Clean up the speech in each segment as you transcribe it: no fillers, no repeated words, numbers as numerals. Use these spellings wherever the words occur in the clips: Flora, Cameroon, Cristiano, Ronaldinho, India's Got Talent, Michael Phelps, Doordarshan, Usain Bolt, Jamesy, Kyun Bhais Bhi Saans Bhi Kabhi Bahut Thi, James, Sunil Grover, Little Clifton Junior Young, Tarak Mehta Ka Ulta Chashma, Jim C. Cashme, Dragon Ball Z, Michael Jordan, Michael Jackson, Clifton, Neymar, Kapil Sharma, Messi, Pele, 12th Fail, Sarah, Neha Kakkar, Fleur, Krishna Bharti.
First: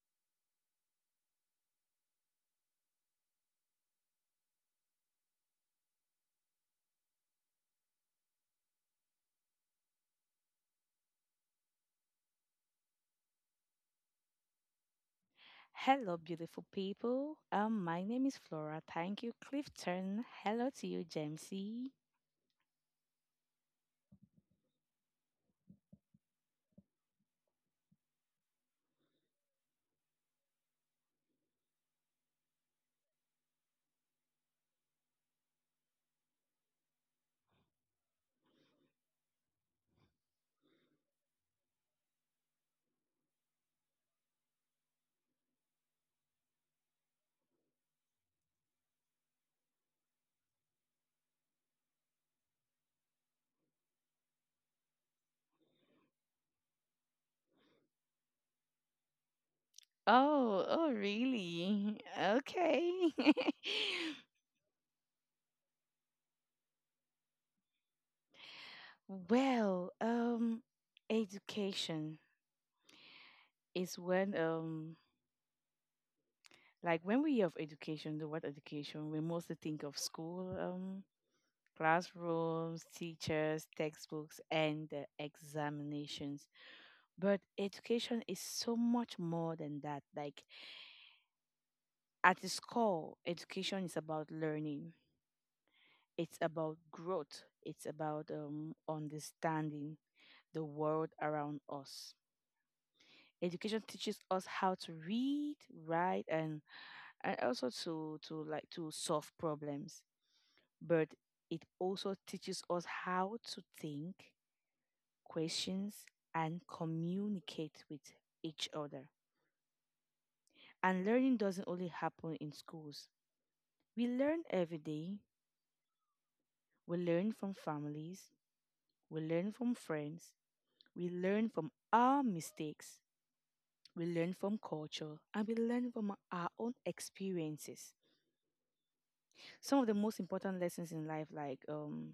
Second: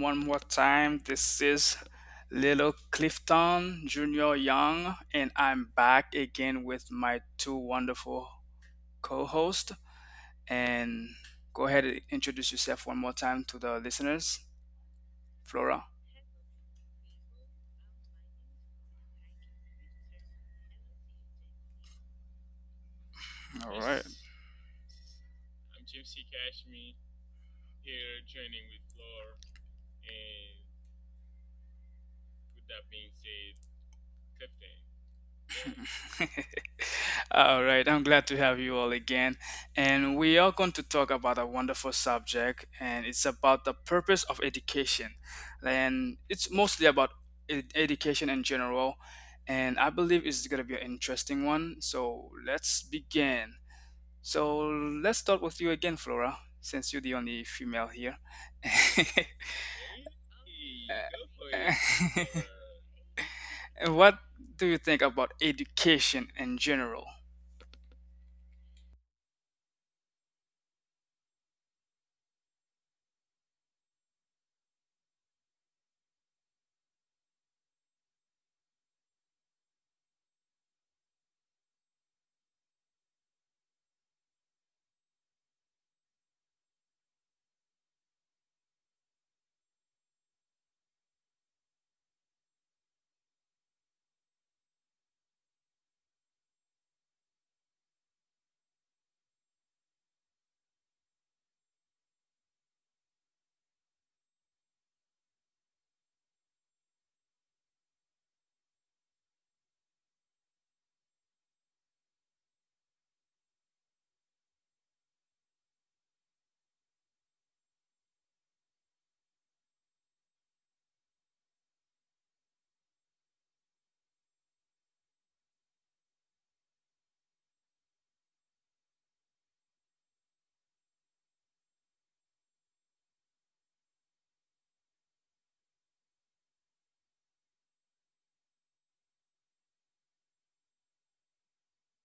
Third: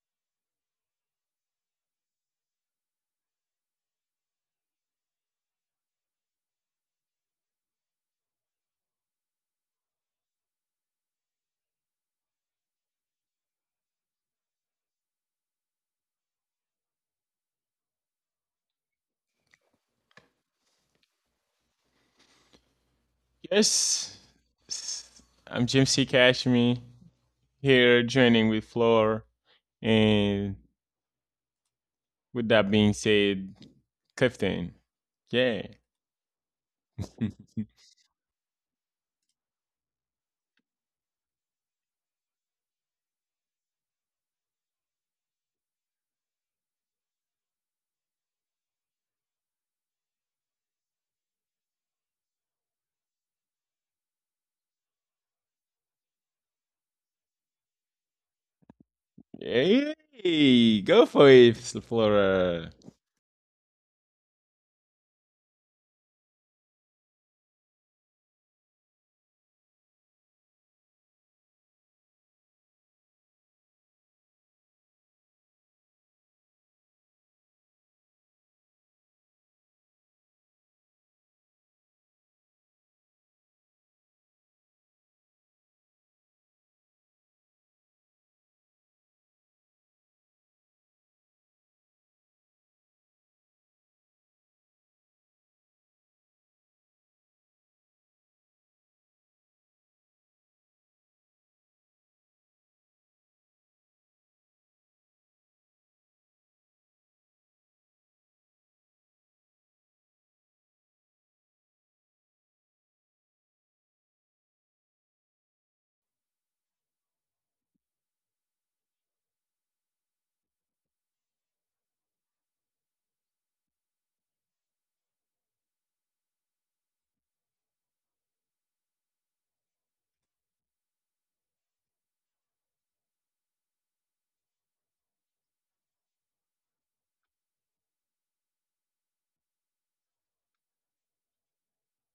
one more time. This is Little Clifton Junior Young, and I'm back again with my two wonderful co hosts. And go ahead and introduce yourself one more time to the listeners, Flora. Hello, beautiful people. My name is Flora. Thank you, Clifton. Hello to you, Jamesy. All right. Yes, I'm Jim C. Cashme here joining with Floor. And with that being said, Clifton. Yeah. All right, I'm glad to have you all again. And we are going to talk about a wonderful subject, and it's about the purpose of education. And it's mostly about education in general, and I believe it's going to be an interesting one. So let's begin. So let's start with you again, Flora, since you're the only female here. Oh, Hey, oh, go for it, really? Flora. Okay. What do you think about education in general? well, um, Education is when like when we hear of education, the word education, we mostly think of school, classrooms, teachers, textbooks, and examinations. But education is so much more than that. Like at its core, education is about learning. It's about growth. It's about understanding the world around us. Education teaches us how to read, write, and also to like to solve problems. But it also teaches us how to think, questions, and communicate with each other. And learning doesn't only happen in schools. We learn every day. We learn from families. We learn from friends. We learn from our mistakes. We learn from culture and we learn from our own experiences. Some of the most important lessons in life, like um,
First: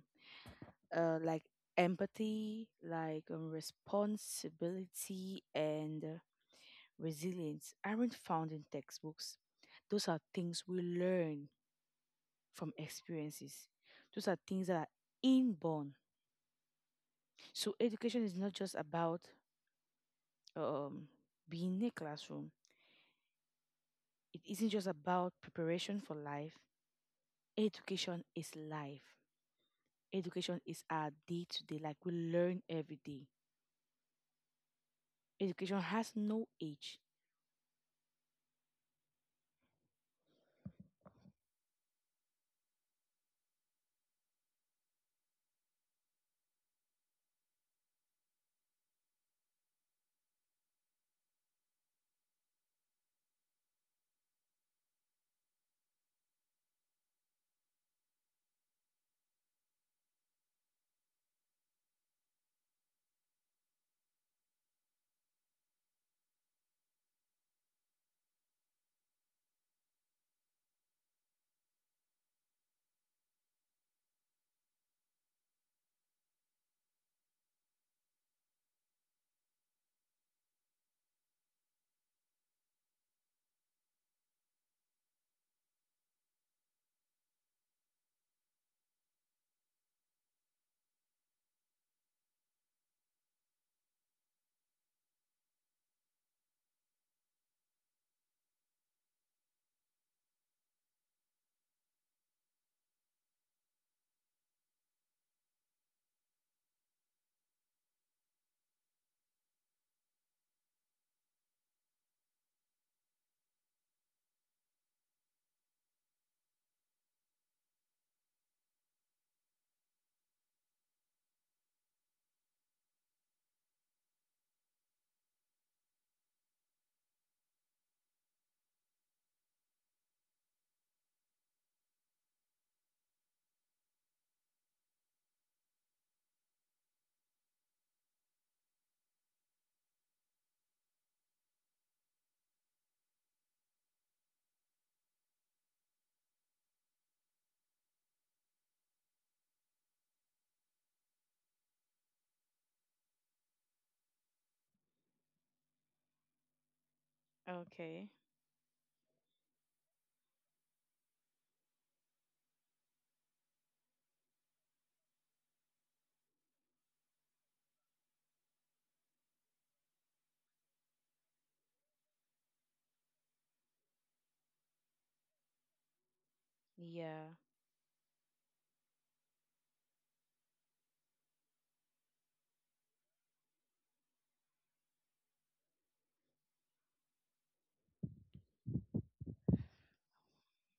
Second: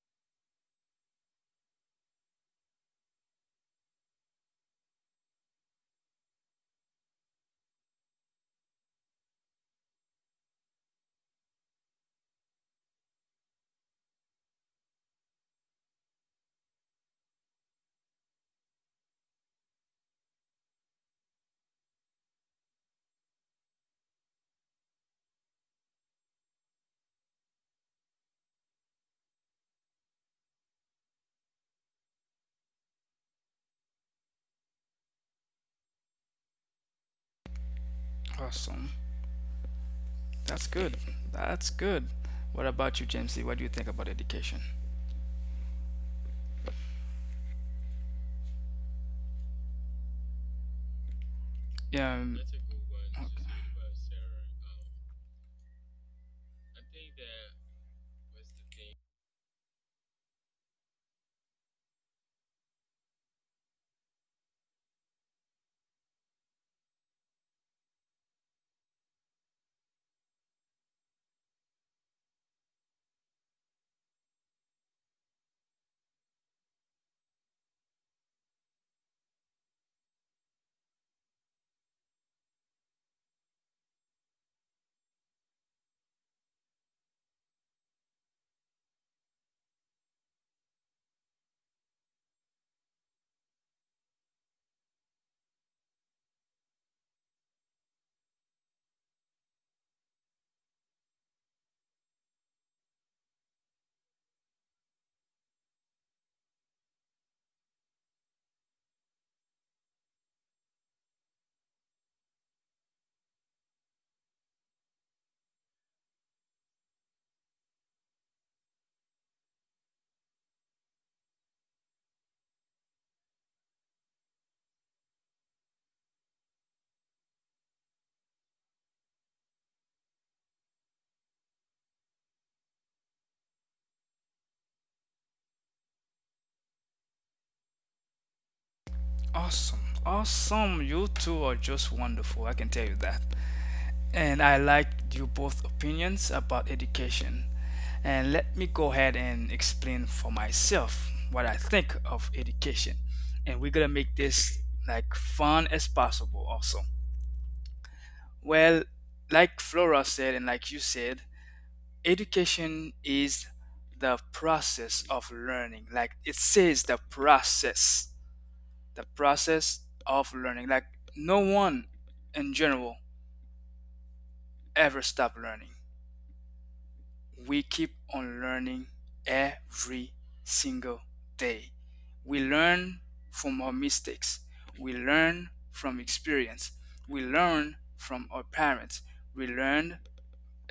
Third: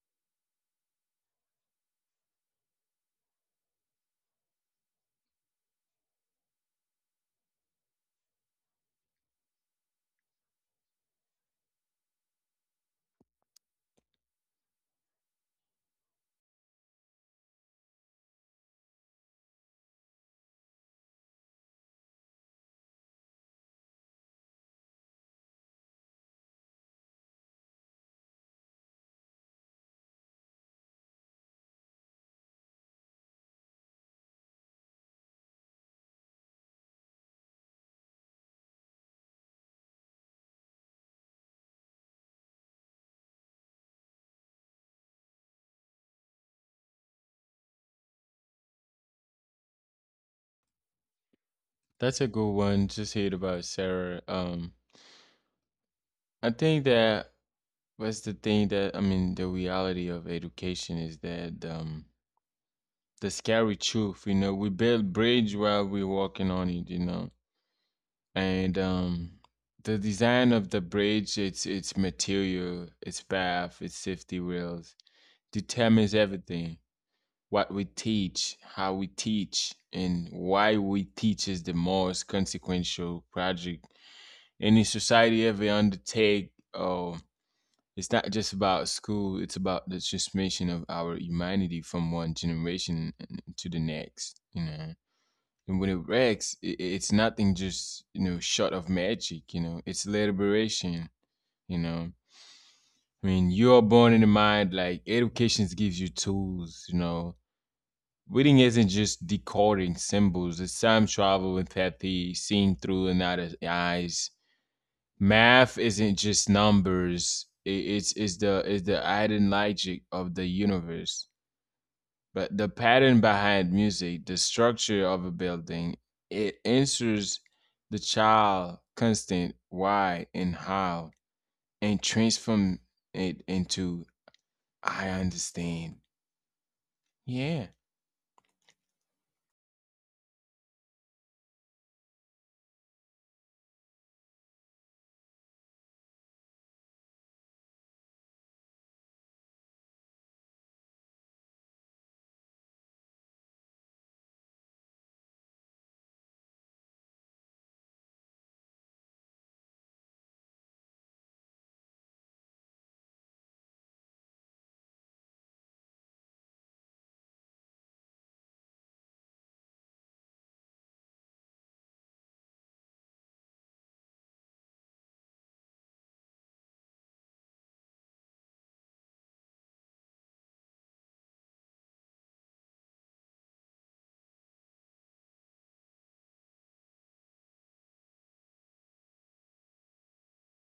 uh, like empathy, like responsibility and resilience, aren't found in textbooks. Those are things we learn from experiences. Those are things that are inborn. So education is not just about um, being in a classroom. It isn't just about preparation for life. Education is life. Education is our day to day. Like we learn every day. Education has no age. Awesome. That's good. That's good. What about you, Jamesy? What do you think about education? Yeah. That's a good one. Just okay. heard about Sarah. I think that was the thing that I mean. The reality of education is that the scary truth. You know, we build bridge while we're walking on it. You know, and The design of the bridge, its material, its path, its safety rails determines everything. What we teach, how we teach, and why we teach is the most consequential project any society ever undertake. Oh, it's not just about school, it's about the transmission of our humanity from one generation to the next, you know. And when it wrecks, it's nothing just, you know, short of magic, you know, it's liberation, you know. I mean, you are born in the mind, like, education gives you tools, you know. Reading isn't just decoding symbols, it's time travel, empathy, seeing through another's eyes. Math isn't just numbers, I it's the hidden logic of the universe. But the pattern behind music, the structure of a building, it answers the child constant why and how and transform it into I understand. Yeah. Awesome. Awesome. You two are just wonderful. I can tell you that. And I like you both opinions about education. And let me go ahead and explain for myself what I think of education. And we're going to make this like fun as possible also. Okay. Well, like Flora said and like you said, education is the process of learning, like it says, the process, the process of learning. Like no one in general ever stop learning. Yeah. We keep on learning every single day. We learn from our mistakes, we learn from experience, we learn from our parents, we learn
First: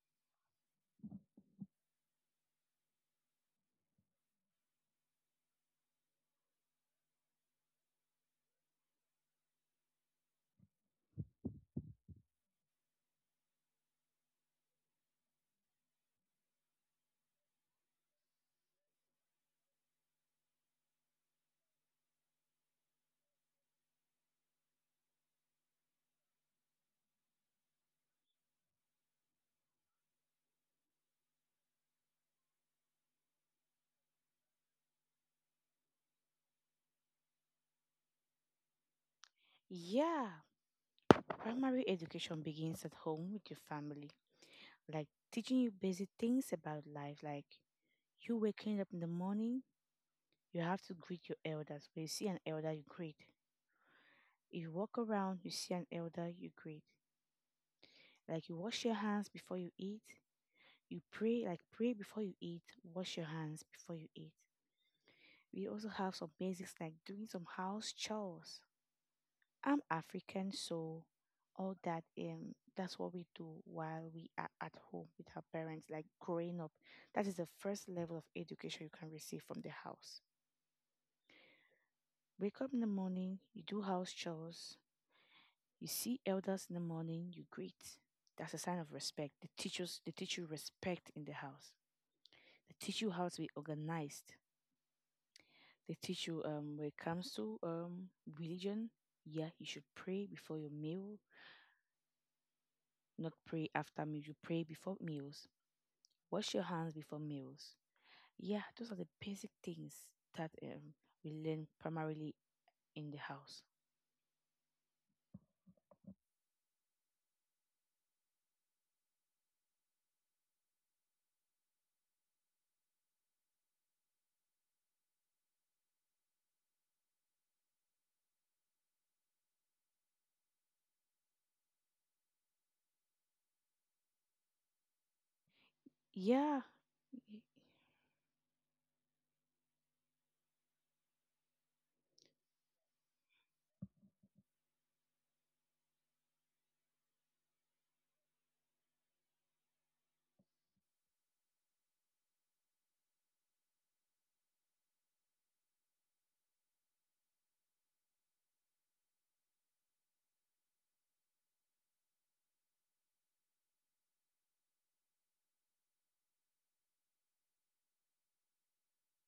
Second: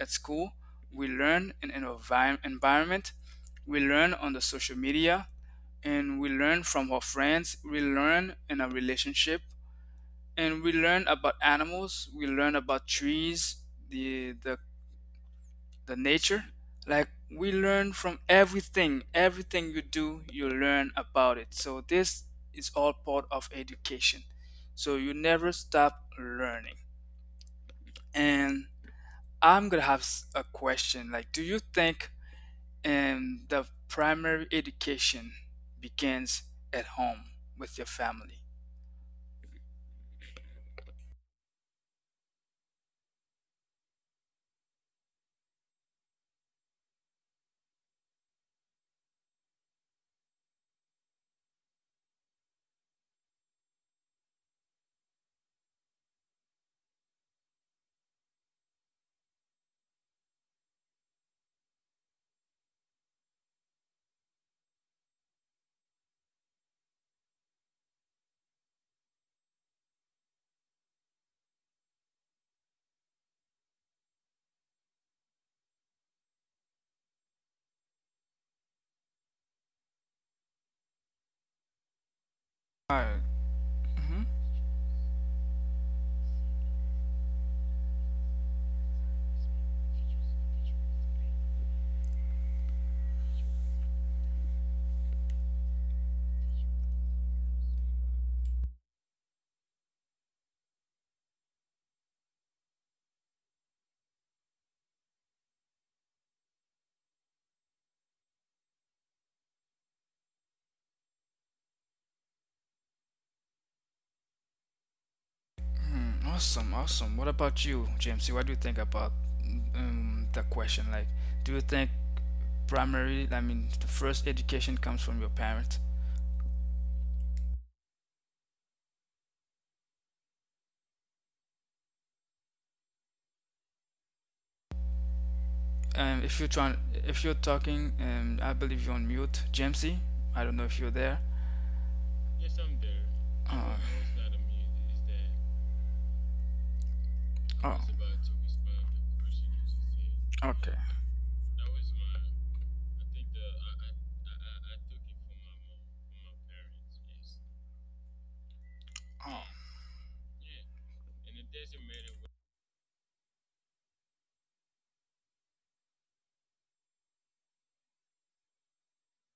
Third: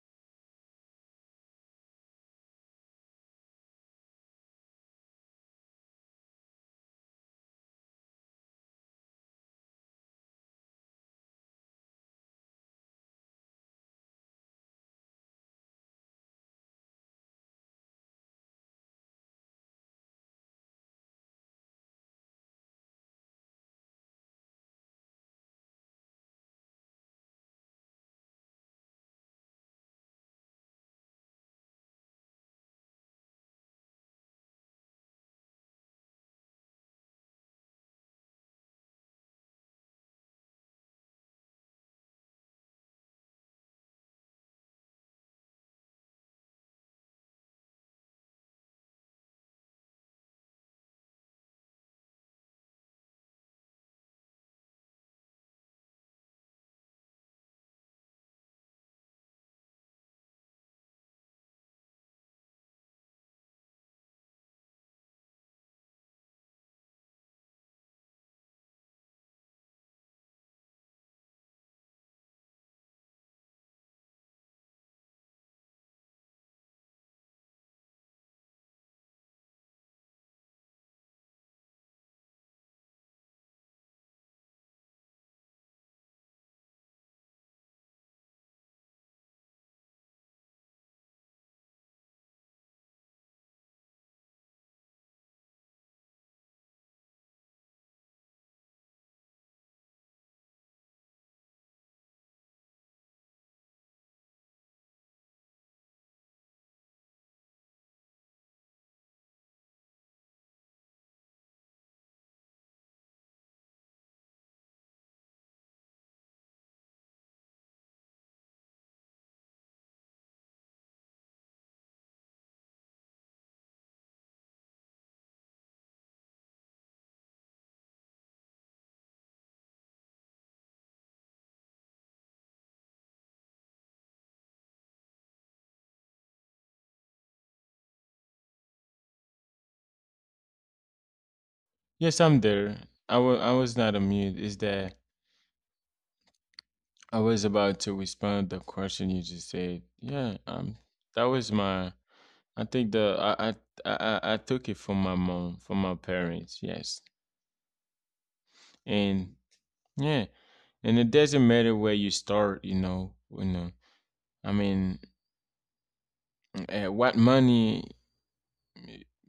at school, we learn in an environment, we learn on the social media, and we learn from our friends, we learn in a relationship, and we learn about animals, we learn about trees, the the, the nature. Like we learn from everything. Everything you do, you learn about it. So this is all part of education. So you never stop learning. And I'm gonna have a question. Like, do you think. And the primary education begins at home with your family. Yeah. Primary education begins at home with your family. Like teaching you basic things about life. Like you waking up in the morning, you have to greet your elders. When you see an elder, you greet. If you walk around, you see an elder, you greet. Like you wash your hands before you eat. You pray, like pray before you eat, wash your hands before you eat. We also have some basics like doing some house chores. I'm African, so all that that's what we do while we are at home with our parents, like growing up. That is the first level of education you can receive from the house. Wake up in the Alright. morning, you do house Mhm. chores, you see elders in the morning, you greet. That's a sign of respect. They teach you respect in the house. They teach you how to be organized. They teach you when it comes to religion, yeah, you should pray before your meal, not pray after meal. You pray before meals. Wash your hands before meals. Yeah, those are the basic things that we learn primarily in the house. Mhm. Awesome, awesome. What about you, James? What do you think about the question? Like, do you think primary, I mean, the first education comes from your parents? If you're Yeah. trying, if you're talking, I believe you're on mute, Jamesy. I don't know if you're there. Yes, I'm there. I Uh, was not on mute. Is that I was oh, about to respond the question you just said. Yeah, okay. That was my I think the I took it from my mom, from my parents, yes. And Oh. yeah. And it doesn't matter where you start, you know i mean what money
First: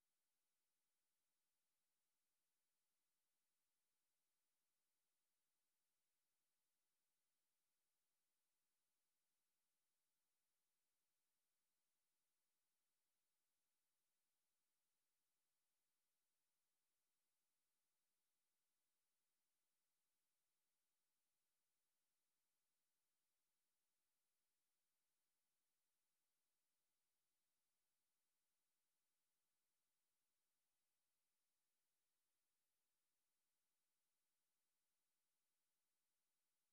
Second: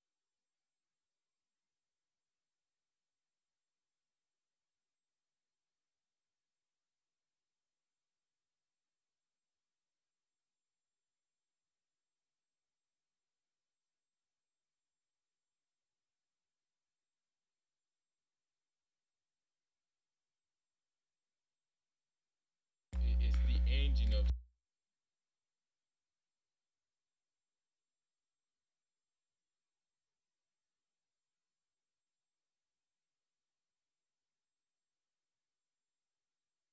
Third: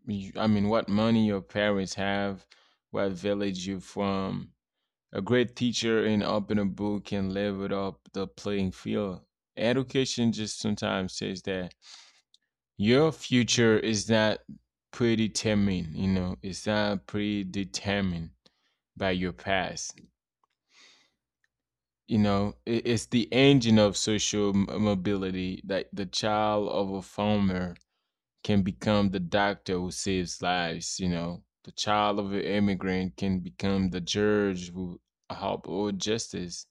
you, I mean what money your parents have, what village you from. A great teacher and open a book can level up the playing field. Education just sometimes says that your future is not predetermined, you know, it's not predetermined by your past. You know, it's the engine of social mobility that the child of a farmer can become the doctor who saves lives. You know, the child of an immigrant can become the judge who help or justice.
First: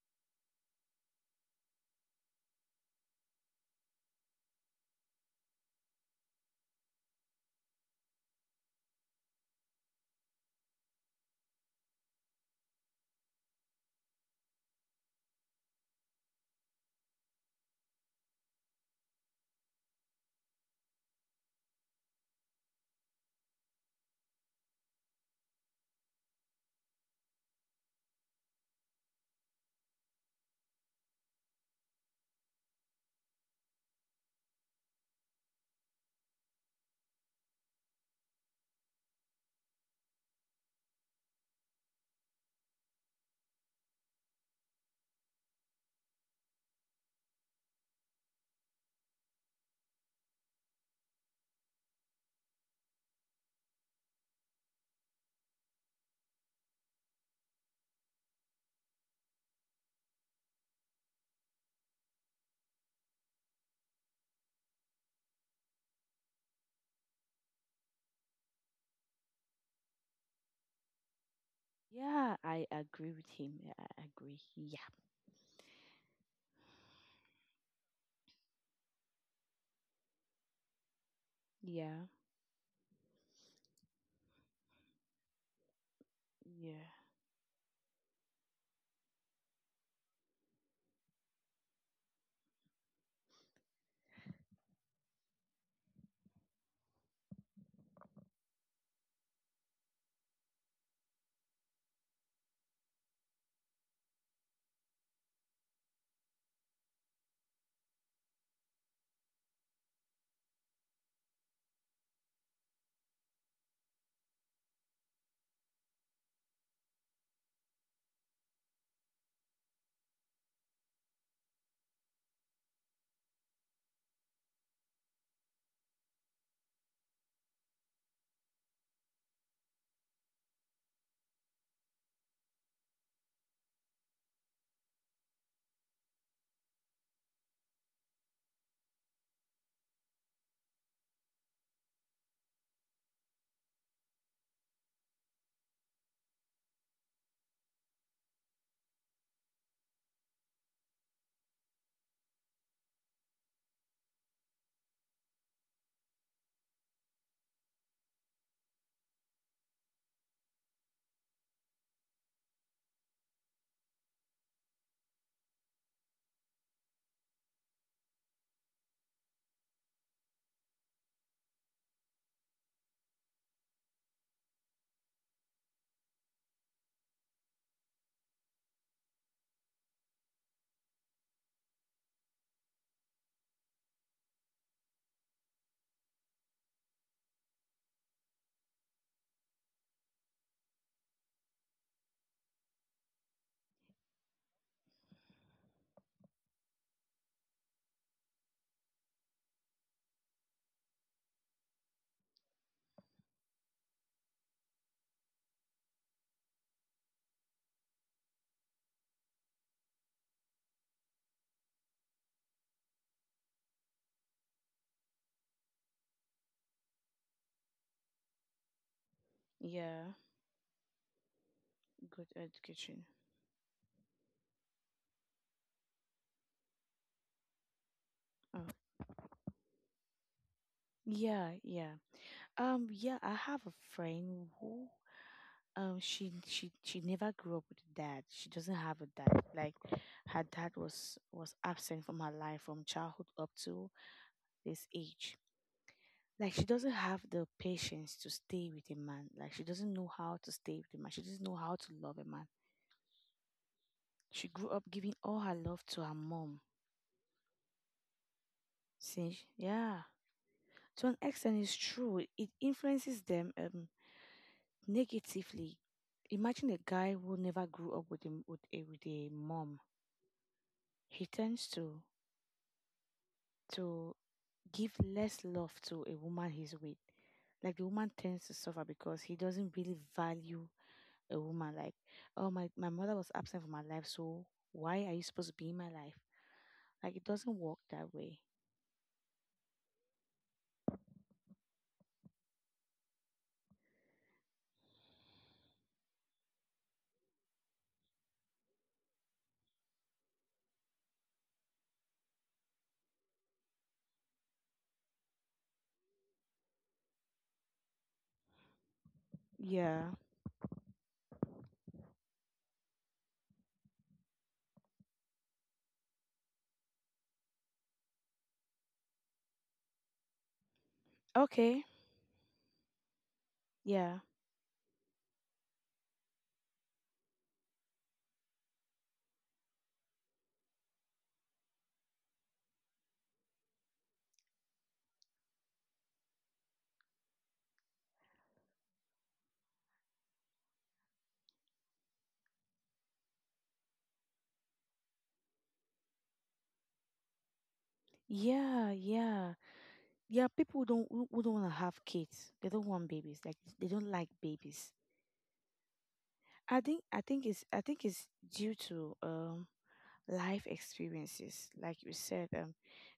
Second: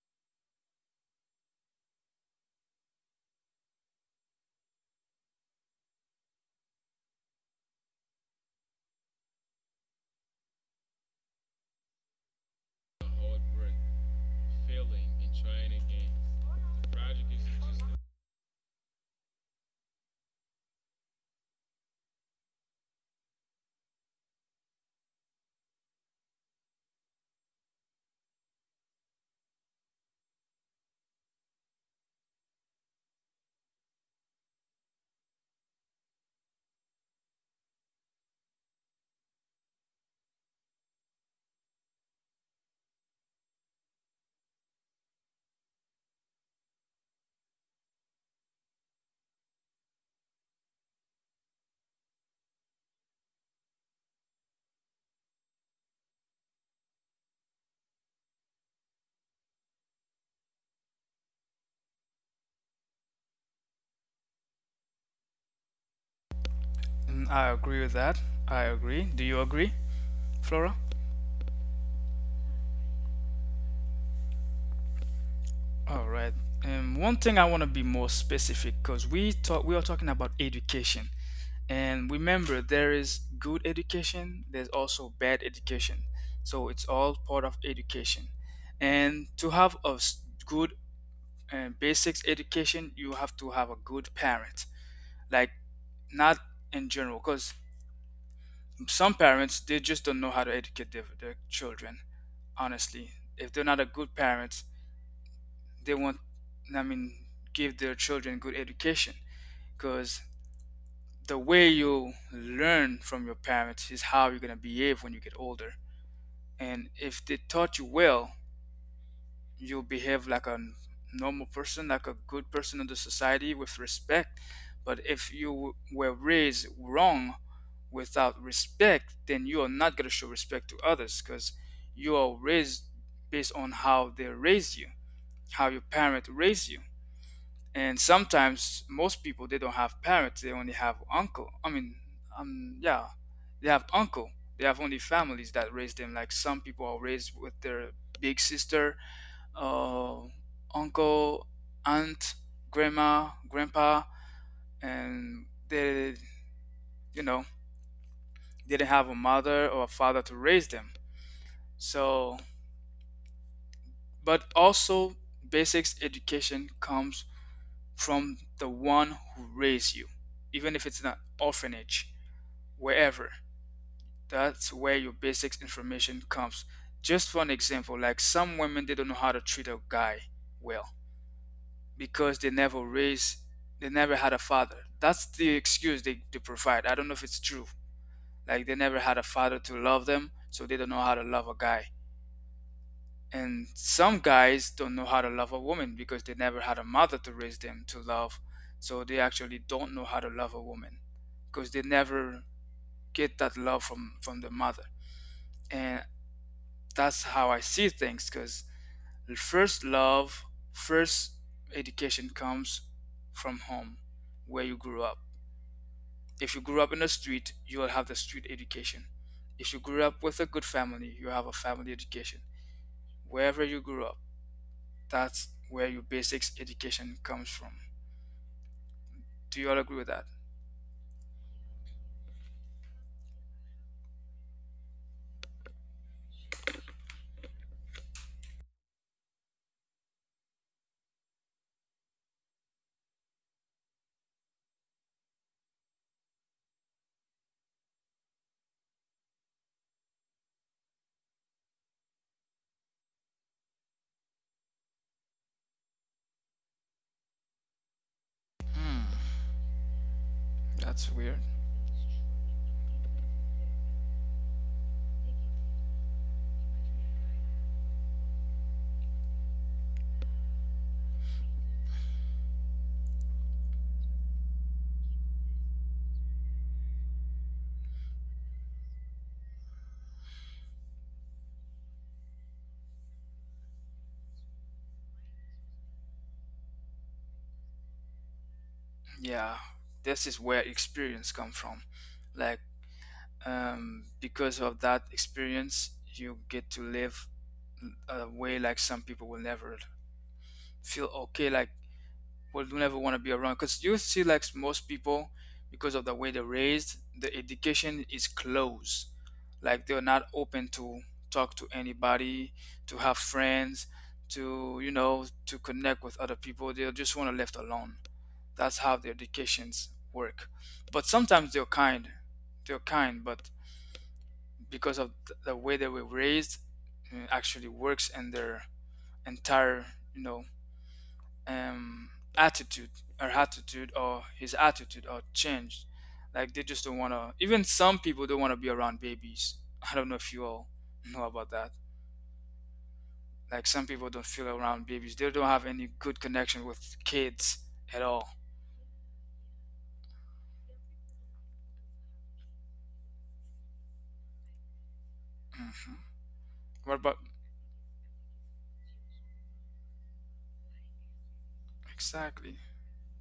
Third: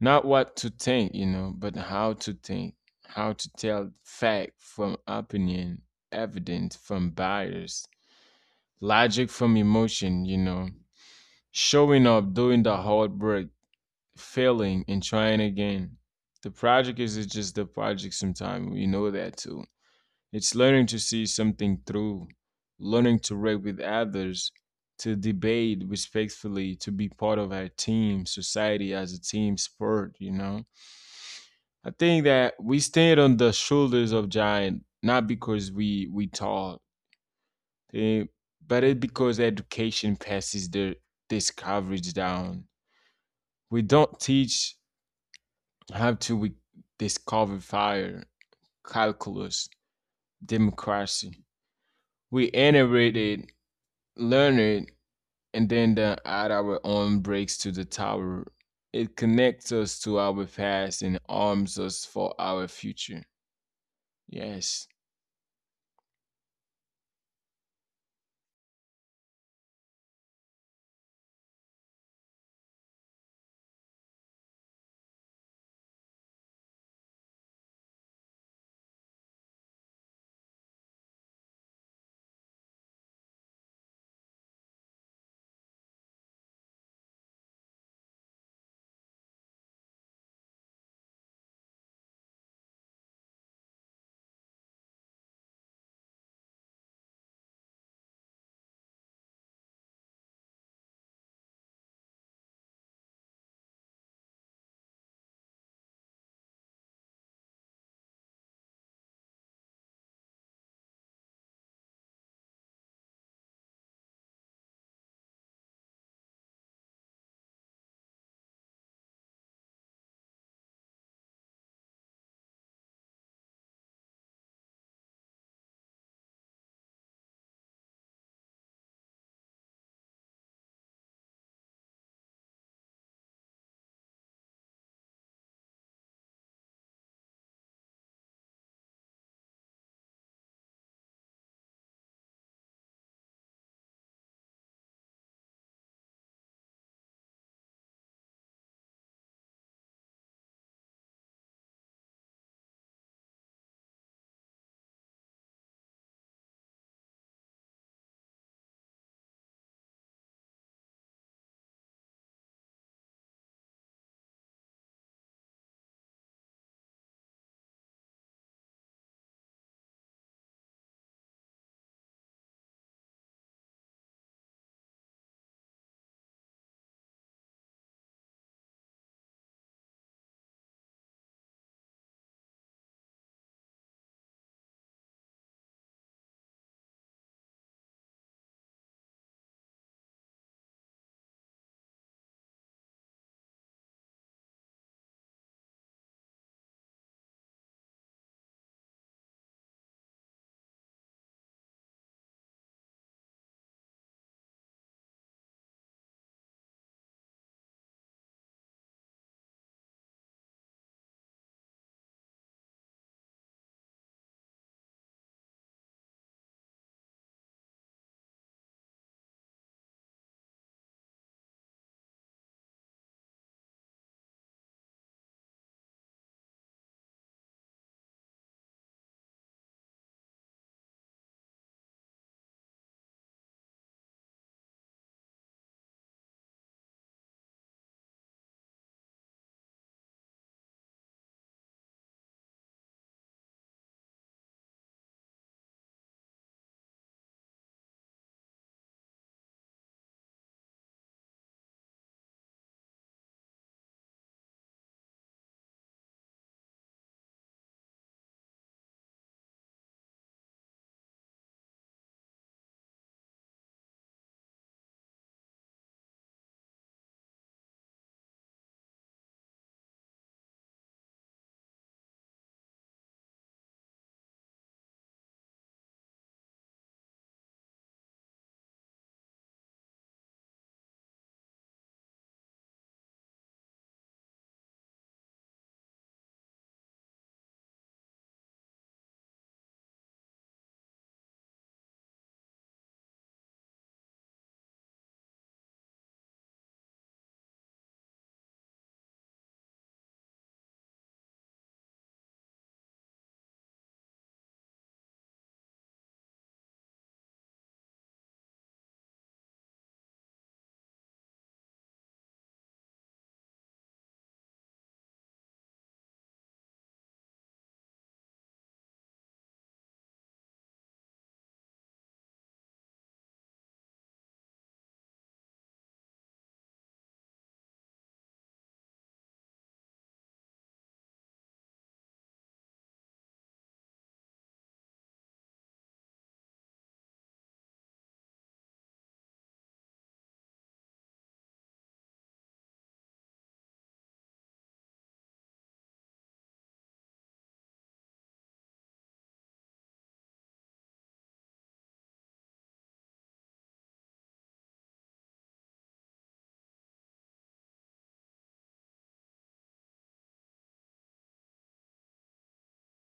Not what to think, you know, but how to think, how to tell fact from opinion, evidence from bias, logic from emotion. You know, showing up, doing the hard work, failing and trying again. The project is just the project sometimes. We know that too. It's learning to see something through, learning to work with others, to debate respectfully, to be part of our team, society as a team sport, you know? I think that we stand on the shoulders of giant, not because we tall, eh, but it's because education passes the this coverage down. We don't teach how do we discover fire, calculus, democracy? We inherited, learned, and then add our own breaks to the tower. It connects us to our past and arms us for our future. Yes. Mm, I agree with that. I agree. Do you agree, Flora? Yeah, I agree with him. Yeah, I agree. Yeah, All right. One thing I want to be more specific because we are talking about education, yeah, and remember there is good education. There's also bad education, so it's yeah, all part of education. And to have a good basics education, you have to have a good parent. Like not in general, because some parents they just don't know how to educate their children. Honestly. If they're not a good parents, they won't, I mean, give their children good education, because the way you learn from your parents is how you're going to behave when you get older. And if they taught you well, you'll behave like a normal person, like a good person in the society with respect. But if you were raised wrong without respect, then you are not going to show respect to others because you are raised based on how they raised you, how your parent raised you. And sometimes most people they don't have parents; they only have uncle. I mean, yeah, they have uncle. They have only families that raise them. Like some people are raised with their big sister, uh, uncle, aunt, grandma, grandpa, and they, you know, didn't have a mother or a father to raise them. So, but also basics education comes from the one who raised you, even if it's in an orphanage, wherever. That's where your basic information comes. Just for an example, like some women, they don't know how to treat a guy well because they never raised, they never had a father. That's the excuse they provide. I don't know if it's true. Like they never had a father to love them, so they don't know how to love a guy. And some guys don't know how to love a woman because they never had a mother to raise them to love. So they actually don't know how to love a woman because they never get that love from the mother. And that's how I see things because first love, first education comes from home, where you grew up. If you grew up in the street, you will have the street education. If you grew yeah. up with a good family, you have a family Good education. education. Wherever you grew up, that's where your basics education comes from. Oh, Do you all agree with that? yeah, yeah. Yeah. I have a friend who, she never grew up with a dad. She doesn't have a dad. Like, her dad was absent from her life from childhood up to this age. Like, she doesn't have the patience to stay with a man. Like, she doesn't know how to stay with a man. She doesn't know how to love a man. She grew up giving all her love to her mom. Hmm, See, yeah, to that's an weird. extent, it's true. It influences them negatively. Imagine a guy who never grew up with with a mom. He tends to to give less love to a woman he's with. Like the woman tends to suffer because he doesn't really value a woman. Like, oh my, my mother was absent from my life, so why are you supposed to be in my life? Like it doesn't work that way. Yeah, this is where experience comes from. Like, because of that experience, you get to live a way. Like some people will never feel okay, like will never want to be around, because youth selects most people. Because of the way they're raised, the education is closed. Like they're Yeah. not open to talk to anybody, to have friends, to, you know, to connect with other people. They just want to left alone. That's how the educations work. But sometimes they're Okay. kind, they're kind but Yeah. because of the way they were raised, actually works in their entire, you know, um attitude or attitude or his attitude or changed. Like they just don't want to, even some people don't want to be around babies. I don't know if you all know about that. Like some people don't feel around babies, they don't have any good connection with kids at all. Yeah, yeah. Yeah, people don't who don't want to have kids. They don't want babies. Like they don't like babies. Hmm. What about I think it's due to life experiences, like you said. exactly.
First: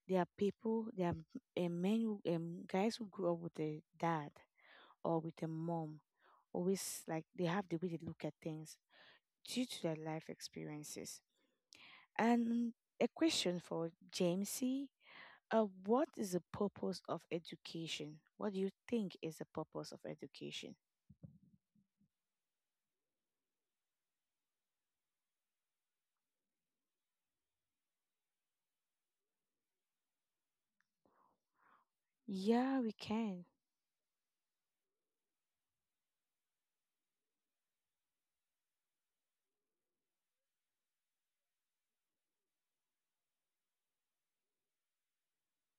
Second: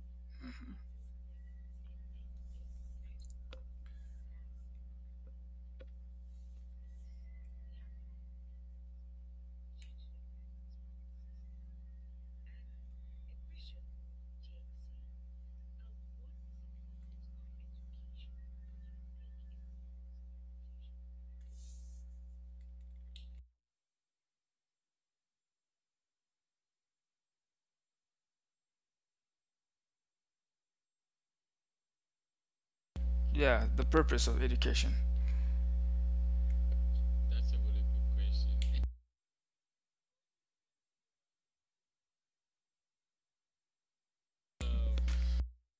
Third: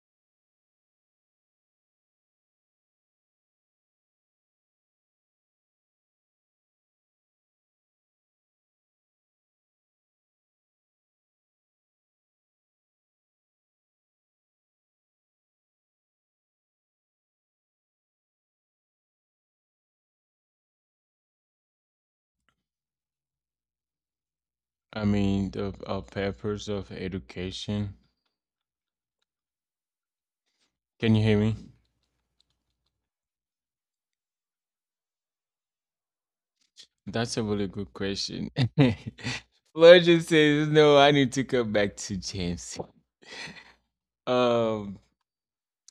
There are Hmm. people, there are men, who, guys who grew up with a dad or with a mom. Always like they have the way they look at things due to their life experiences. And a question for Jamesy: what is the purpose of education? What do you think is the purpose of education? I mean, the purpose of education. Can you hear me? Yeah, we can. Yeah, the purpose of education. That's a really good question. Fleur just says, no, I need to come back to James. Um,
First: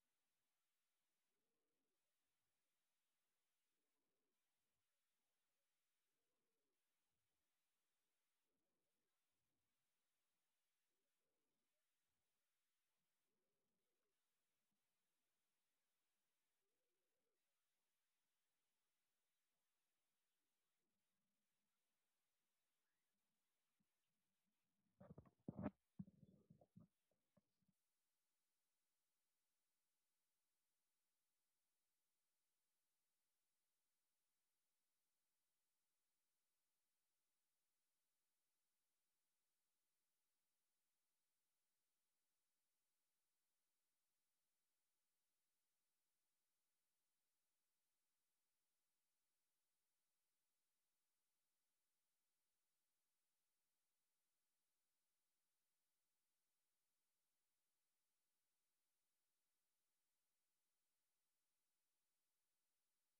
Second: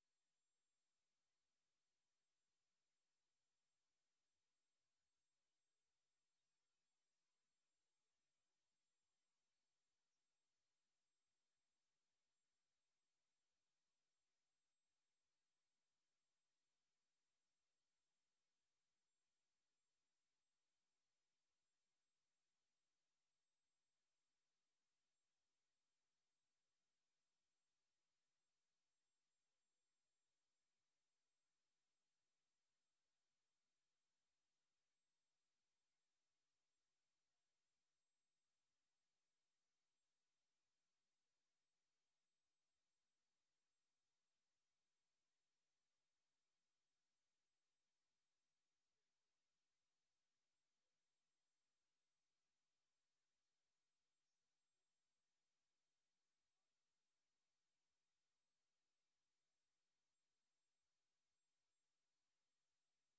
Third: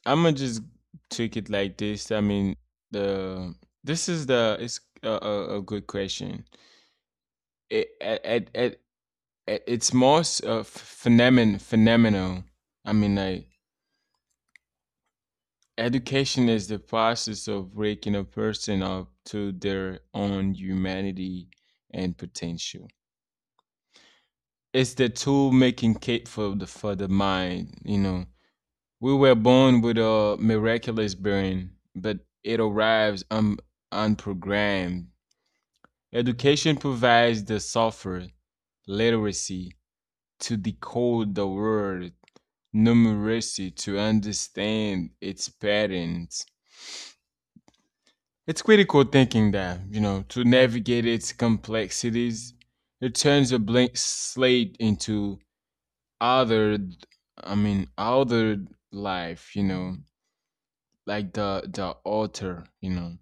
I'm gonna just take it like this. I mean, the this is the it's a good question. It at- It's more phenomenal. I mean, like, education is the process of waking a person up to their own humanity and potential. It's the tool making cape for the mind. You know, we were born with a miraculous brain, but it arrives unprogrammed. Education provides the software, literacy to decode the word, numeracy to understand its patterns. It's critical thinking that, you know, to navigate its complexities, it turns a blank slate into other. I mean, other life, you know, like the author, you know.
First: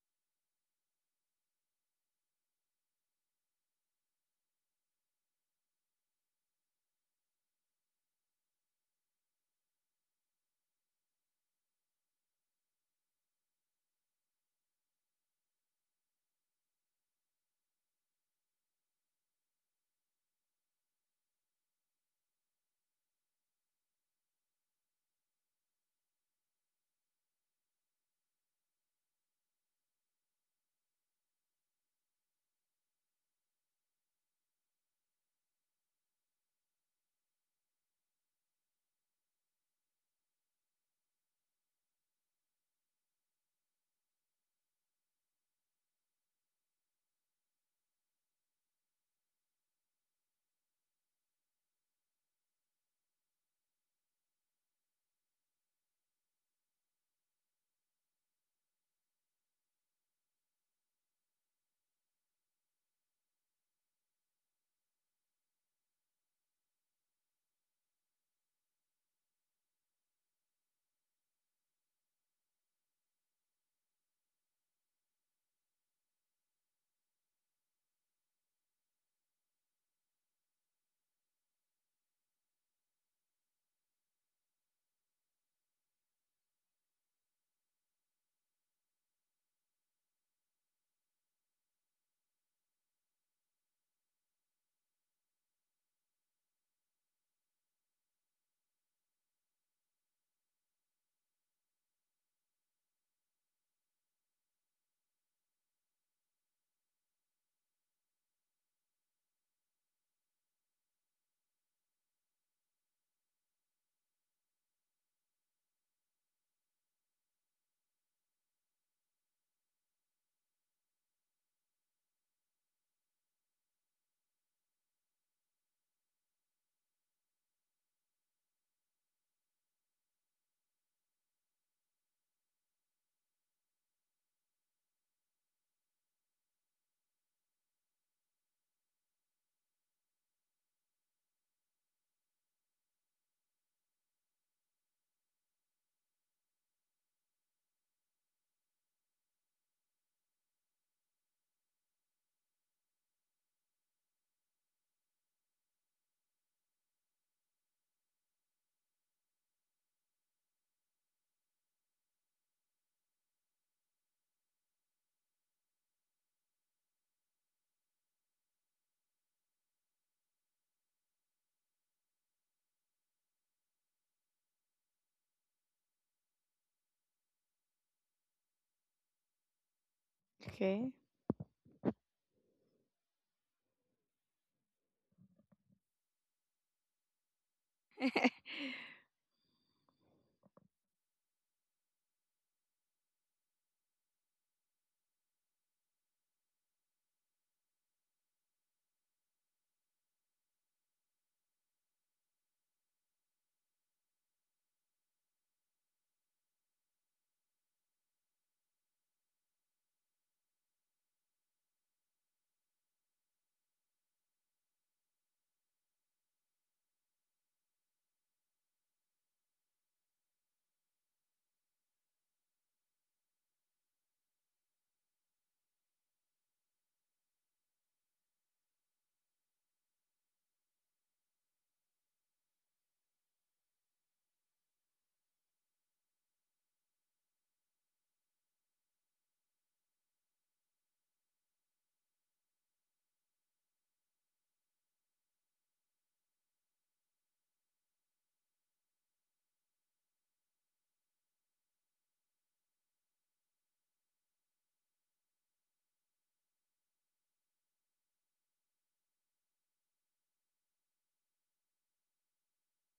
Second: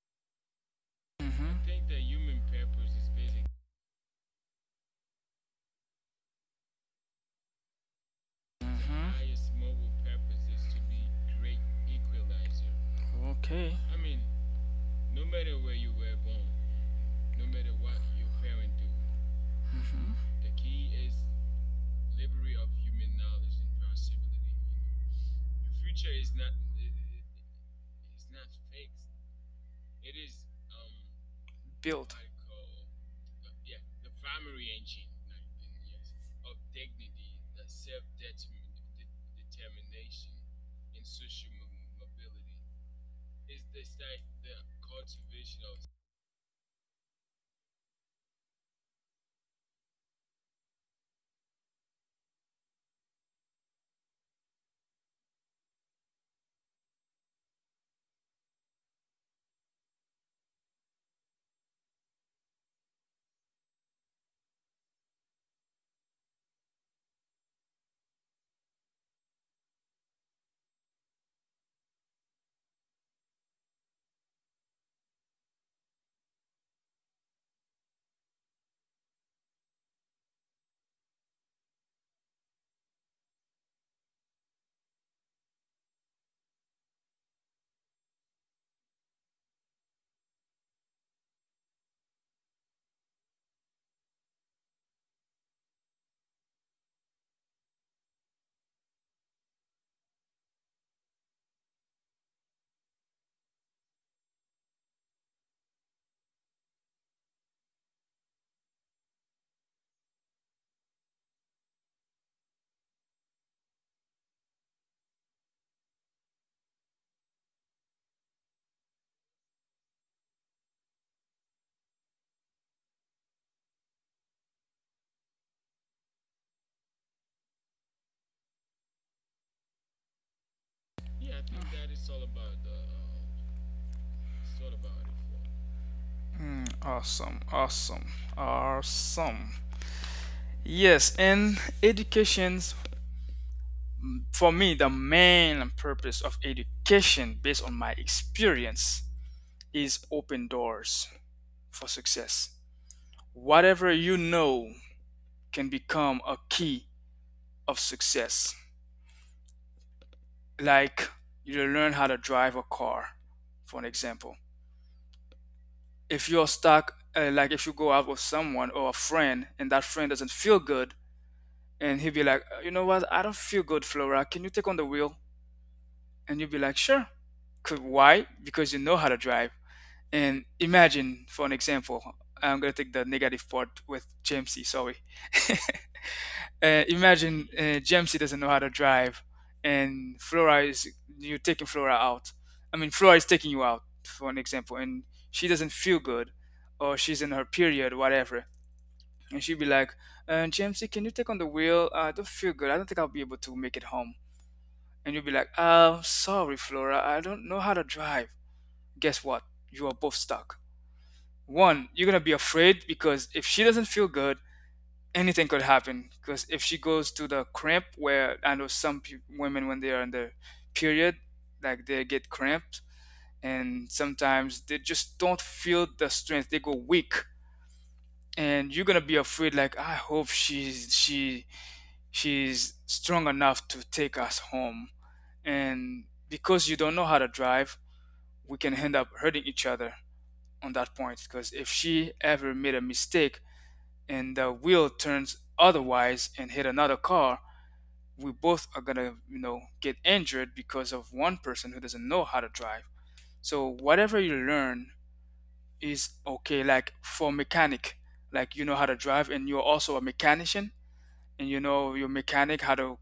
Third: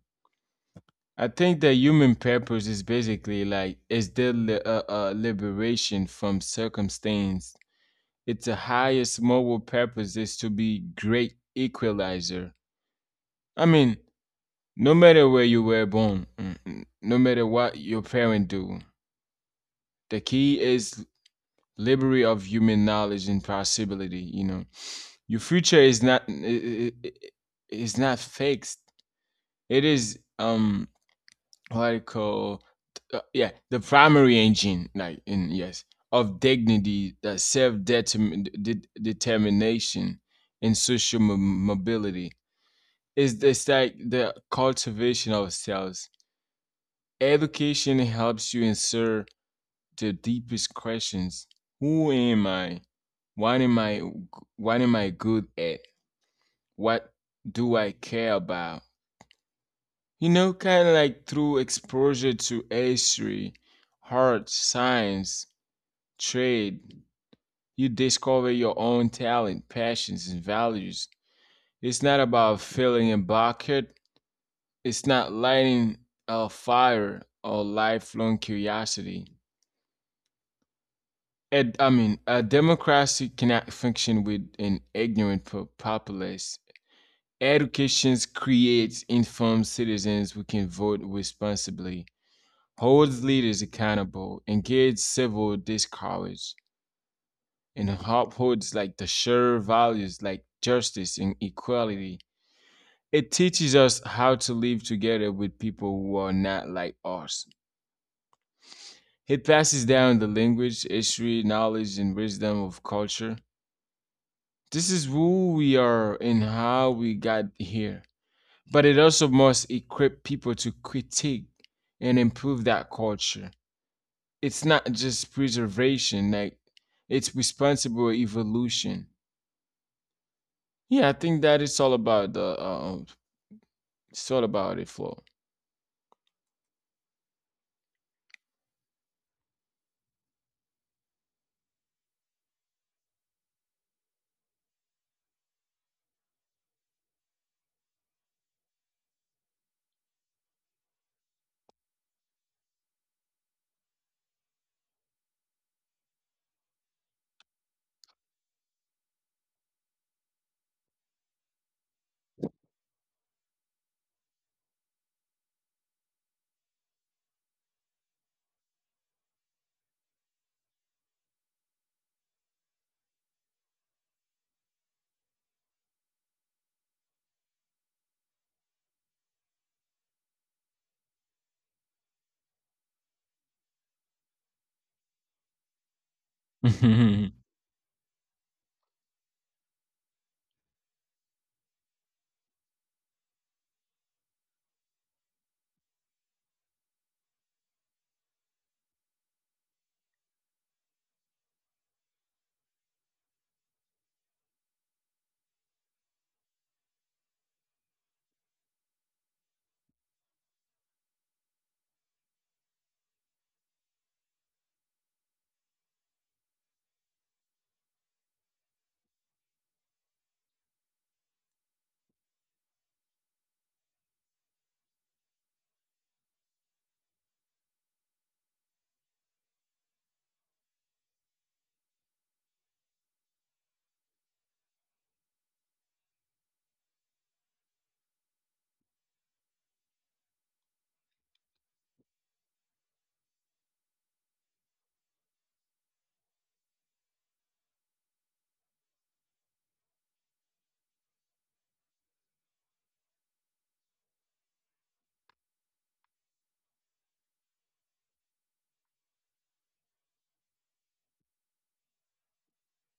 I Hmm. think the I. human Hmm. purpose is basically like is the liberation from circumstance. Its The. Hmm. highest moral purpose is to be great equalizer. I Okay. mean, no matter where you were born, no matter what your parent do, Hmm. the key is liberty of human knowledge and possibility. You know, your future is not I- I- is not fixed. It is what I Build. call yeah, the primary engine like in yes of dignity, that self-determination and social mobility is this like the cultivation of selves. Education helps you answer the deepest questions: who am I, what am I, what am I good at, what do I care about. You know, kind of like through exposure to history, art, science, trade, you discover your own talent, passions, and values. It's not about filling a bucket, it's not lighting a fire or lifelong curiosity. And, I mean, a democracy cannot function with an ignorant populace. Education creates informed citizens who can vote responsibly, holds leaders accountable, engage civil discourse, and upholds like the shared values like justice and equality. It teaches us how to live together with people who are not like us. It passes down the language, history, knowledge, and wisdom of culture. This is who we are and how we got here. But it also must equip people to critique and improve that culture. It's not just preservation, like, it's responsible evolution. Yeah, I think that it's all about the it's all about it, Flo. Mm, awesome, awesome, awesome. Yes, and education's, for me, the main purpose of education, based on my experience, is open doors for success. Whatever you know can become a key of success. Like you learn how to drive a car, for an example. If you're stuck, like if you go out with someone or a friend and that friend doesn't feel good, and he'd be like, you know what? I don't feel good, Flora. Can you take on the wheel?" And you'd be like, sure. 'Cause why? Because you know how to drive. And Okay. imagine, for an example, I'm gonna take the negative part with Jamesy. Sorry. Imagine Jamesy doesn't know how to drive, and Flora is, you're taking Flora out. I mean, Flora is taking you out, for an example, and she doesn't feel good, or she's in her period, whatever, and she'd be like, JMC, can you take on the wheel? I don't feel good. I don't think I'll be able to make it home. And you'd be like, sorry, Flora. I don't know how to drive. Guess what? You are both stuck. One, you're going to be afraid, because if she doesn't feel good, anything could happen. Because if she goes to the cramp, where I know some women, when they are in their period, like they get cramped and sometimes they just don't feel the strength. They go weak. And you're going to be afraid, like, I hope she she's strong enough to take us home. And because you don't know how to drive, we can end up hurting each other on that point. Because if she ever made a mistake and the wheel turns otherwise and hit another car, we both are gonna, you know, get injured because of one person who doesn't know how to drive. So whatever you learn is okay. Like for mechanic, like you know how to drive and you're also a mechanician and you know your mechanic how to,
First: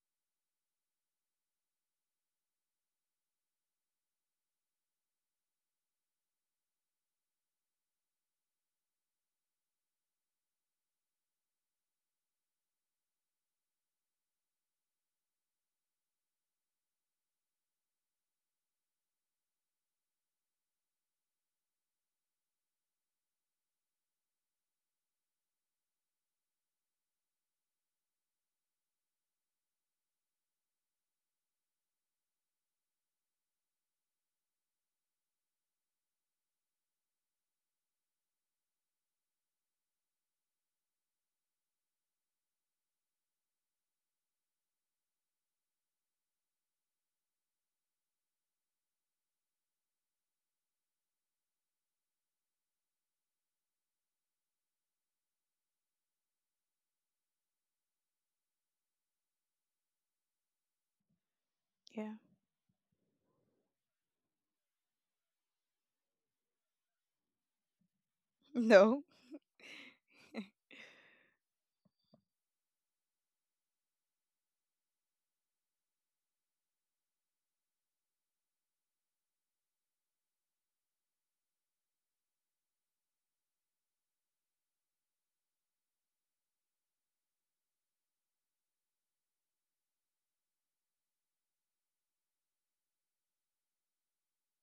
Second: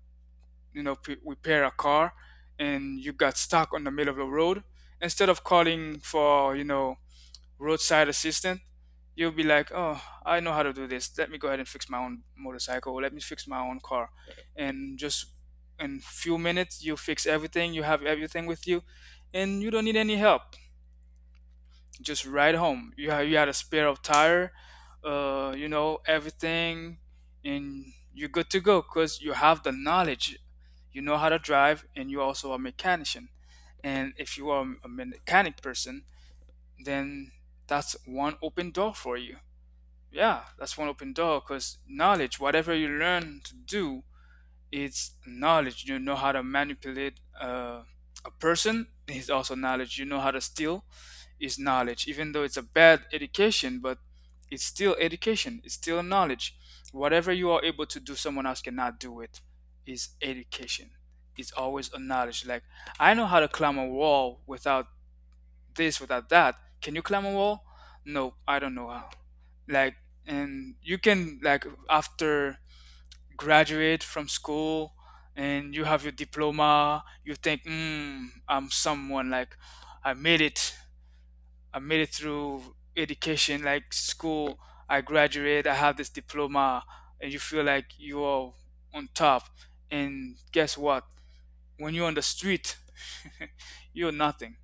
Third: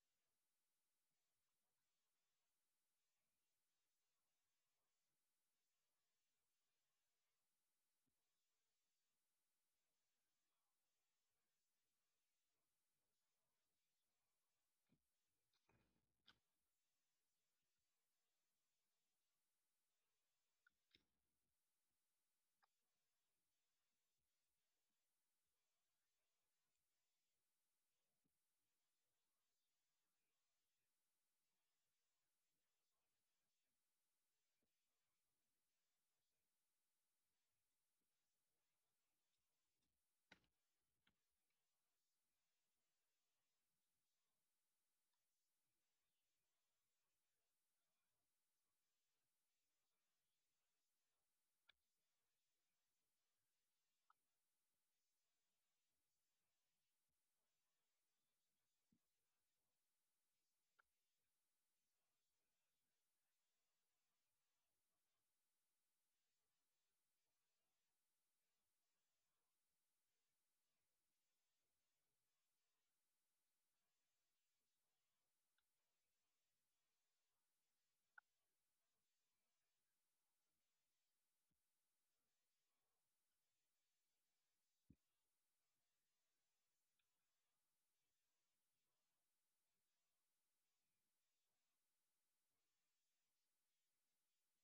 you know, repair a car and you got stuck on the middle of the road, instead of calling for, you know, roadside assistant, you'll be like, oh, I know how to do this. Let me go ahead and fix my own motorcycle. Let me fix my own car. And just in few minutes, you fix everything. You have everything with you and you don't need any help, just ride home. You have you had a spare of tire, you know everything, and you're good to go because you have the knowledge. You know how to drive, and you're also a mechanician. And if you are a mechanic person, then that's one open door for you. Yeah, that's one open door because knowledge, whatever you learn to do, it's knowledge. You know how to manipulate uh, a person is also knowledge. You know how to steal is knowledge. Even though it's a bad education, but it's still education. It's still knowledge. Whatever you are able to do, someone else cannot do it. Is education. It's always a Yeah. knowledge. Like I know how to climb a wall without this, without that. Can you climb a wall? No, I don't know No. how. Like and you can, like, after graduate from school and you have your diploma, you think, mm, I'm someone, like I made it. I made it through education, like school. I graduate, I have this diploma, and you feel like you are on top. And guess what? When you're on the street, you're nothing.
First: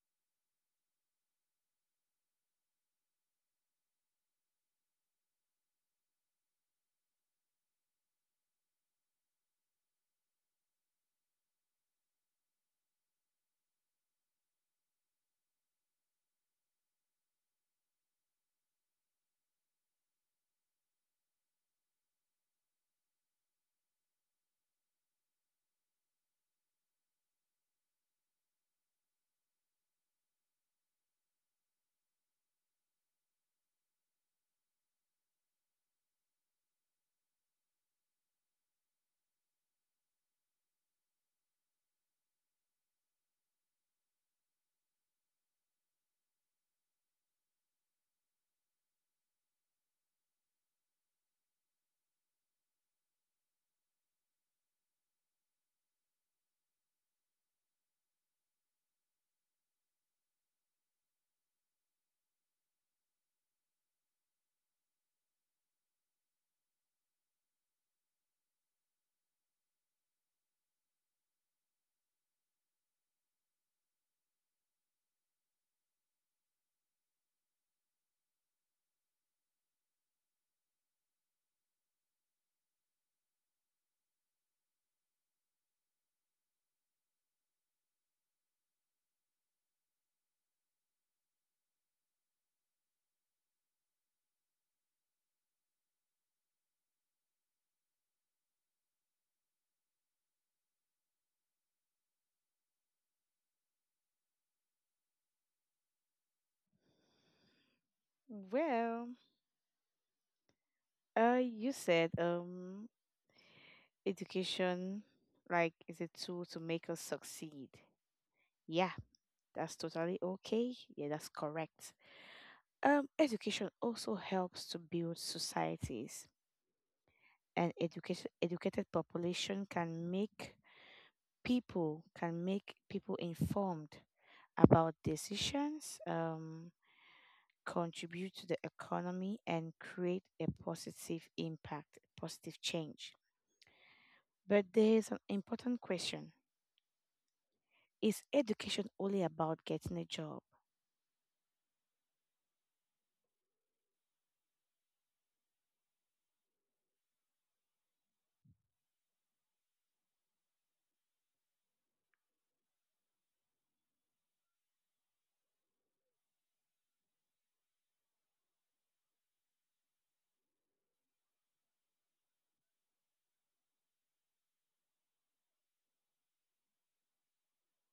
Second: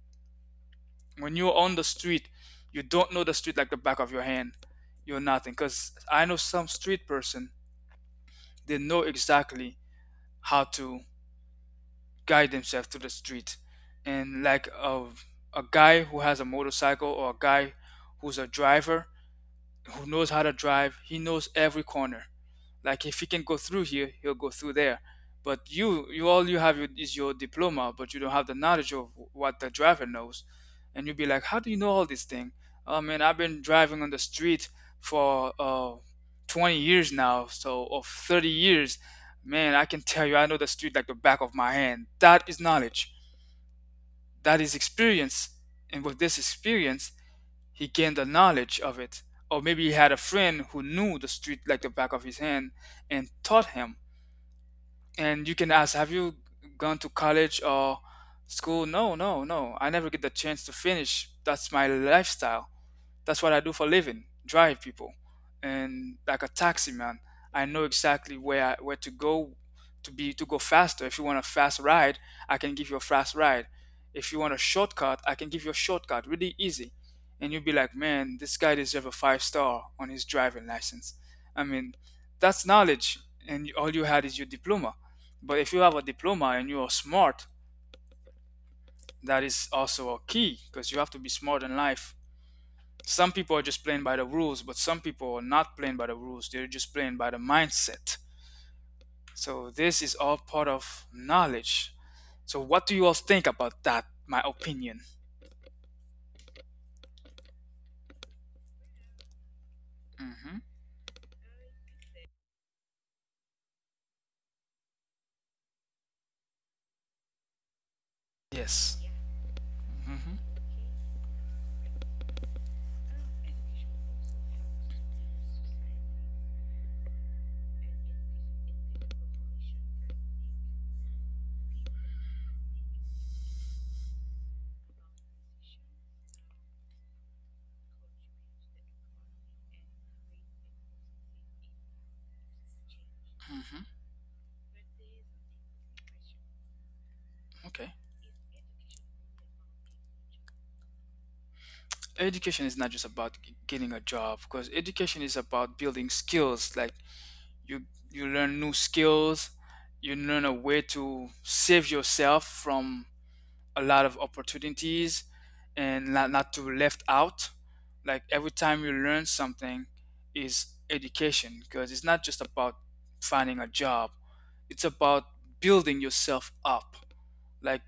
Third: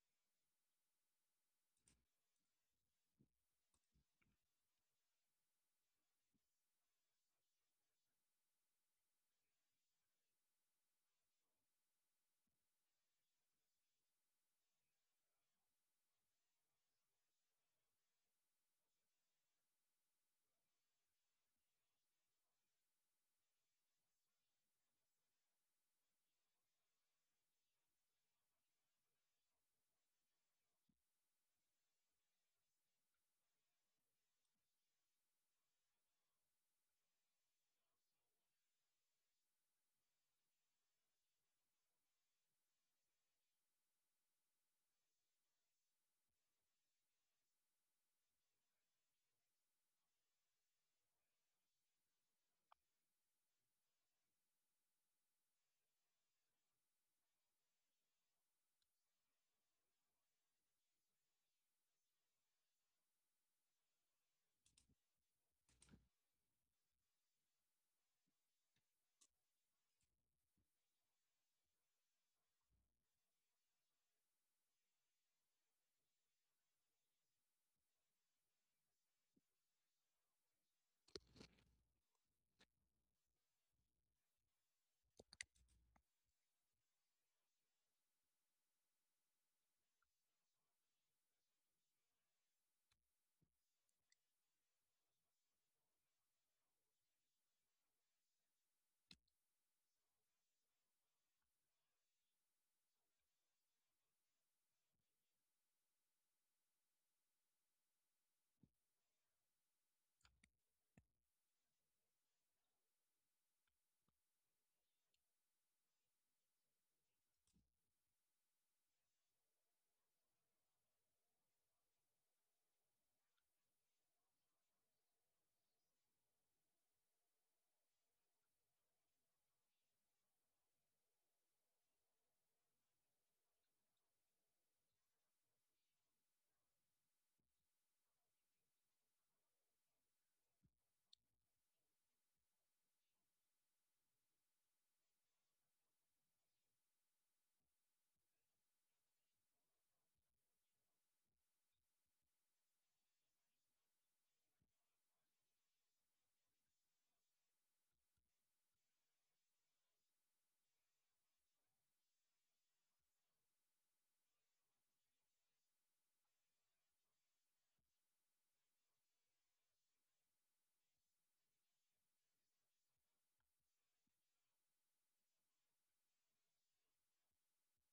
When you're on the street, you don't know the street like the back of your hand. You're nothing. Because I know some street person, they know exactly how to guide themselves through the street. And like a guy who has a motorcycle or a guy who's a driver, who knows how to drive. He knows every corner. Like if he can go through here, he'll go through there. But you all you have is your diploma, but you don't have the knowledge of what the driver knows. And you'll be like, how do you know all this thing? I mean, I've been driving on the street for 20 years now, so of 30 years, man, I can tell you, I know the street like the back of my hand. That is knowledge. That is experience. And with this experience, he gained the knowledge of it. Or maybe he had a friend who knew the street like the back of his hand and taught him. And you can ask, have you gone to college or school? No, no, no. I never get the chance to finish. That's my lifestyle. That's what I do for a living, drive people. And like a taxi man, I know exactly where to go to be to go faster. If you want a fast ride, I can give you a fast ride. If you want a shortcut, I can give you a shortcut, really easy. And you'll be like, man, this guy deserves a five star on his driving license. I mean, that's knowledge, and all you had is your diploma. But if you have a diploma and you are smart, that is also a key because you have to be smart in life. Some people are just playing by the rules, but some people are not playing by the rules. They're just playing by the mindset. So this is all part of knowledge. So what do you all think about that? My opinion. Well, Hmm. You said education, like, is a tool to make us succeed. Yeah, Yes. that's totally Hmm. okay. Yeah, that's correct. Education also helps to build societies, and educated population can make people informed about decisions. Contribute to the economy and create a positive impact, positive change. But there is an important question. Okay. Is education only about getting a job? Education is not just about getting a job, because education is about building skills. Like you, you learn new skills. You learn a way to save yourself from a lot of opportunities and not to left out, like every time you learn something is education, because it's not just about finding a job, it's about building yourself up, like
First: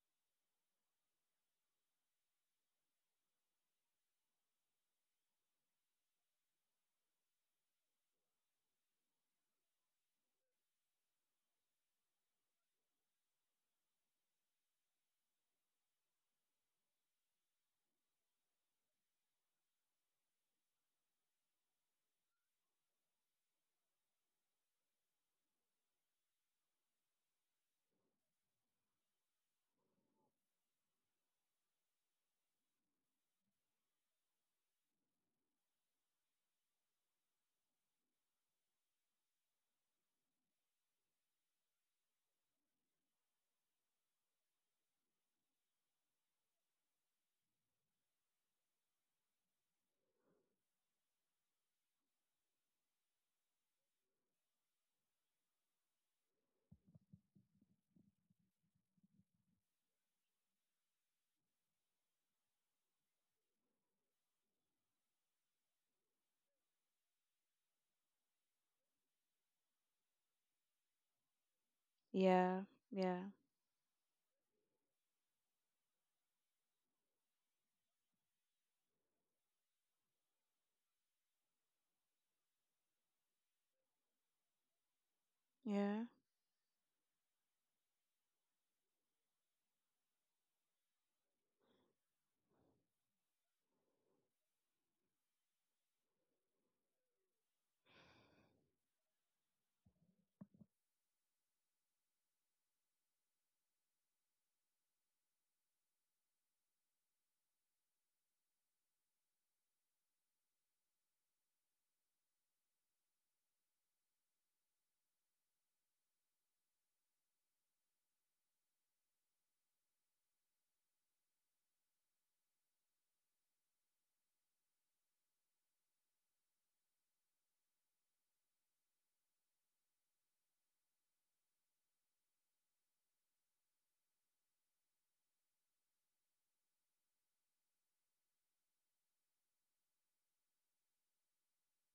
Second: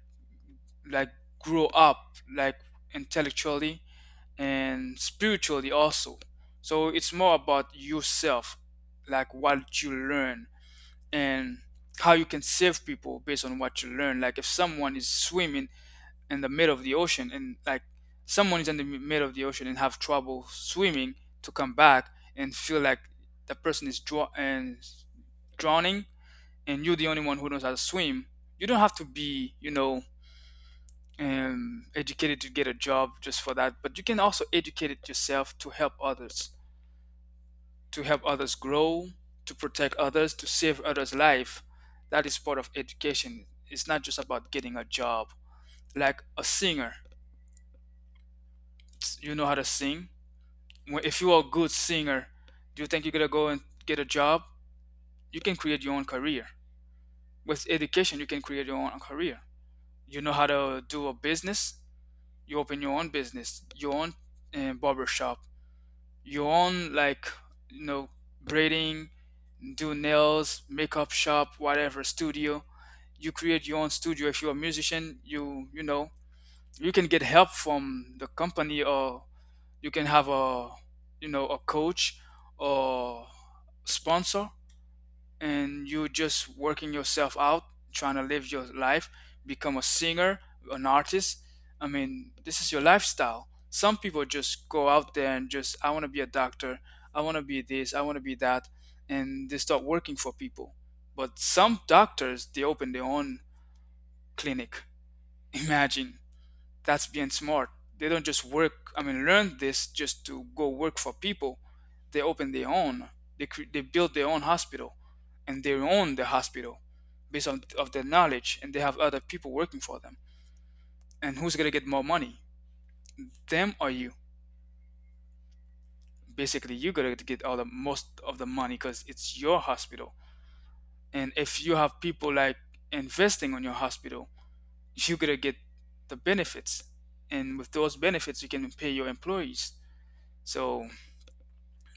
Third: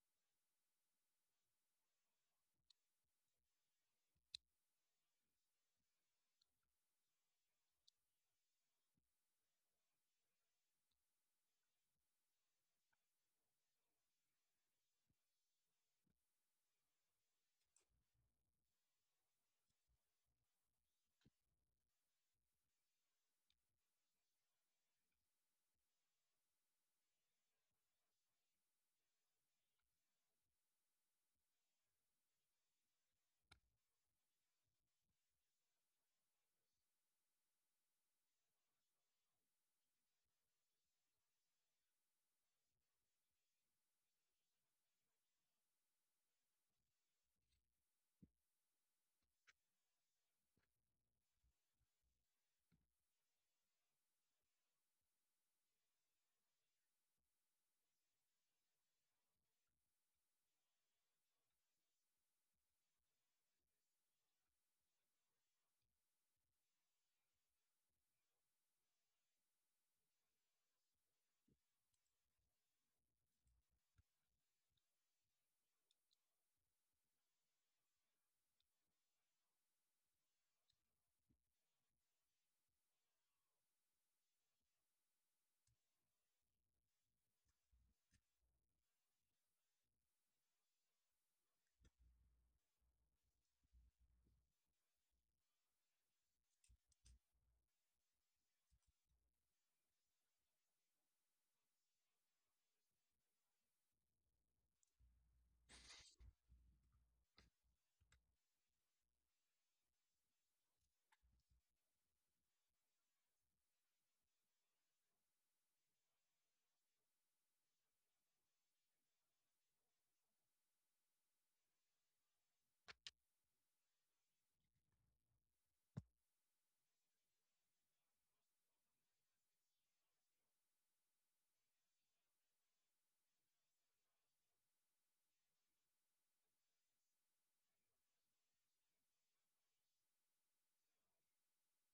like grow up, like intellectually and spiritually also. So it's more about yourself, like what you learn, and how you can save people based on what you learn. Like if someone is swimming in the middle of the ocean, and like someone is in the middle of the ocean and have trouble swimming to come back, and feel like the person is draw- and drowning, and you're the only one who knows how to swim, you don't have to be, you know, educated to get a job just for that, but you can also educate it yourself to help others, to help others grow, to protect others, to save others life. That is part of education. It's not just about getting a job. Like a singer, you know how to sing. If you are a good singer, do you think you're gonna go and get a job? You can create your own career. With education, you can create your own career. You know how to do a business. You open your own business, your own barber shop, your own, like, you know, braiding, do nails, makeup shop, whatever Yeah, studio. yeah, You create your own studio. If you're a musician, you know, you can get help from the company, or you can have a, you know, a coach or sponsor, and yeah. you just working yourself out, trying to live your life, become a singer, an artist. I mean, this is your lifestyle. Some people just go out there and just, I want to be a doctor, I want to be this, I want to be that, and they start working for people. But some doctors, they open their own clinic. Imagine. That's being smart. They don't just work. I mean, learn this just to go work for people. They open their own. They they build their own hospital, and they own the hospital based on of their knowledge. And they have other people working for them. And who's gonna get more money? Them or you? Basically, you're gonna get all the most of the money because it's your hospital. And if you have people like investing on your hospital, you're gonna get the benefits. And with those benefits, you can pay your employees. So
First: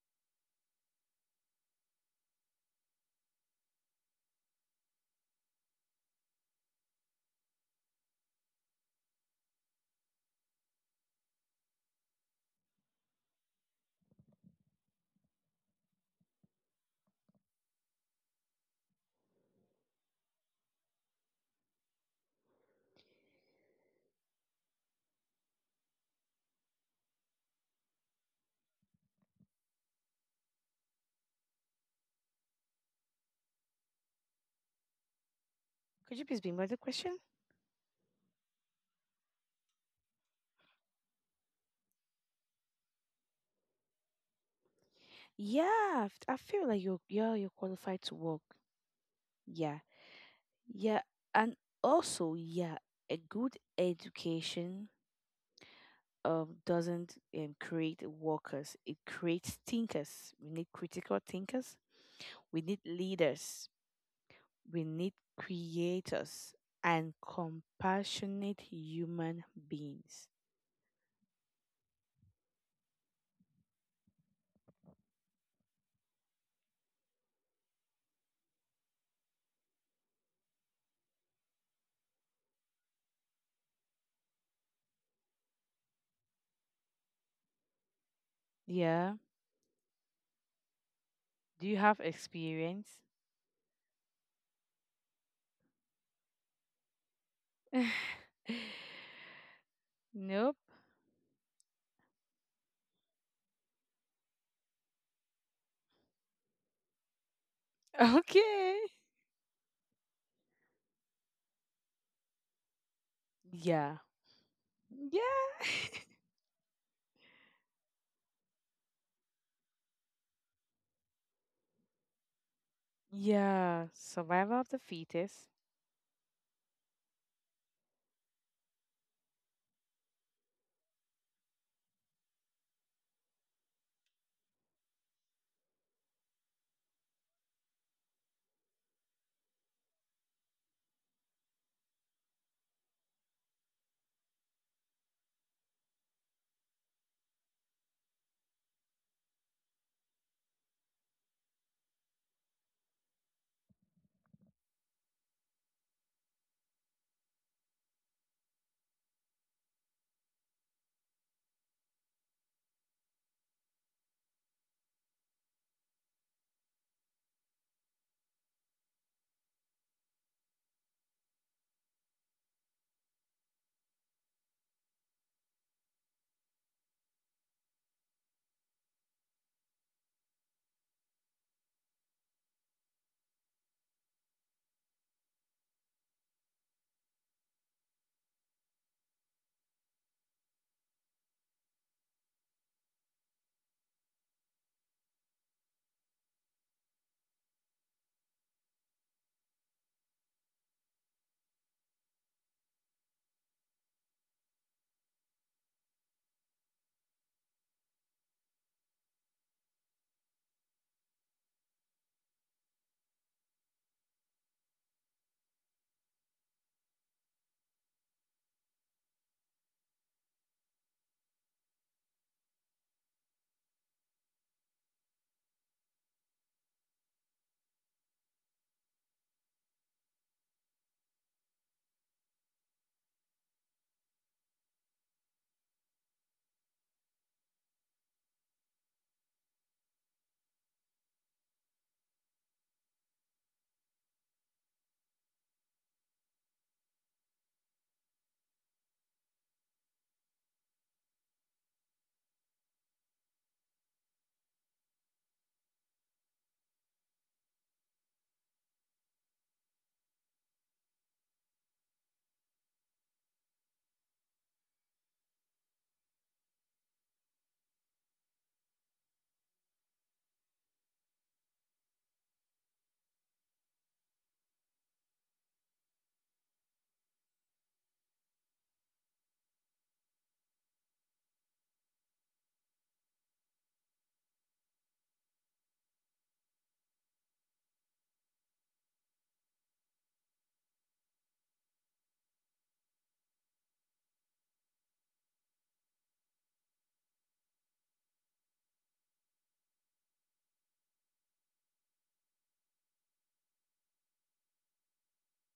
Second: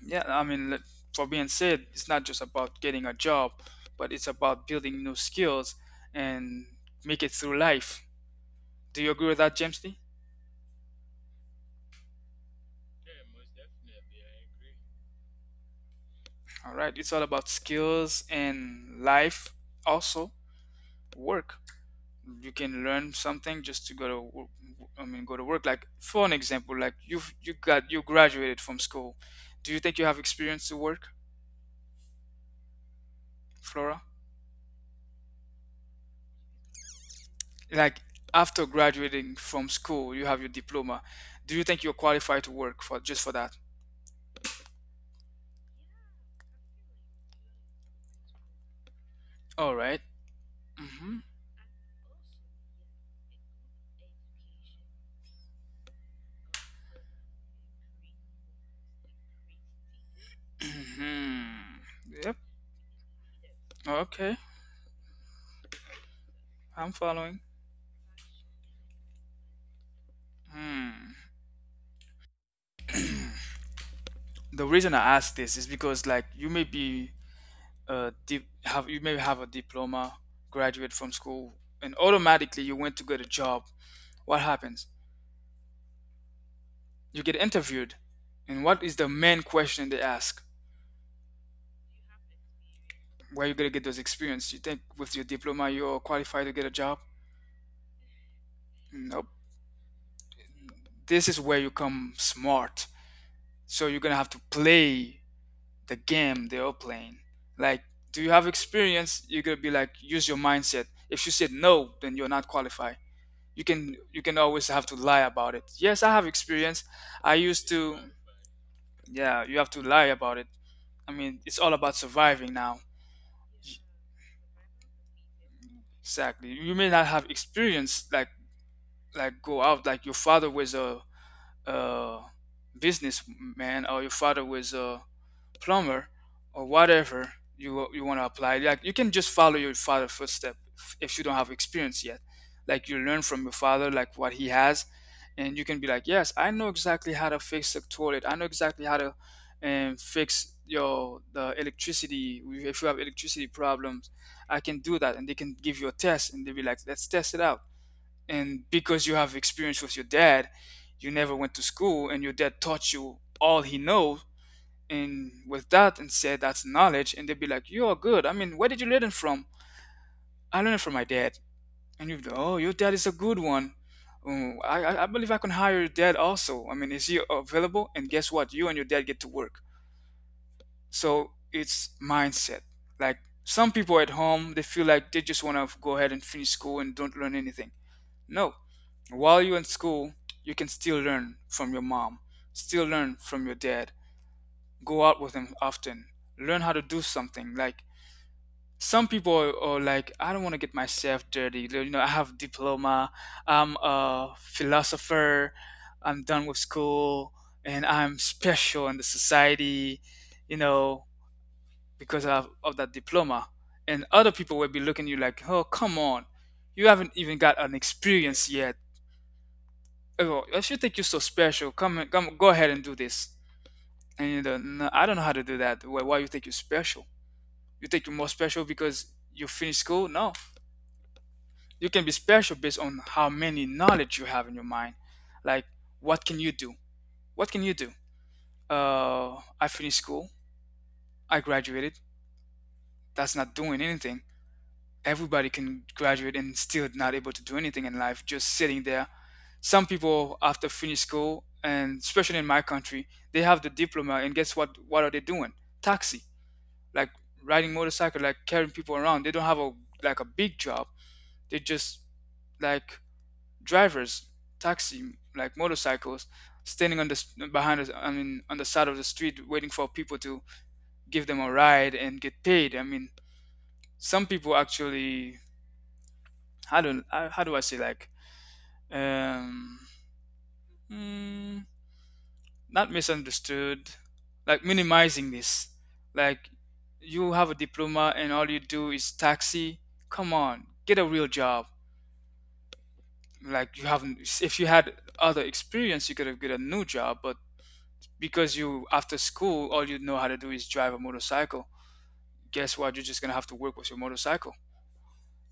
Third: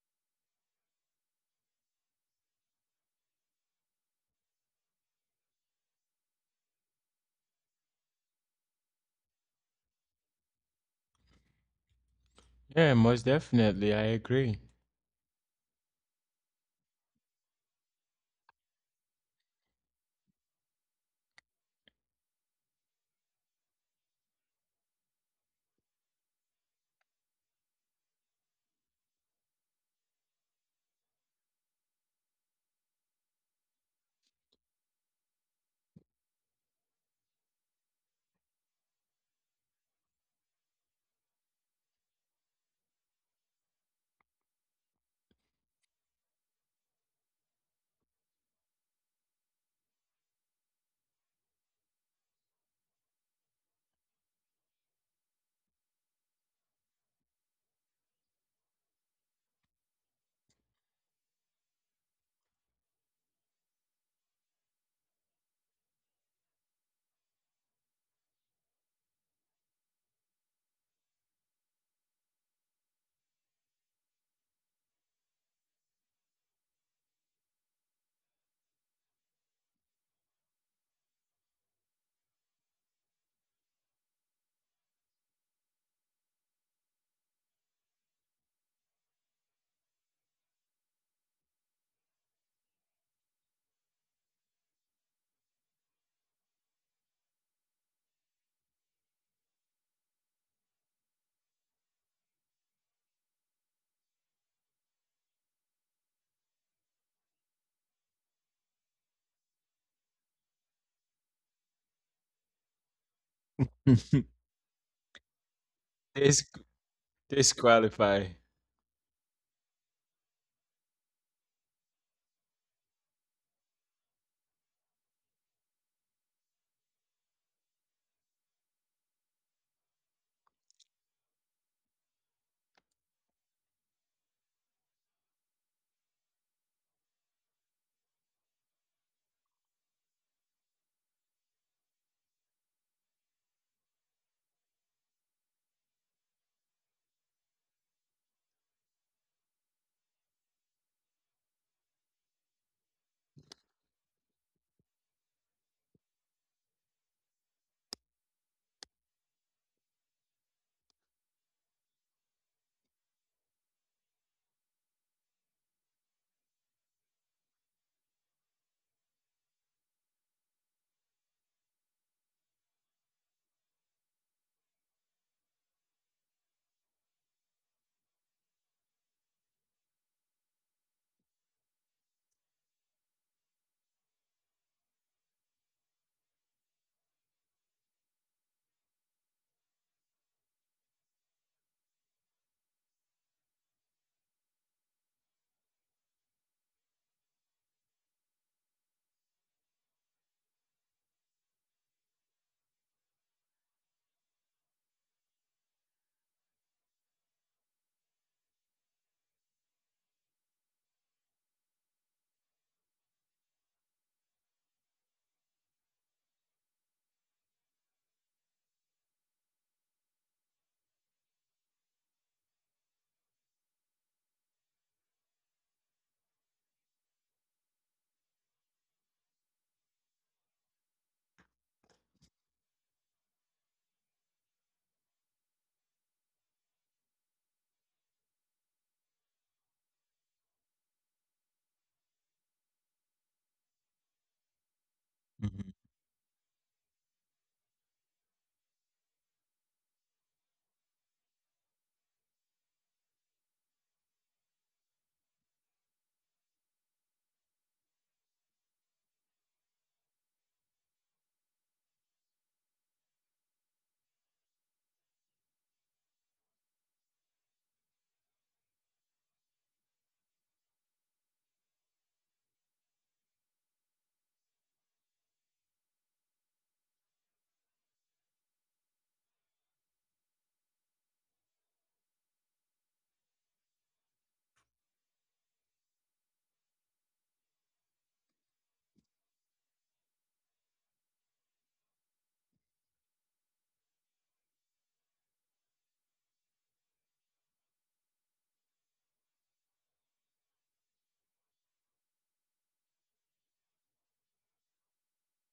yeah, I mean, like, for being said, it's not just about getting a job, but it's about building new skills and make it through life. Do you agree with that, James D? Yeah, most definitely, I agree. All right, it's all about skills and life, also work. You can learn something just to go to, I mean, go to work. Like for an example, like you got you graduated from school. Do you think you have experience to work, Flora? Could you please be more the question? Like after graduating from school, you have your diploma. Do you think you're qualified to work for just for that? I feel like you're yeah, you're qualified to work. All Yeah. right. Yeah. Mm-hmm. And also, yeah, a good education doesn't create workers. It creates thinkers. We need critical thinkers. Mm-hmm. Yep. We need leaders. Okay. We need creators I'm and following. compassionate human beings. Hmm. The reason I ask this is because, like, you may be have, you may have a diploma, graduate from school, and automatically you went to get a job. What happens? You get interviewed, and what is the Yeah. main question they ask? Do you have experience? Where you gonna get those experience? You think with your diploma you're qualified to get a job? Nope. Nope. This is where you come smart. So you're gonna have to play the game they are playing. Like, do you have Okay. experience? You're gonna be like, use your mindset. If she said no, then you're not qualified. You Yeah. can always have to Yeah. lie about it. Yes, I have Dis experience. I used to. disqualify. Yeah, you have to lie about it. I mean, it's all about surviving now. Yeah. Survival of the fetus. Exactly. You may not have experience, like, go out, like your father was a businessman, or your father was a plumber, or whatever you want to apply. Like you can just follow your father's footstep, if you don't have experience yet, like you learn from your father, like what he has, and you can be like, yes, I know exactly how to fix the toilet, I know exactly how to fix your the electricity if you have electricity problems, I can do that. And they can give you a test, and they'll be like, let's test it out. And because you have experience with your dad, you never went to school, and your dad taught you all he knows, and with that, and said, that's knowledge. And they'd be like, you're good. I mean, where did you learn it from? I learned it from my dad. And you'd be like, oh, your dad is a good one. Oh, I believe I can hire your dad also. I mean, is he available? And guess what? You and your dad get to work. So it's mindset. Like some people at home, they feel like they just want to go ahead and finish school and don't learn anything. No, while you're in school, you can still learn from your mom, still learn from your dad, go out with them often. Learn how to do something. Like some people are like, I don't want to get myself dirty. You know, I have diploma. I'm a philosopher. I'm done with school, and I'm special in the society. You know, because of that diploma. And other people will be looking at you like, oh, come on. You haven't even got an experience yet. Oh, if you think you're so special, come, come, go ahead and do this. And you know, no, I don't know how to do that. Why you think you're special? You think you're more special because you finish school? No. You can be special based on how many knowledge you have in your mind. Like, what can you do? What can you do? I finished school. I graduated. That's not doing anything. Everybody Mhm. can graduate and still not able to do anything in life, just sitting there. Some people after finish school, and especially in my country, they have the diploma, and guess what? What are they doing? Taxi, like riding motorcycle, like carrying people around. They don't have a like a big job. They just, like, drivers, taxi, like motorcycles, standing on the behind us. I mean, on the side of the street, waiting for people to give them a ride and get paid. I mean, some people actually. How do I say um mm, not misunderstood, like minimizing this, like you have a diploma and all you do is taxi. Come on, get a real job. Like you haven't, if you had other experience you could have got a new job, but because you, after school, all you know how to do is drive a motorcycle. Guess what? You're just gonna have to work with your motorcycle,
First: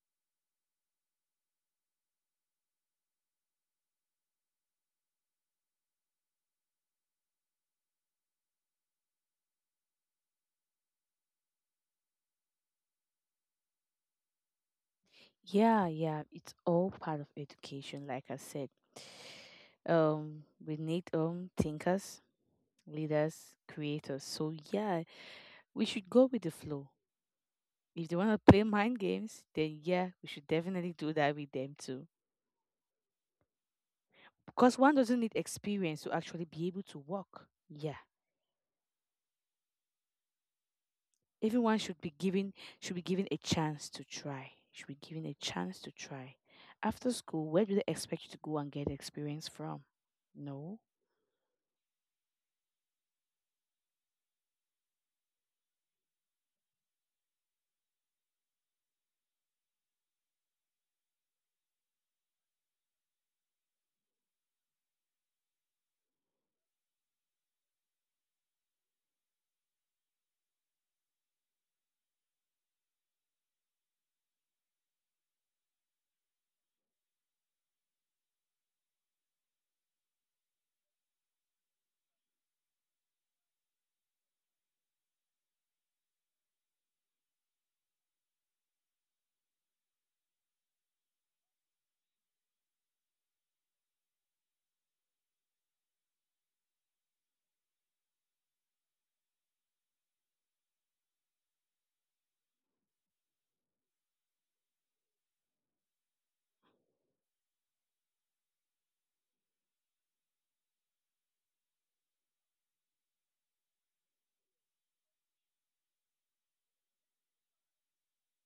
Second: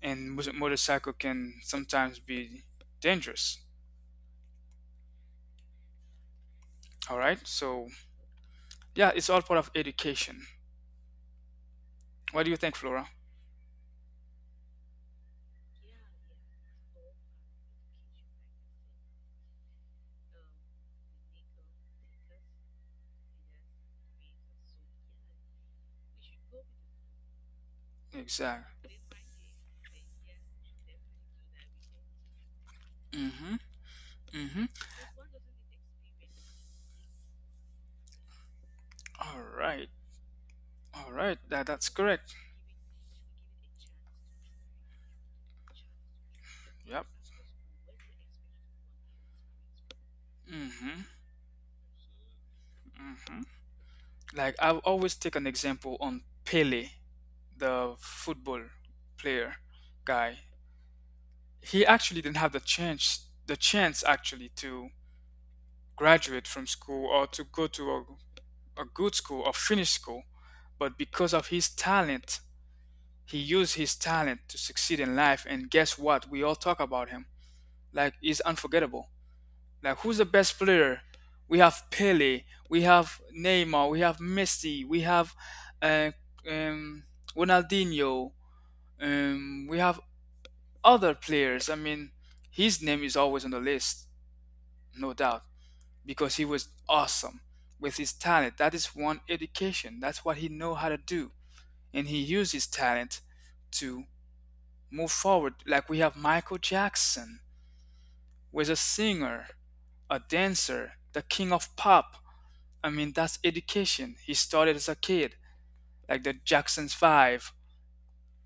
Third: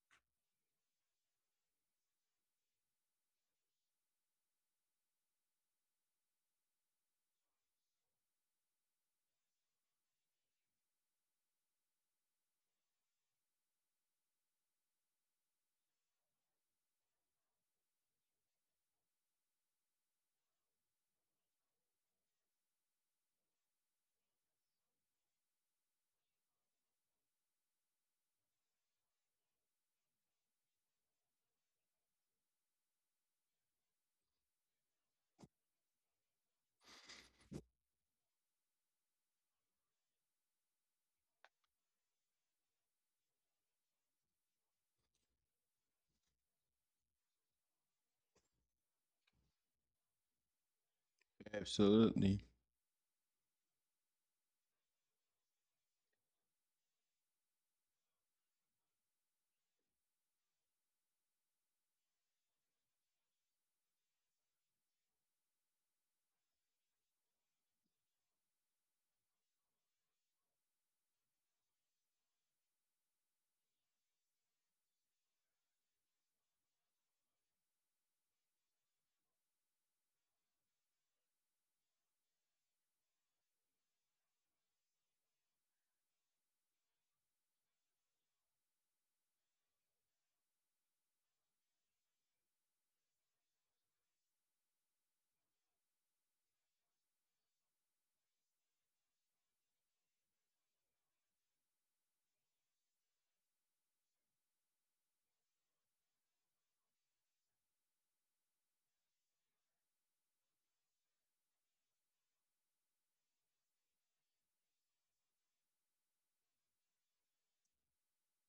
and motorcycle can sometimes be dangerous. All right, so yeah, it's all part of education. What do you think, Flora? Yeah, yeah. It's all part of education, like I said. We need thinkers, leaders, creators. So yeah, we should go with the flow. If they want to play Exactly. mind games, then yeah, we should definitely do that with them too. Mm-hmm. Mm-hmm. Because one doesn't need experience to actually be able to walk. Yeah. All right. All right, that, Everyone that's should be correct. given a chance to try, should be given a chance to try. Yep. After school, where do they expect you to go and get experience from? No. Mm-hmm. Absolutely. Mm-hmm. Like I always take an example on Pele, the football player guy. He actually didn't have the chance actually to graduate from school or to go to a good school or finish school. But because of his talent, he used his talent to succeed in life. And guess what? We all talk about him. Like he's unforgettable. Like who's the best player? We have Pele, we have Neymar, we have Messi, we have uh, um, Ronaldinho, we have other players. I mean, his name is always on the list, no doubt, because he was awesome with his talent. That is one education. That's what he know how to do, and he used his talent to move forward. Like we have Michael Jackson, was a singer, a dancer, the king of pop. I mean, that's education. He started as a kid, like the Jackson's Five.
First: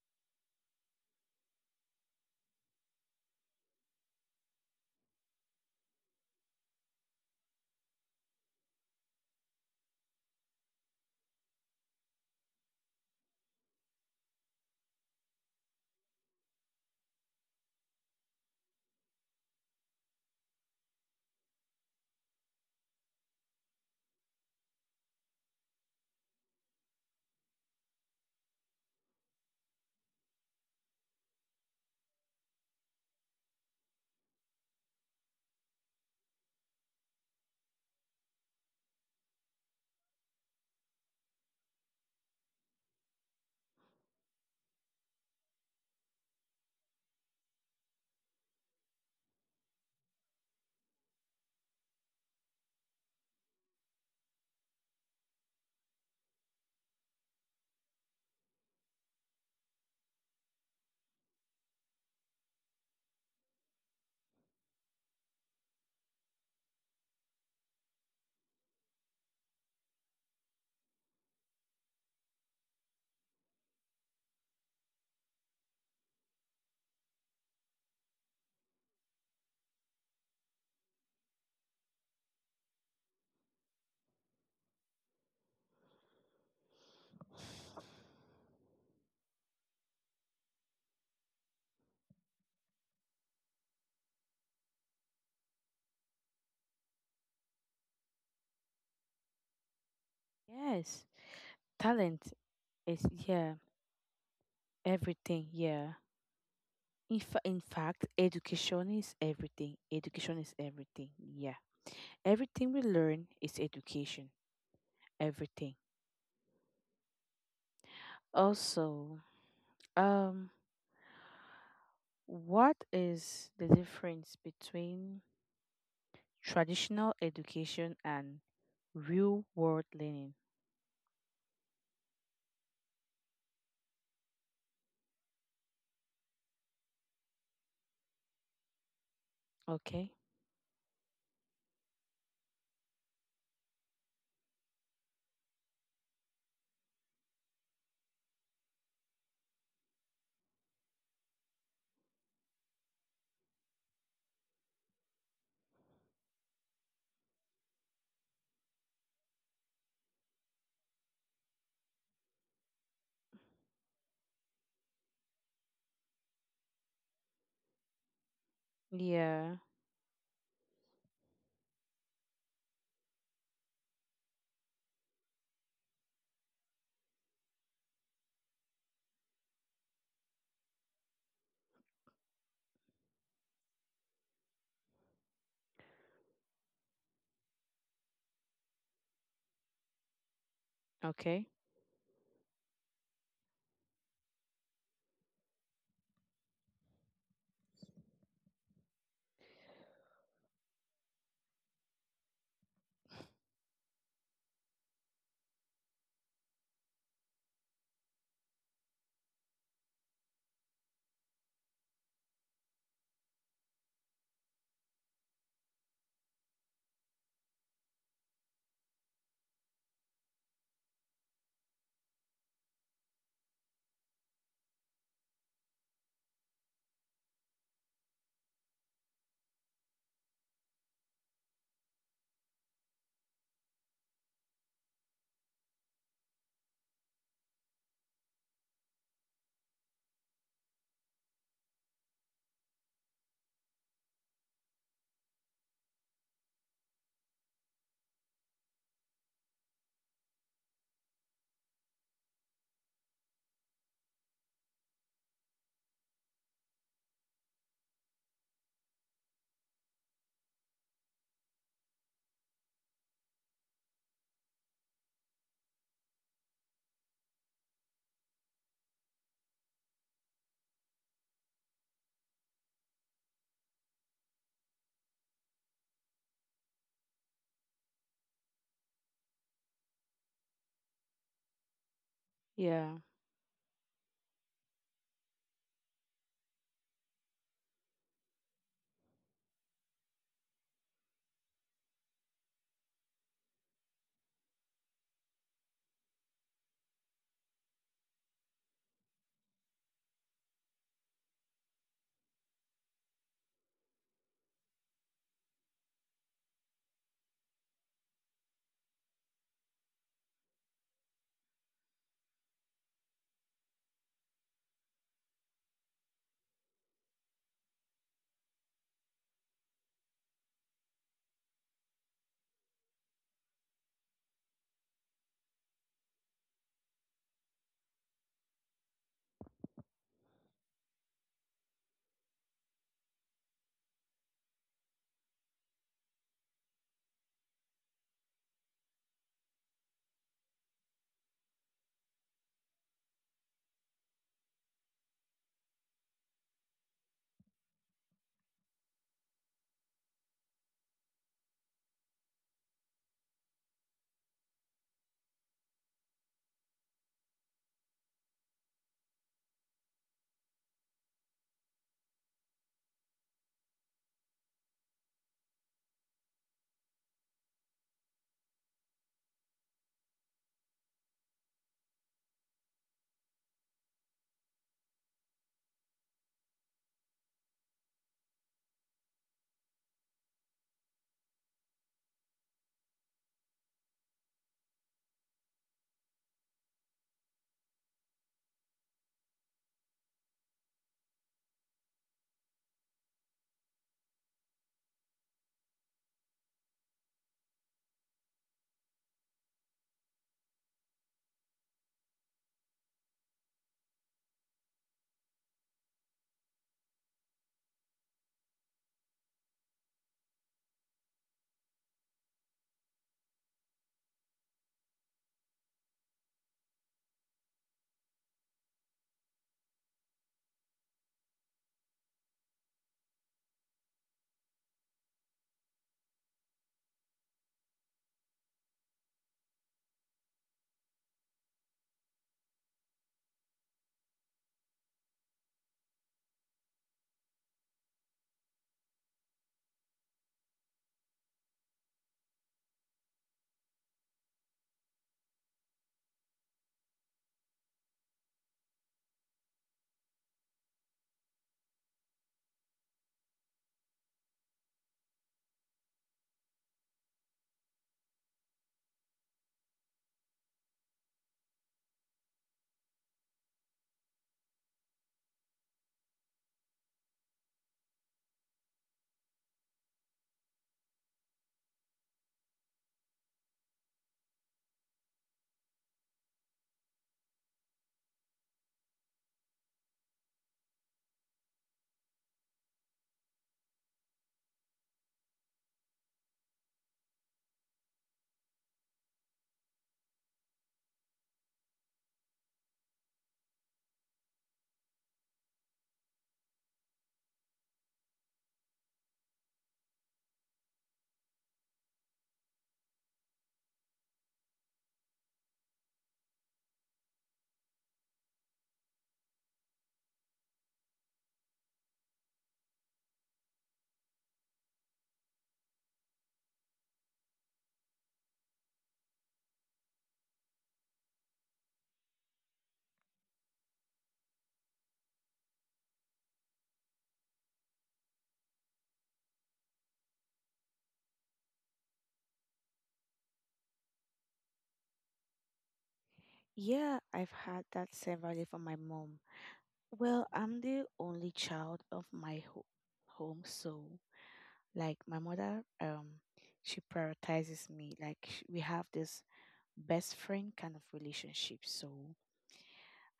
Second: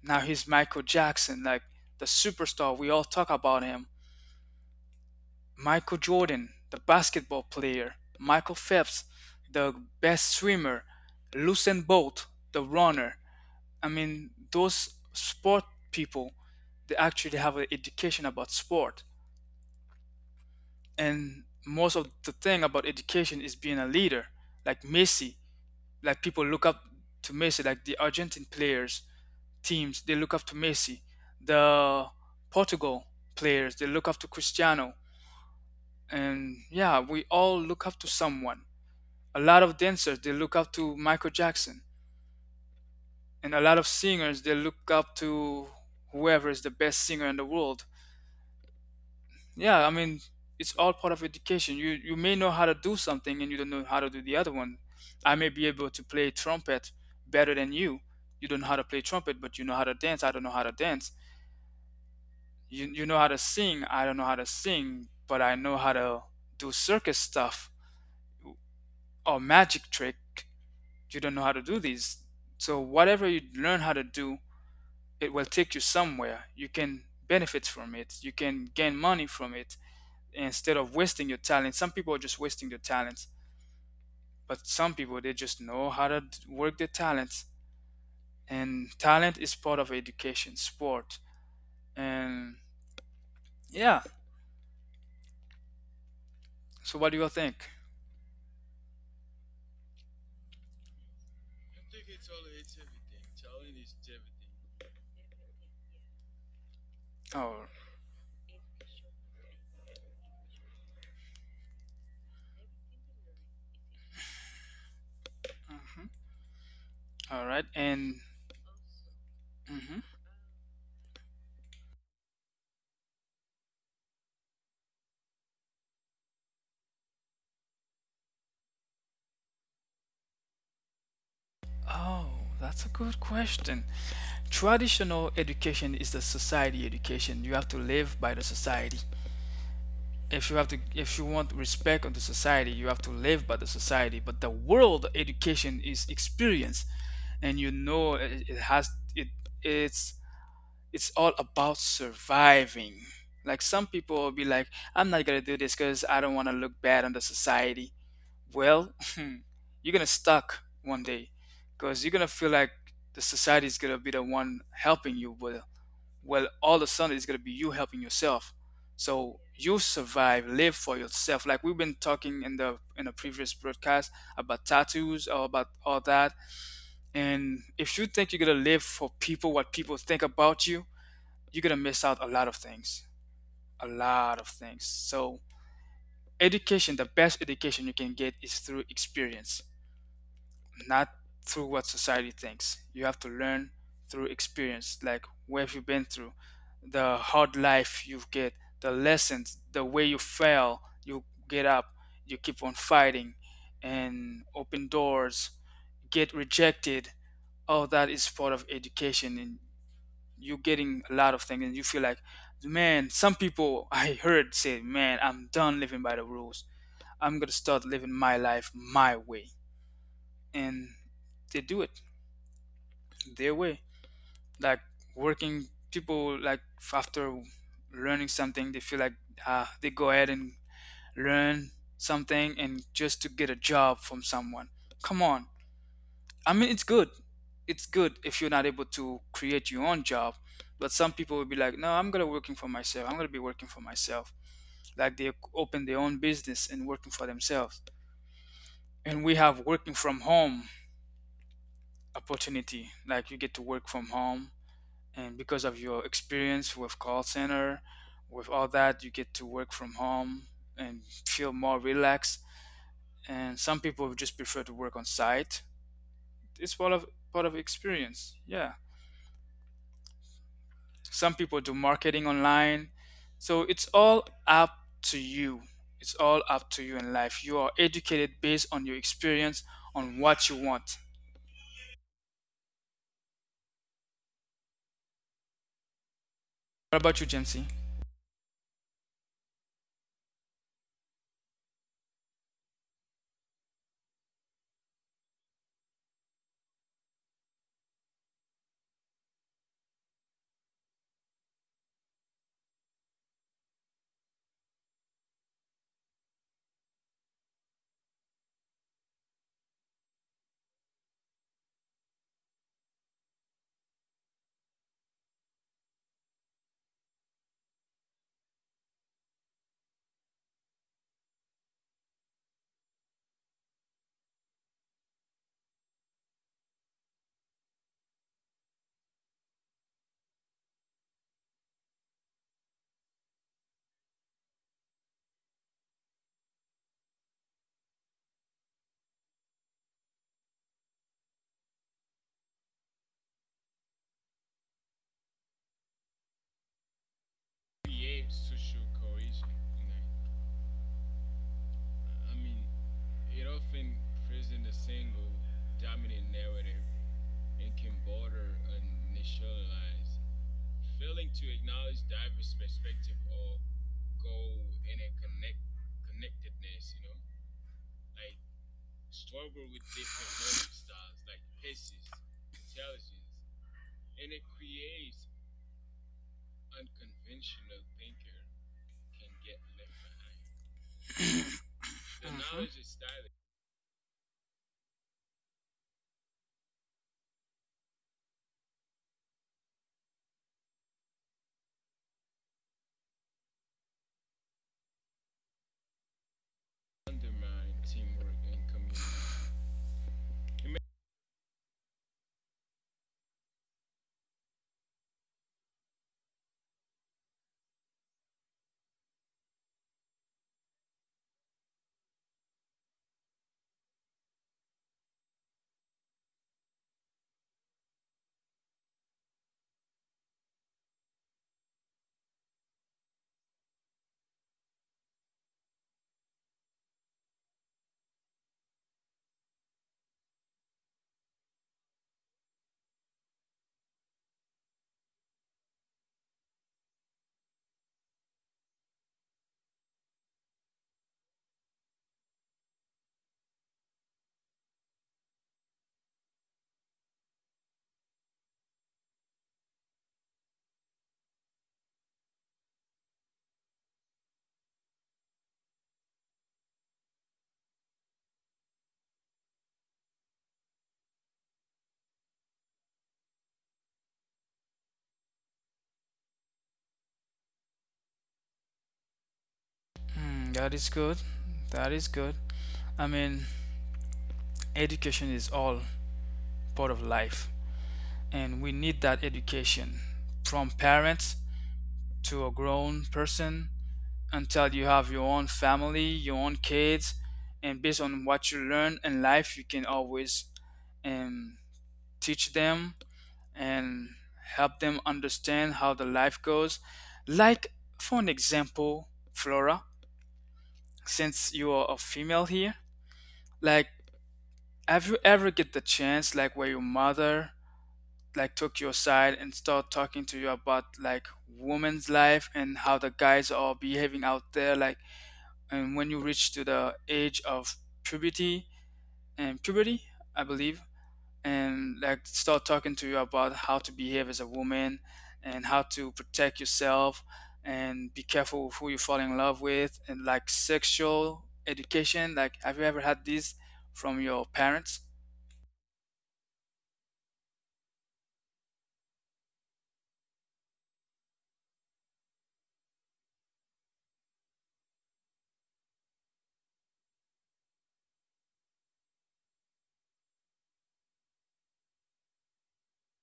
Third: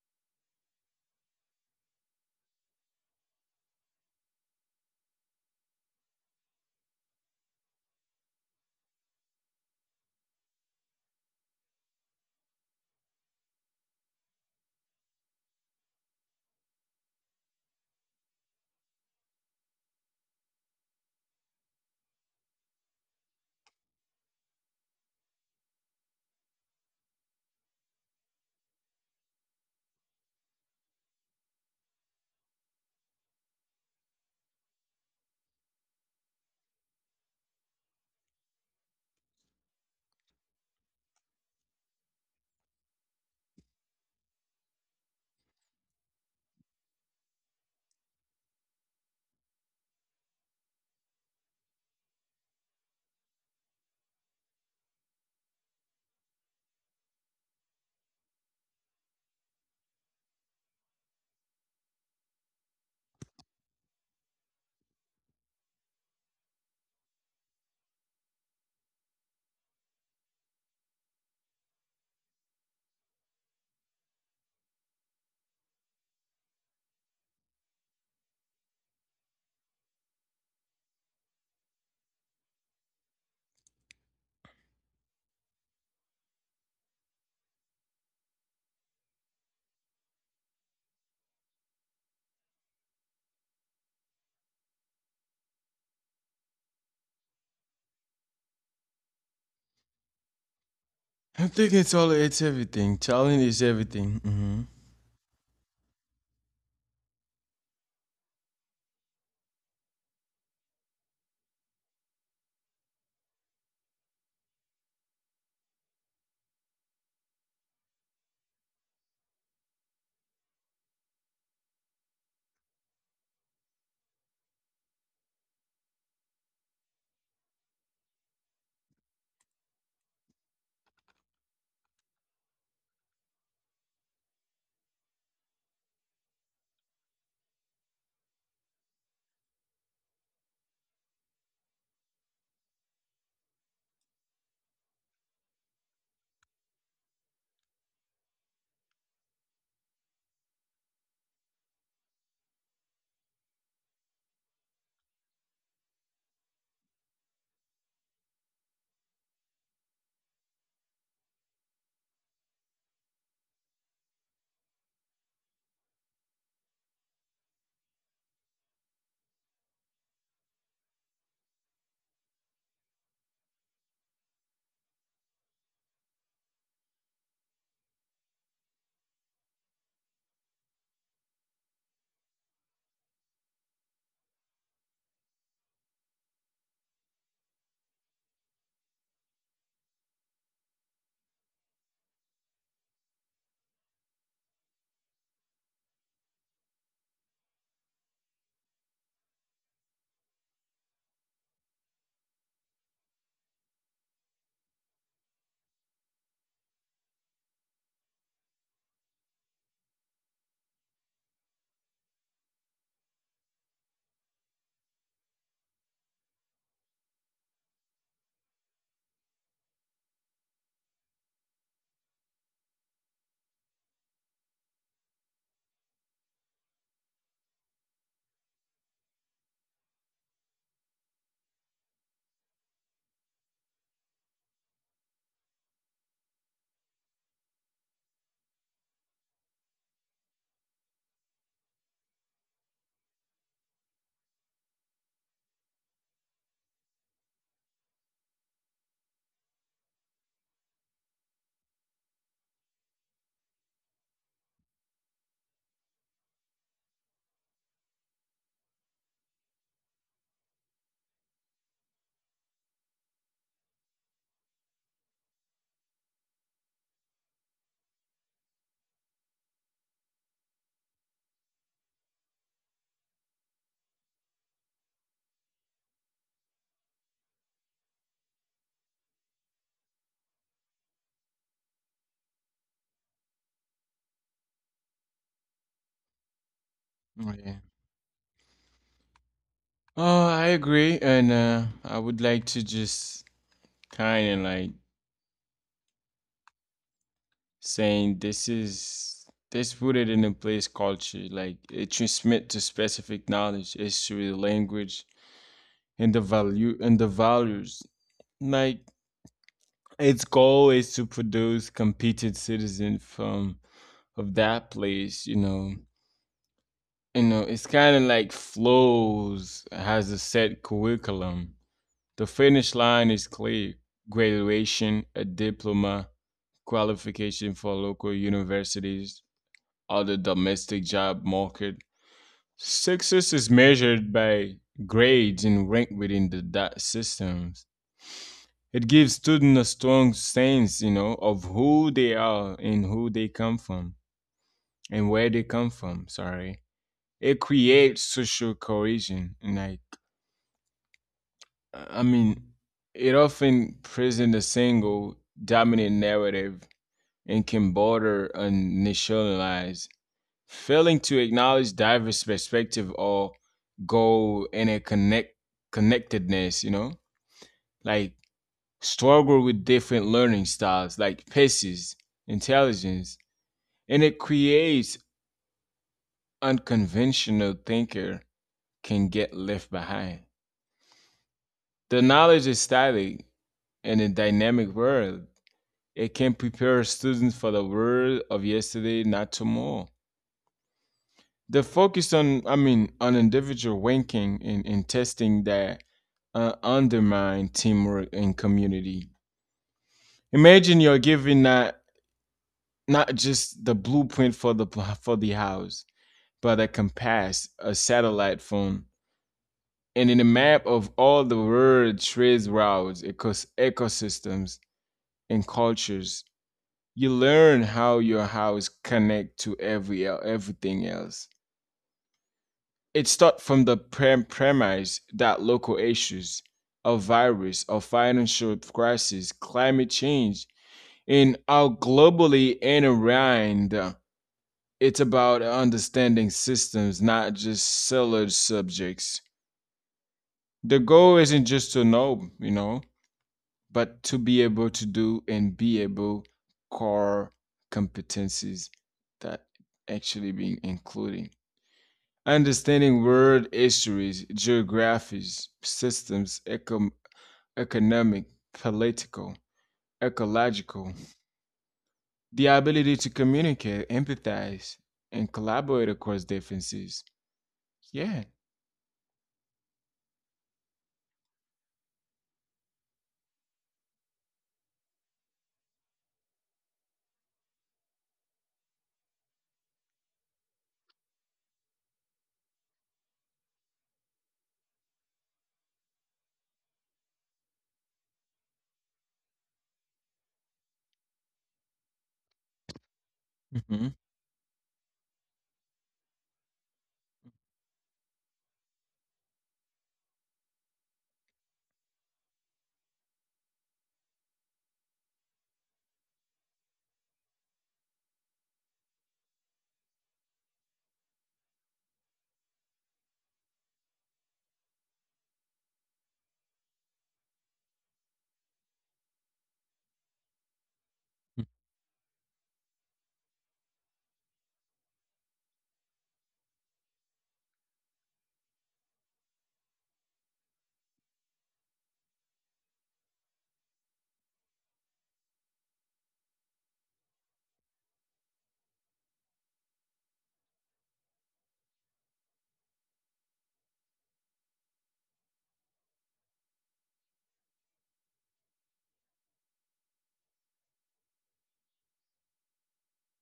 Now he's Michael Jackson, like the superstar. We all talk about him. Michael Jordan, the basketball player, Michael Phelps, the best swimmer, Usain Bolt, the runner. I mean, those sport people, they actually have an education about sport. And most of the thing about education is being a leader, like Messi. Like people look up to Messi, like the Argentine players, teams, they look up to Messi. The Portugal players, they look up to Cristiano. And yeah, we all look up to someone. A lot of dancers, they look up to Michael Jackson, and a lot of singers they look up to whoever is the best singer in the world. Yeah, I mean, it's all part of education. You may know how to do something and you don't know how to do the other one. I may be able to play trumpet better than you. You don't know how to play trumpet, but you know how to dance. I don't know how to dance. You know how to sing. I don't know how to sing, but I know how to do circus stuff or magic trick. You don't know how to do these. So whatever you learn how to do, it will take you somewhere. You can benefit from it. You can gain money from it instead of wasting your talent. Some people are just wasting their talents, but some people they just know how to work their talents. And talent is part of education, sport, and yeah. So what do you think? Yes. I think it's all Talent it's everything. is, Talent yeah, is everything. Hmm. everything, yeah. Oh, In fact, education is everything, yeah. Everything we learn is education. Everything. all right. And Also, mhm. um what is the difference between traditional education and real world learning? Oh, that's a good question. Traditional education is the society education. You have to live by the society. Okay. If you have to, if you want respect on the society, you have to live by the society, but the world education is experience. And you know, it has it, it's it's all about surviving. Like some people will be like, I'm not gonna do this because I don't want to look bad on the society. Well, you're gonna stuck one day because you're gonna feel like the society is gonna be the one helping you. But well, all of a sudden it's going to be you helping yourself. So Yeah. you survive, live for yourself, like we've been talking in the previous broadcast about tattoos or about all that. And if you think you're going to live for people, what people think about you, you're going to miss out a lot of things, a lot of things. So education, the best education you can get is through experience, not Okay. through what society thinks. You have to learn through experience, like what have you been through, the hard life you get, the lessons, the way you fail, you get up, you keep on fighting, and open doors, get rejected. All that is part of education, and you're getting a lot of things, and you feel like, man, some people I heard say, man, I'm done living by the rules. I'm gonna start living my life my way, and they do it their way. Like working people, like after learning something, they feel like they go ahead and learn something and just to get a job from someone. Come on. I mean, it's good. It's good if you're not able to create your own job. But some people will be like, no, I'm gonna working for myself. I'm gonna be working for myself. Like they open their own business and working for themselves. And we have working from home opportunity. Like you get to work from home, and because of your experience with call center, with all that, you get to work from home and feel more relaxed. And some people just prefer to work on site. It's part of experience, yeah. Some people do marketing online, so it's all up to you. It's all up to you. In life you are educated based on your experience, on what you want. Yeah. What about you, Oh, yeah. Jamesy? Oh, I agree, and I would like to just kind of like saying this is this rooted in a place culture. Like it transmit to specific knowledge, history, language, and the values. Like its goal is to produce competent citizens from of that place. You know, it's kind of like flows has a set curriculum. The finish line is clear: graduation, a diploma, qualification for local universities, or the domestic job market. Success is measured by grades and rank within the dot systems. It gives students a strong sense, you know, of who they are and who they come from and where they come from. Sorry, it creates social cohesion and like, I mean, it often presents a single dominant narrative and can border on nationalize. Failing to acknowledge diverse perspective or go in a connect connectedness, you know, like struggle with different learning styles, like paces, intelligence, and it creates unconventional thinker can get left behind. The knowledge is static in a dynamic world. It can prepare students for the world of yesterday, not tomorrow. The focus on, I mean, on individual ranking and testing that undermine teamwork and community. Imagine you're giving not not just the blueprint for the for the house, but a compass, a satellite phone, and in a map of all the world trade routes, ecosystems, and cultures. You learn how your house connect to every everything else. It starts from the premise that local issues, a virus, a financial crisis, climate change, and are globally intertwined. It's about understanding systems, not just siloed subjects. The goal isn't just to know, you know, but to be able to do and be able core competencies that actually being including understanding world histories, geographies, systems, economic, political, ecological, the ability to communicate, empathize, and collaborate across differences. Yeah. Hmm, that is good. That is good. I mean, education is all part of life, and we need that education from parents to a grown person, until you have your own family, your own kids, and based on what you learn in life, you can always um, teach them Hmm, and help them understand how the life goes. Like, for an example, Flora, since you are a female here, like, have you ever get the chance, like, where your mother like took your side and start talking to you about like women's life and how the guys are behaving out there, like, and when you reach to the age of puberty and puberty, I believe, and like start talking to you about how to behave as a woman and how to protect yourself and be careful with who you fall in love with, and like sexual education, like have you ever had this from your parents? Yeah, I've had that severely from my mom. Well, I'm the only child of my home, so like my mother, she prioritizes me. We have this best friend kind of relationship. So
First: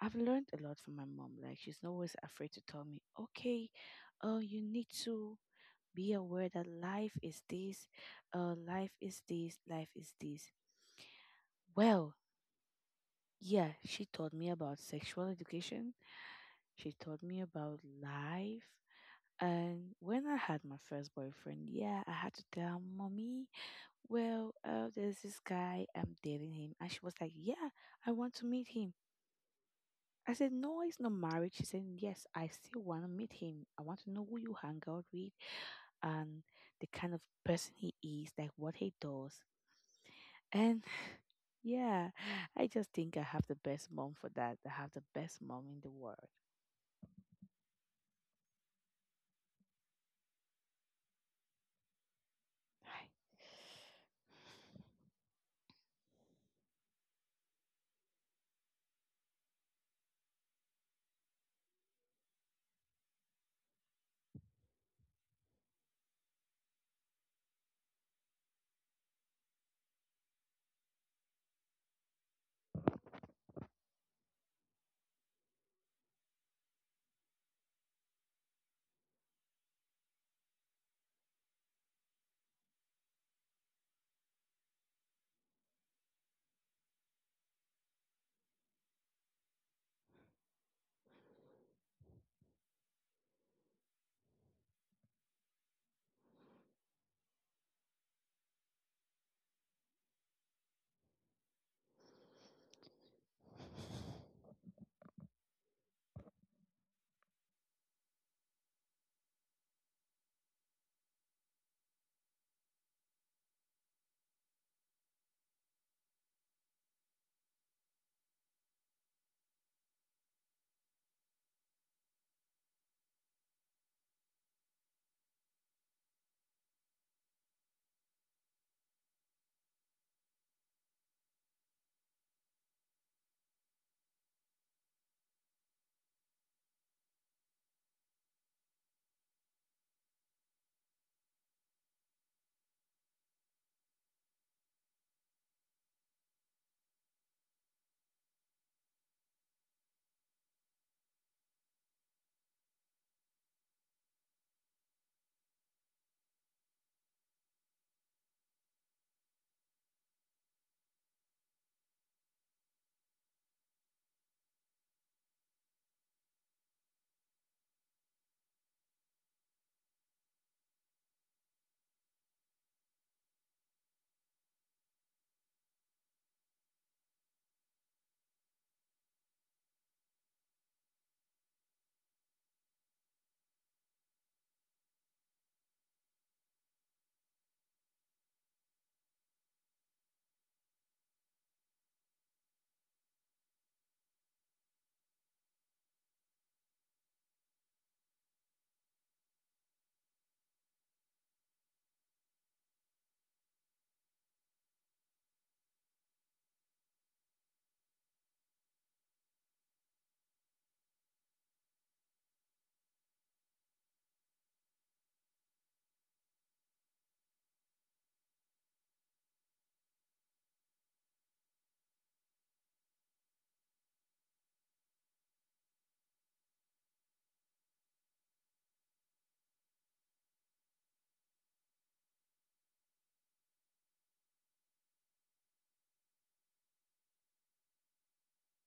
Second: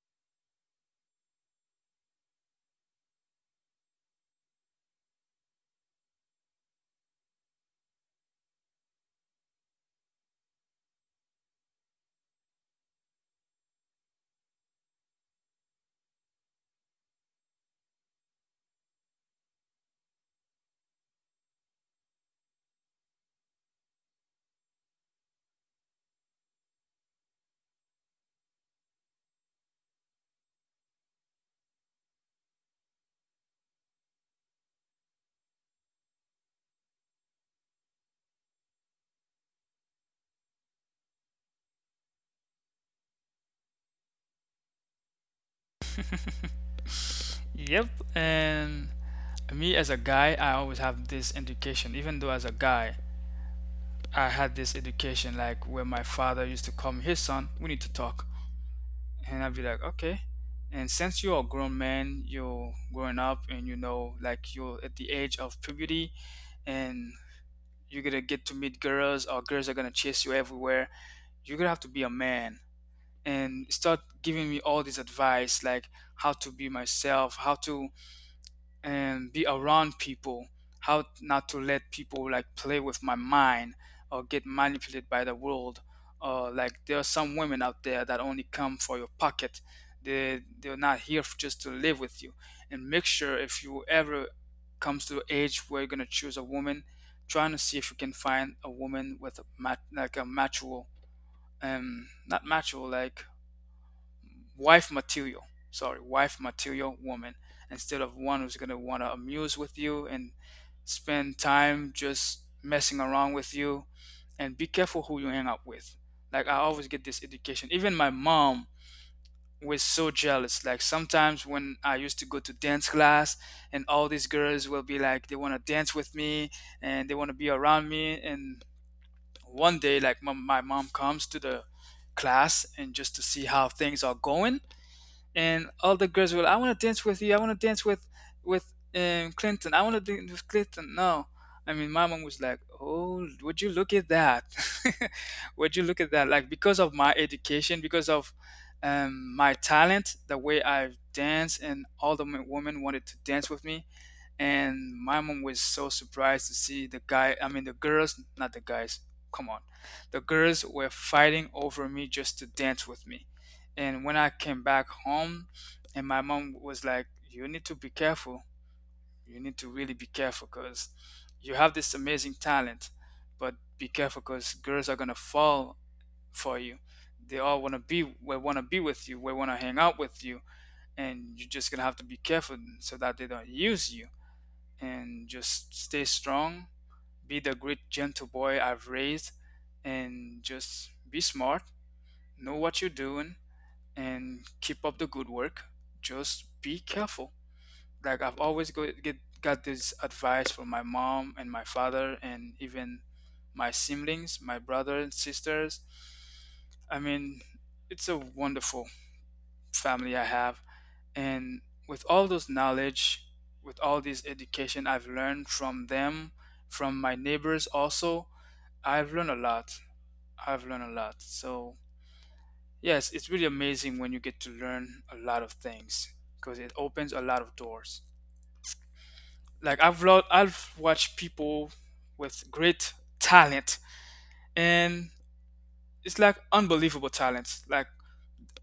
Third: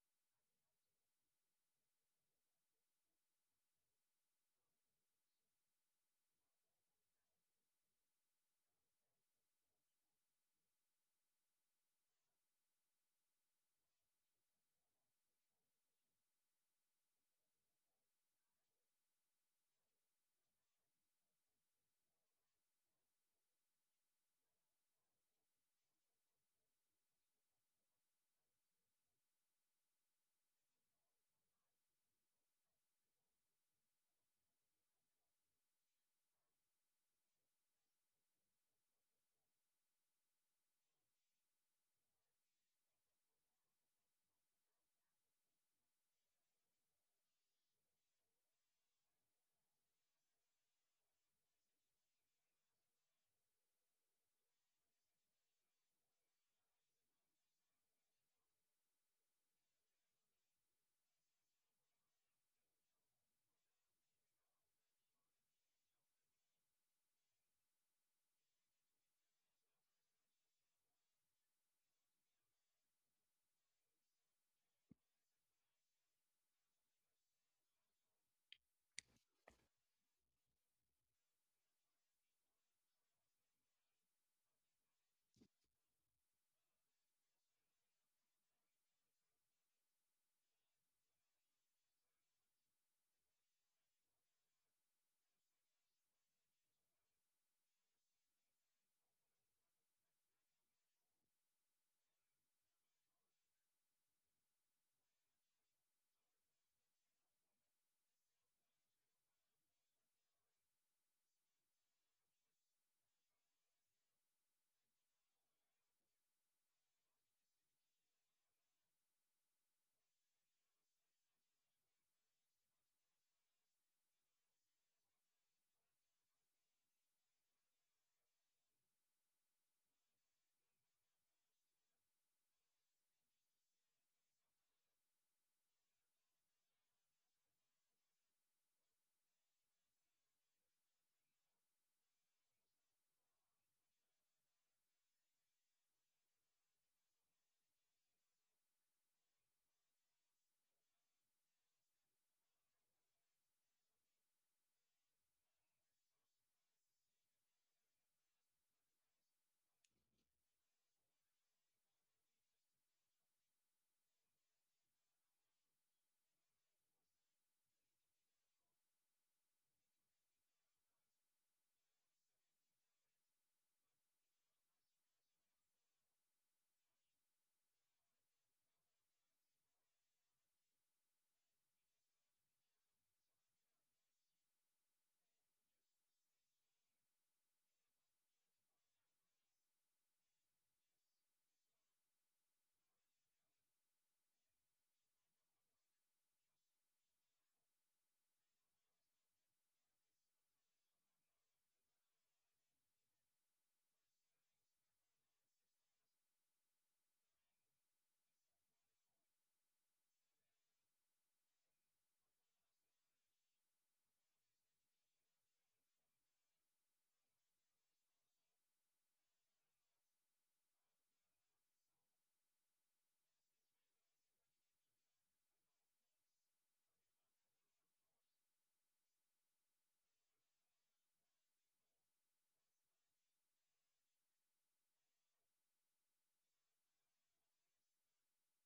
I've learned a lot from my mom. Like she's not always afraid to tell me, okay, oh, you need to be aware that life is this, life is this, life is this. Well, yeah, she taught me about sexual education. She taught me about life. And when I had my first boyfriend, yeah, I had to tell him, mommy, well, there's this guy, I'm dating him. And she was like, yeah, I want to meet him. I said, no, it's not marriage. She said, yes, I still want to meet him. I want to know who you hang out with and the kind of person he is, like what he does. And yeah, I just think I have the best mom for that. I have the best mom in the world. Yep, and me as a guy, I always have this education. Even though as a guy, Right. I had this education like where my father used to call me, "Hey son, we need to talk," and I'd be like, "Okay." And since you're a grown man, you're growing up, and you know, like you're at the age of puberty, and you're gonna get to meet girls, or girls are gonna chase you everywhere. You're gonna have to be a man, and start giving me all this advice, like how to be myself, how to and be around people, how not to let people like play with my mind or get manipulated by the world. Or like there are some women out there that only come for your pocket. They're not here just to live with you. And make sure if you ever comes to the age where you're gonna choose a woman, trying to see if you can find a woman with a like a mutual not mutual, like wife material. Sorry, wife material woman instead of one who's gonna wanna amuse with you and spend time just messing around with you. And be careful who you hang up with. Like I always get this education. Even my mom was so jealous. Like sometimes when I used to go to dance class and all these girls will be like they wanna dance with me and they wanna be around me. And one day like my mom comes to the class and just to see how things are going, and all the girls will, I want to dance with you, I want to dance with Clinton, I want to dance with Clinton. No, I mean my mom was like, oh, would you look at that. Would you look at that. Like because of my education, because of my talent, the way I dance, and all the women wanted to dance with me, and my mom was so surprised to see the guy, I mean the girls, not the guys, come on, the girls were fighting over me just to dance with me. And when I came back home, and my mom was like, "You need to be careful. You need to really be careful because you have this amazing talent, but be careful because girls are gonna fall for you. They all wanna be, we wanna be with you. We wanna hang out with you, and you're just gonna have to be careful so that they don't use you. And just stay strong. Be the great gentle boy I've raised, and just be smart. Know what you're doing." and keep up the good work. Just be careful. Like I've always go, get got this advice from my mom and my father and even my siblings, my brother and sisters. I mean, it's a wonderful family I have. And with all those knowledge, with all this education I've learned from them, from my neighbors also, I've learned a lot. I've learned a lot. So, yes, it's really amazing when you get to learn a lot of things because it opens a lot of doors. Like I've watched people with great talent, and it's like unbelievable talent. Like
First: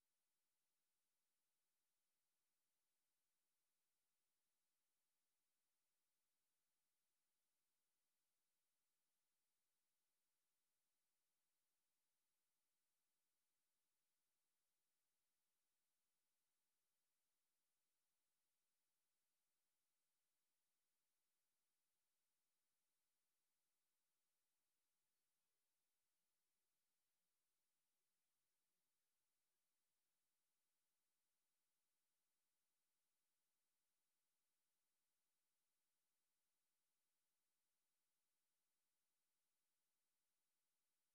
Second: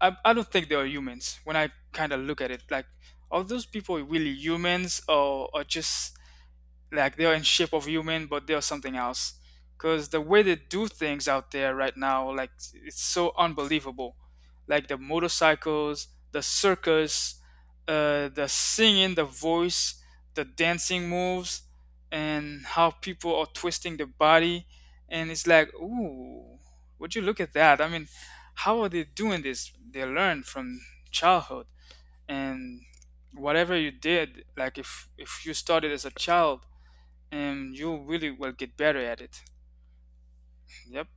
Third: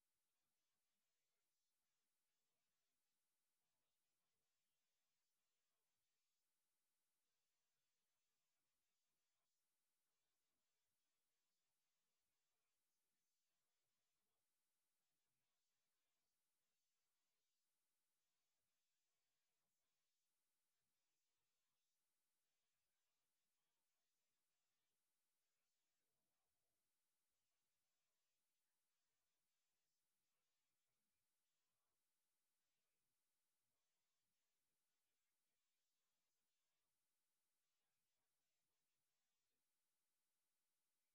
I don't think they are humans when I kind of look at it. Like are those people really humans or just, like they're in shape of human but they're something else, because the way they do things out there right now, like, it's so unbelievable, like the motorcycles, the circus, the singing, the voice, the dancing moves, and how people are twisting the body. And it's like, ooh, would you look at that? I mean, how are they doing this? They learn from childhood. And whatever you did, like if you started as a child, and you really will get better at it. Yep,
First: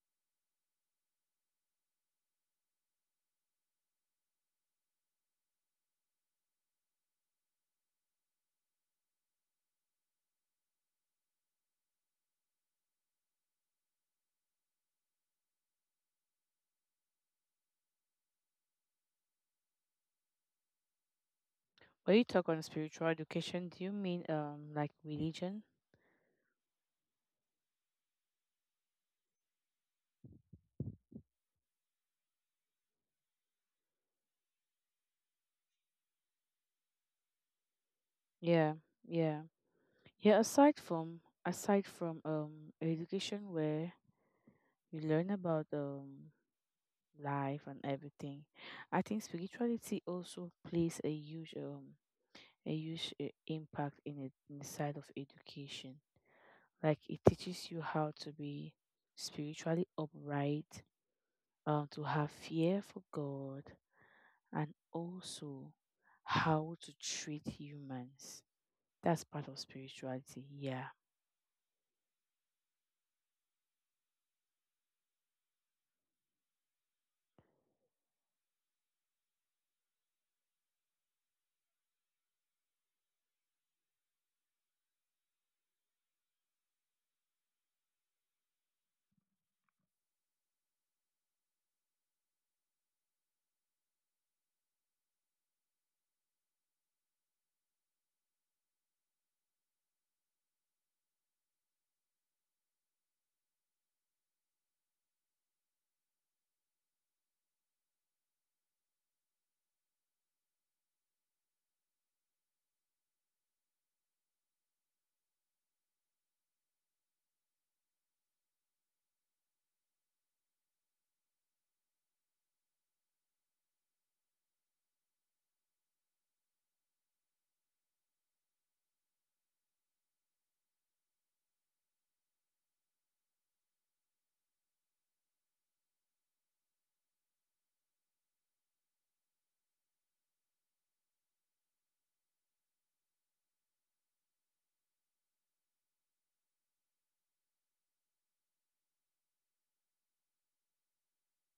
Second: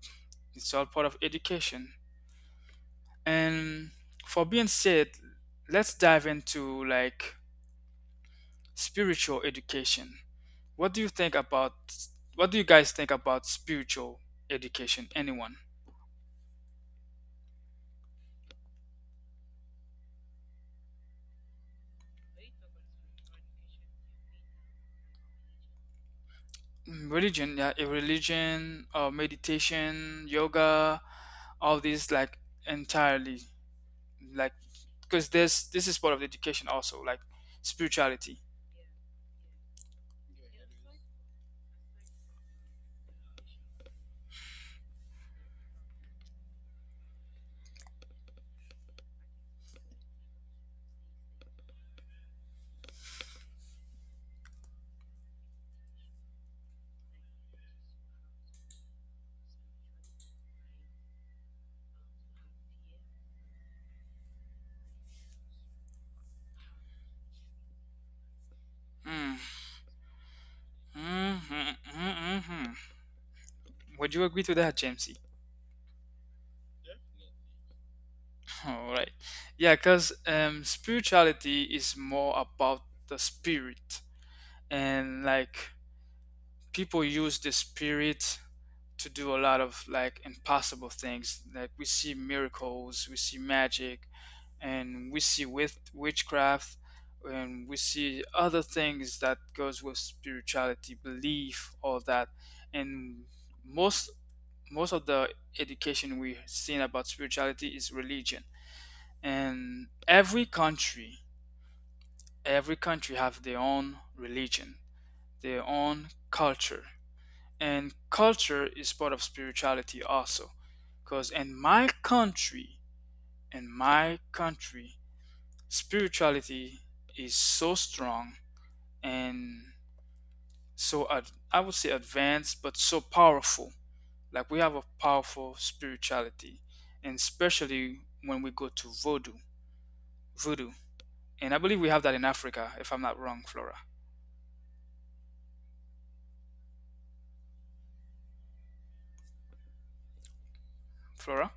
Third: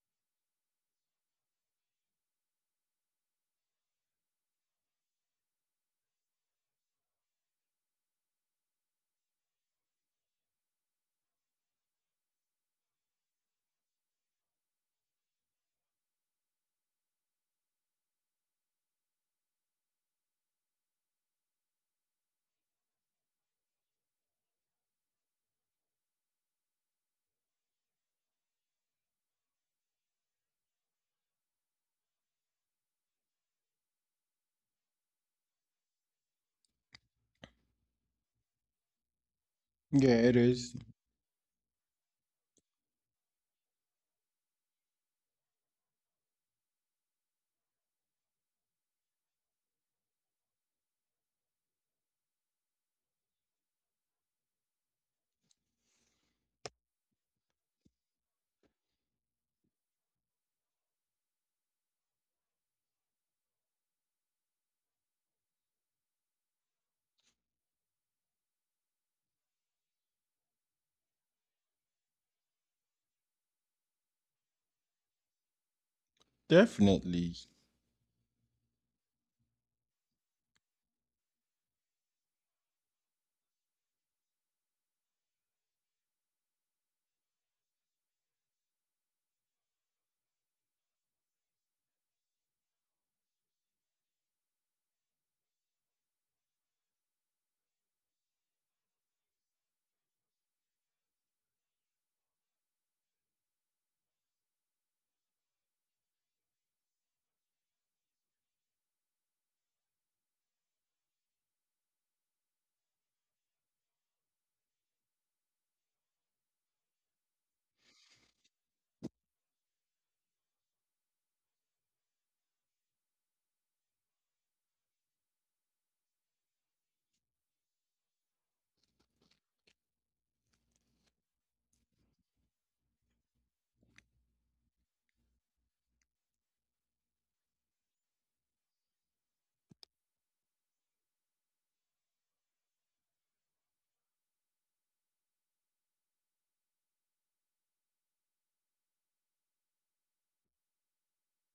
it's all part of education. And for being said, let's dive into like spiritual education. What do you think about what do you guys think about spiritual education? Anyone? When you talk on spiritual education, do you mean like religion? Mm, religion, yeah, a religion or meditation, yoga, all these, like, entirely, like, because this is part of the education also, like spirituality. Yeah, yeah. yeah, it Yeah, is. Aside from education where you learn about life and everything, I think spirituality also plays a huge impact in it in the side of education. Like it teaches you how to be spiritually upright, to have fear for God, and also how to treat humans. That's Mm. part of spirituality. Yeah. Mhm, mhm, mhm. Would you agree to that, Jamesy? Definitely. All right. Yeah, because spirituality is more about the spirit, and like people use the spirit to do a lot of like impossible things. Like we see miracles, we see magic, and we see with witchcraft, and we see other things that goes with spirituality, belief, all that. And most most of the education we've seen about spirituality is religion. And every country have their own religion, their own culture. And culture is part of spirituality also, because in my country, spirituality is so strong. And I would say advanced, but so powerful. Like we have a powerful spirituality, and especially when we go to voodoo. And I believe we have that in Africa, if I'm not wrong, Flora. Flora.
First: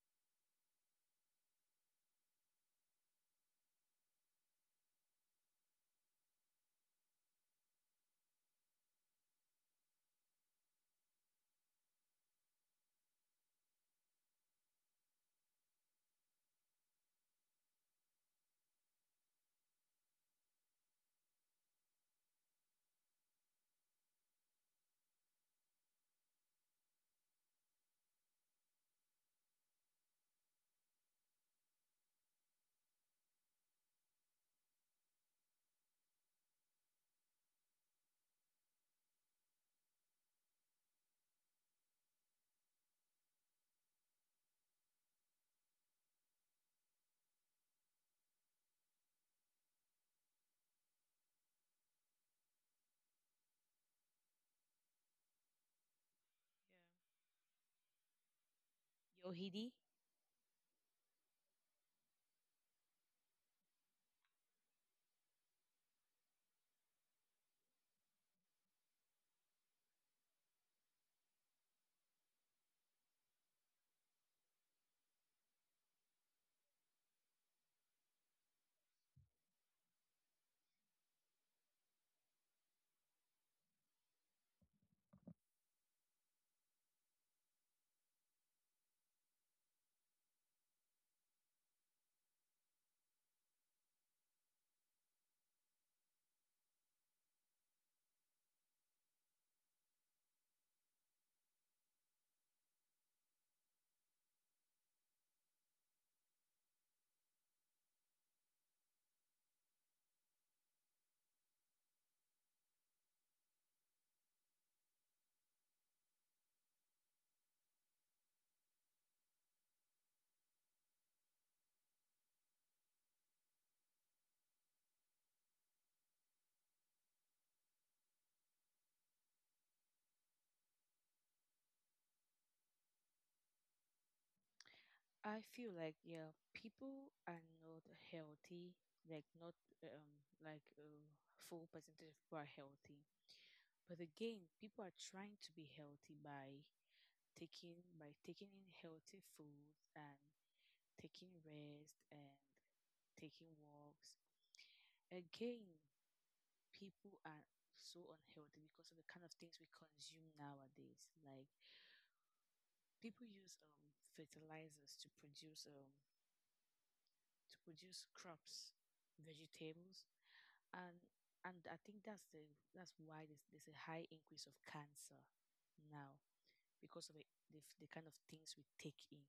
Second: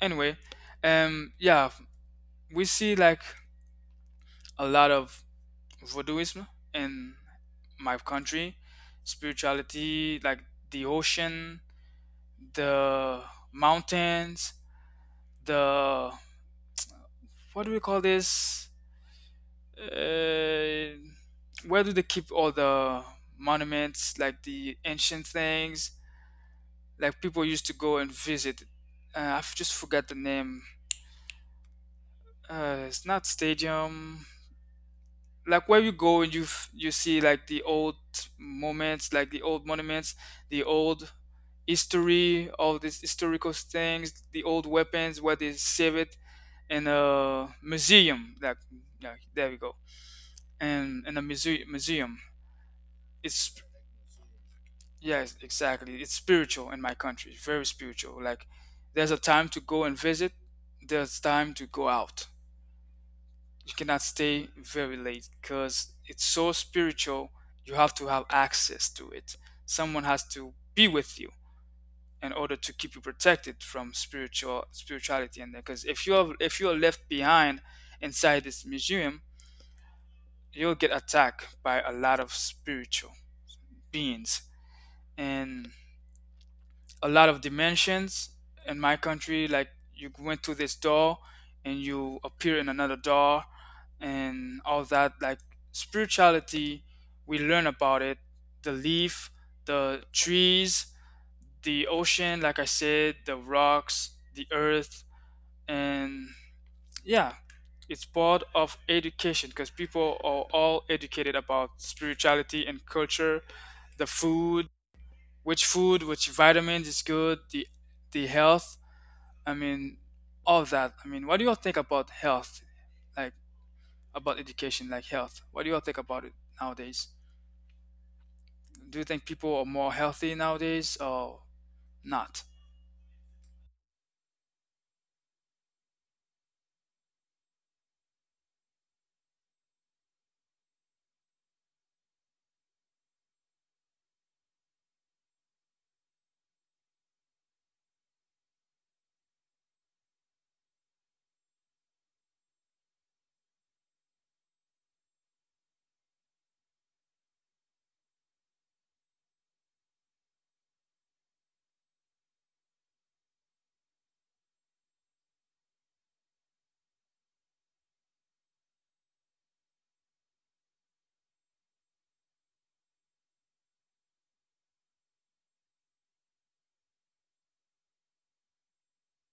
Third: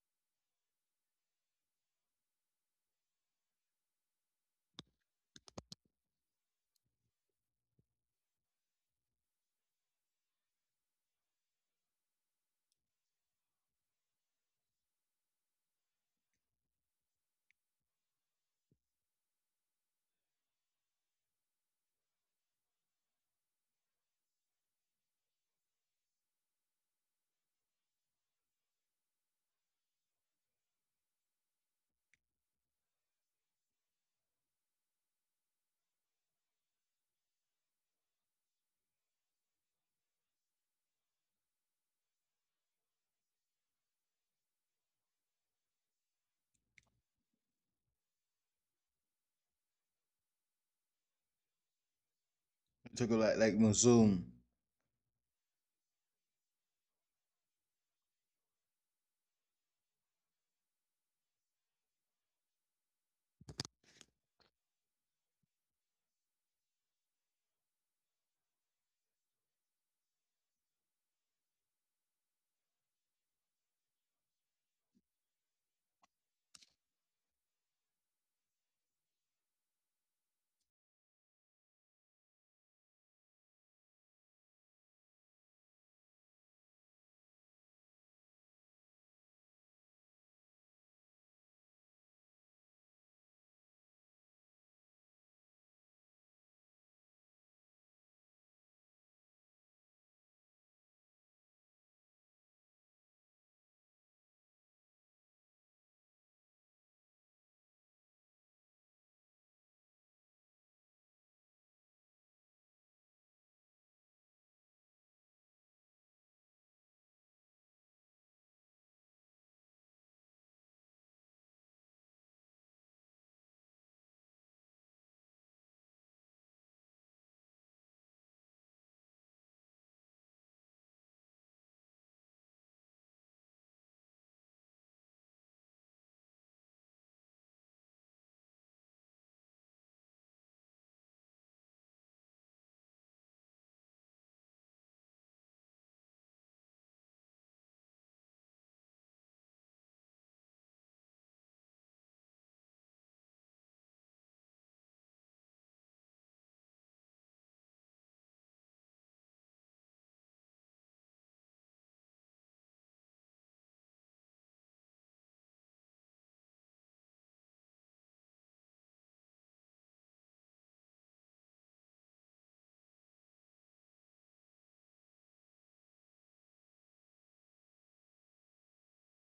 Anyway, yeah, we see like a lot of voodooism in my country. Spirituality, like the ocean, the mountains, the, what do we call this? Uh, where do they keep all the monuments, like the ancient things, like people used to go and visit? I've just forgot the name. It's not stadium. Like where you go and you see like the old moments, like the old monuments, the old history, all these historical things, the old weapons, where they save it in a museum, like, yeah, there we go. And in a museum, I took a lot it's, like Muslim. yes, exactly, it's spiritual, in my country. Very spiritual. Like there's a Yo, time to Hidi? go and visit, there's time to go out. You cannot stay very late because it's so spiritual. You have to have access to it. Someone has to be with you in order to keep you protected from spiritual spirituality in there, because if you're left behind inside this museum, you'll get attacked by a lot of spiritual beings and a lot of dimensions, in my country. Like you went through this door and you appear in another door, and all that. Like spirituality, we learn about it. The leaf, the trees, the ocean, like I said, the rocks, the earth, and yeah, it's part of education, because people are all educated about spirituality and culture, the food, which vitamins is good, the health. I mean, all that. I mean, what do you all think about health? Like about education, like health. What do you all think about it nowadays? Do you think people are more healthy nowadays or not? I feel like yeah, people are not healthy, like not like a full percentage of people are healthy. But again, people are trying to be healthy by taking in healthy foods and taking rest and taking walks. Again, people are so unhealthy because of the kind of things we consume nowadays. Like people use fertilizers to produce crops, vegetables, and I think that's the that's why there's a high increase of cancer now because of it, the the kind of things we take in.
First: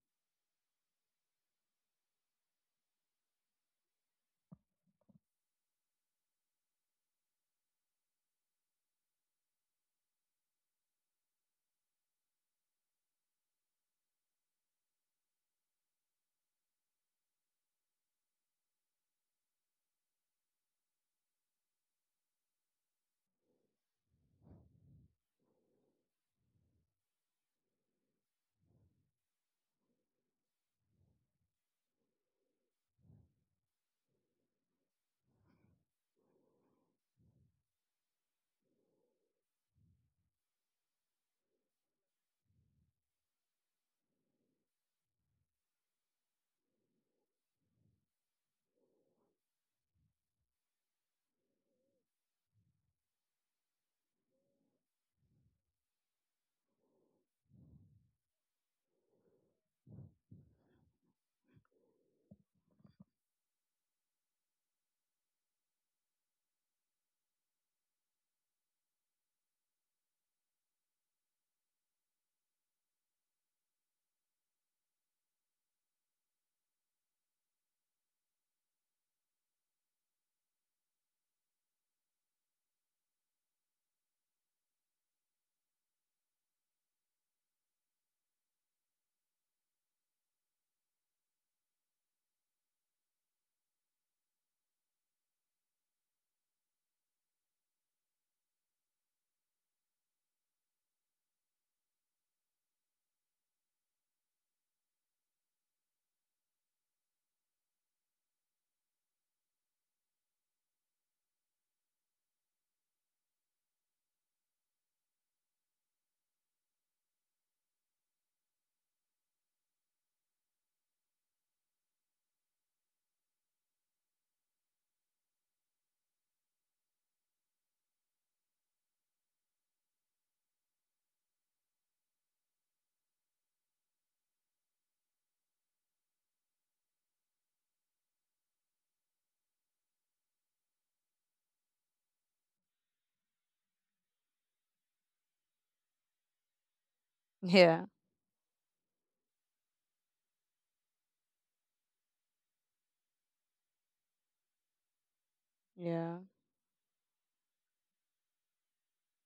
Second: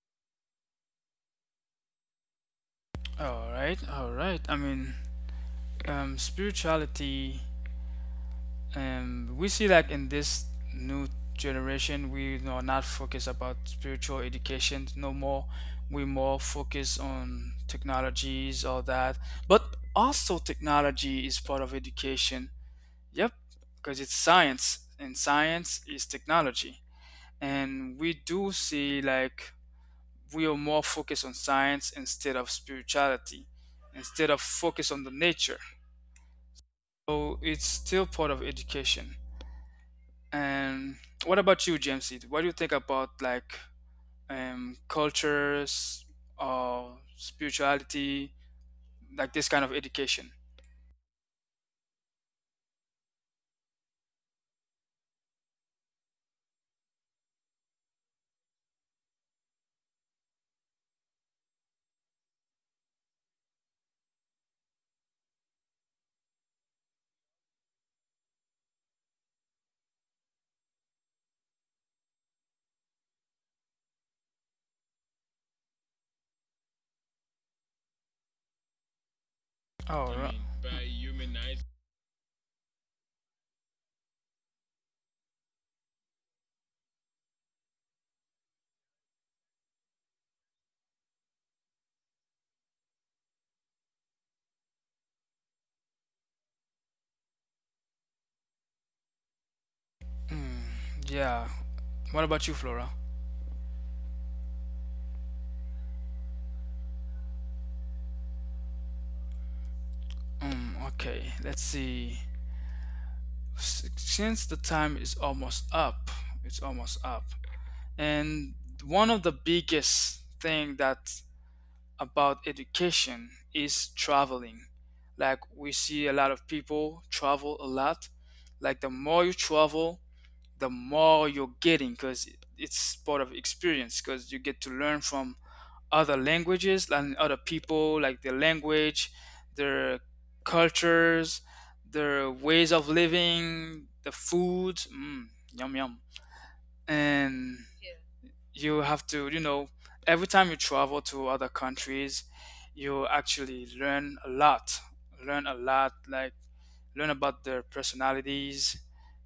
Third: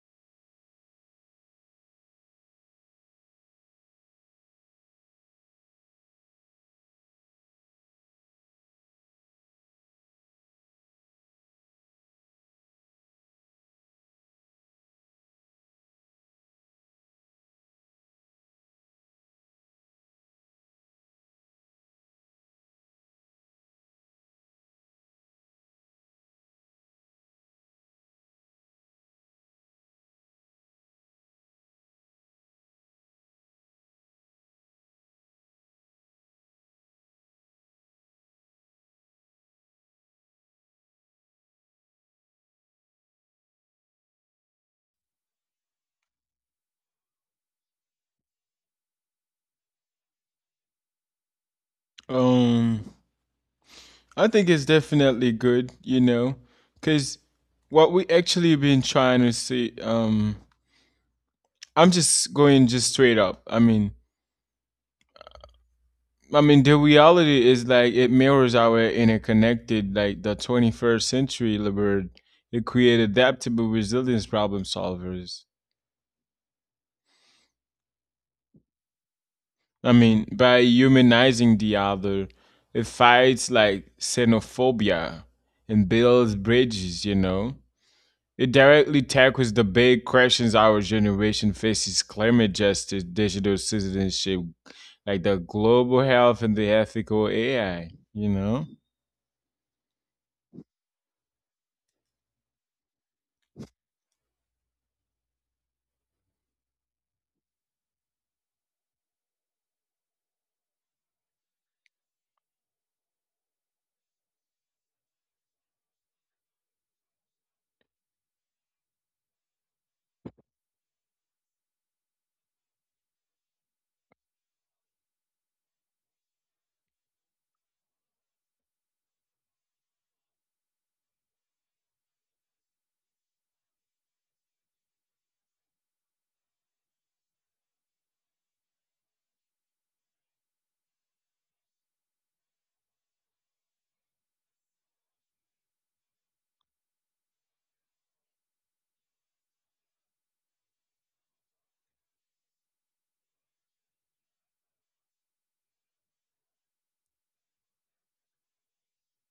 All right, all right. I mean, spirituality. We see like in this new generation we are not focused about spiritual education no more. We more focus on technologies, all that. But also technology is part of education, yep. Because it's science, and science is technology. And we do see like we are more focused on science instead of spirituality, instead of focus on the nature. So it's still part of education. And what about you, Jamesy? What do you think about, like, cultures or spirituality, like this kind of education? um I think it's definitely good, you know, because what we actually been trying to see. Um, I'm just going just straight up. I mean, the reality is like it mirrors our interconnected, like the 21st century liberal, it create adaptable resilience problem solvers. I Oh, mean, by humanizing the other, it fights like xenophobia and builds bridges, you know. It directly tackles the big questions our generation faces: climate justice, digital citizenship, like the global health and the ethical AI, you know? mm, yeah. What about you, Flora? Mm, okay, let's see. Since the time is almost up, it's almost up, and one of the biggest thing that, about education, is traveling. Like we see a lot of people travel a lot. Like the more you travel, the more you're getting, because it's part of experience, because you get to learn from other languages and other people, like their language, their cultures, their ways of living, the food. Mm, yum yum. And Yeah. you have to, every time you travel to other countries you actually learn a lot, learn a lot, Yeah. like learn about their personalities,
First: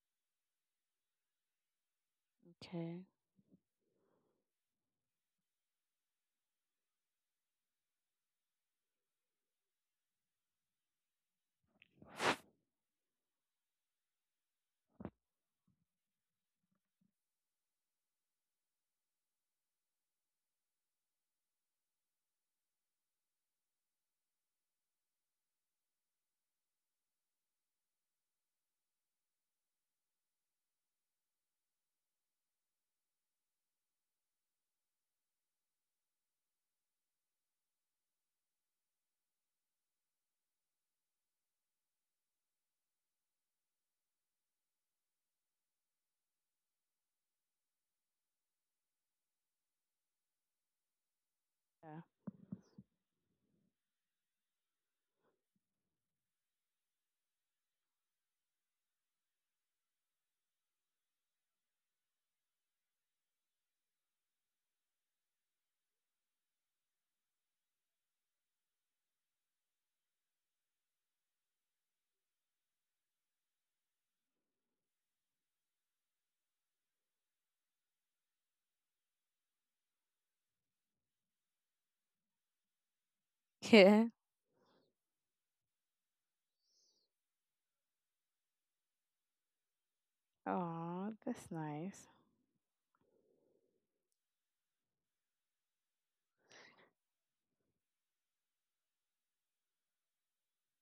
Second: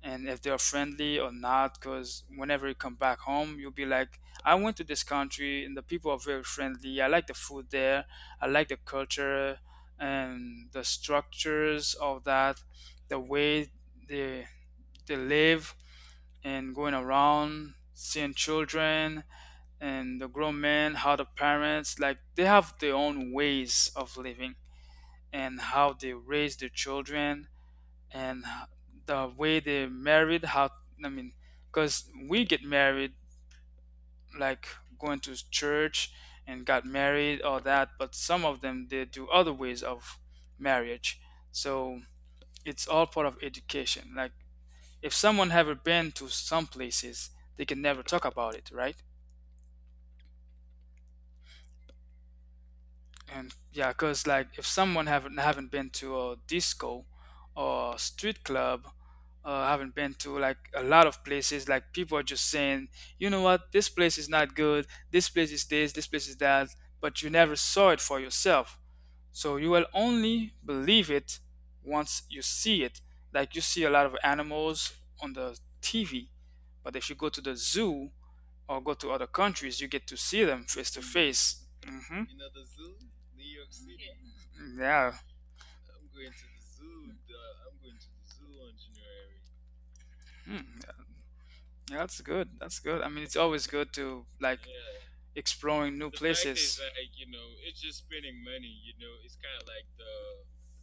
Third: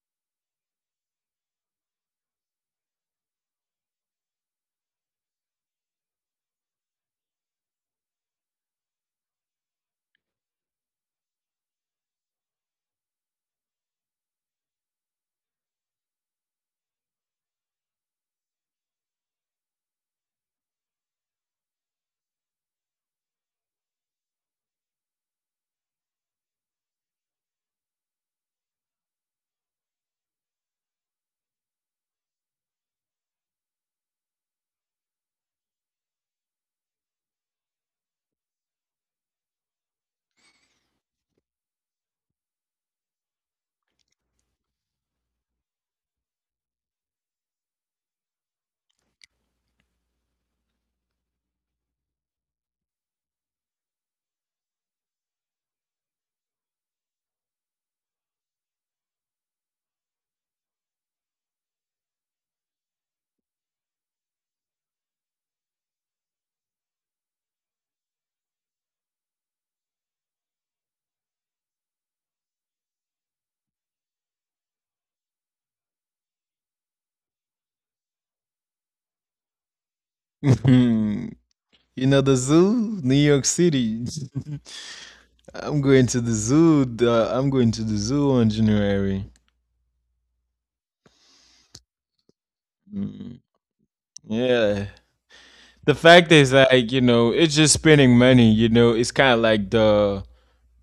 and if they're friendly or not, because whenever you come Okay. back home you'll be like, I went to this country and the people are very friendly, I like the food there, I like the culture, and the structures of that, the way they they live, and going around seeing children, and the grown men, how the parents, like they have their own ways of living, and how they raise their children, and h- the way they married. How, I mean, because we get married like going to church and got married or that, but some of them they do other ways of marriage. So it's all part of education. Like if someone haven't been to some places, they can never talk about it, right? Yeah. And yeah, because like if someone haven't been to a disco or street club, haven't been to like a lot of places, like people are just saying, you know what, this place is not good, this place is this, this place is that, but you never saw it for yourself, so you will only believe it once you see it. Like you see a lot of animals on the TV, but if you go to the zoo or go to other countries you get to see them face to face. You know, Hmm. the zoo, New York City. Yeah. Yeah. I'm going to the zoo. I'm going to the zoo on January. Hmm. Oh, that's Yeah, nice. that's good. That's good. I mean, it's Mm, always good to like yeah. The exploring new fact is, places. like, you know, it's just spending money, you know, it's kind of like the.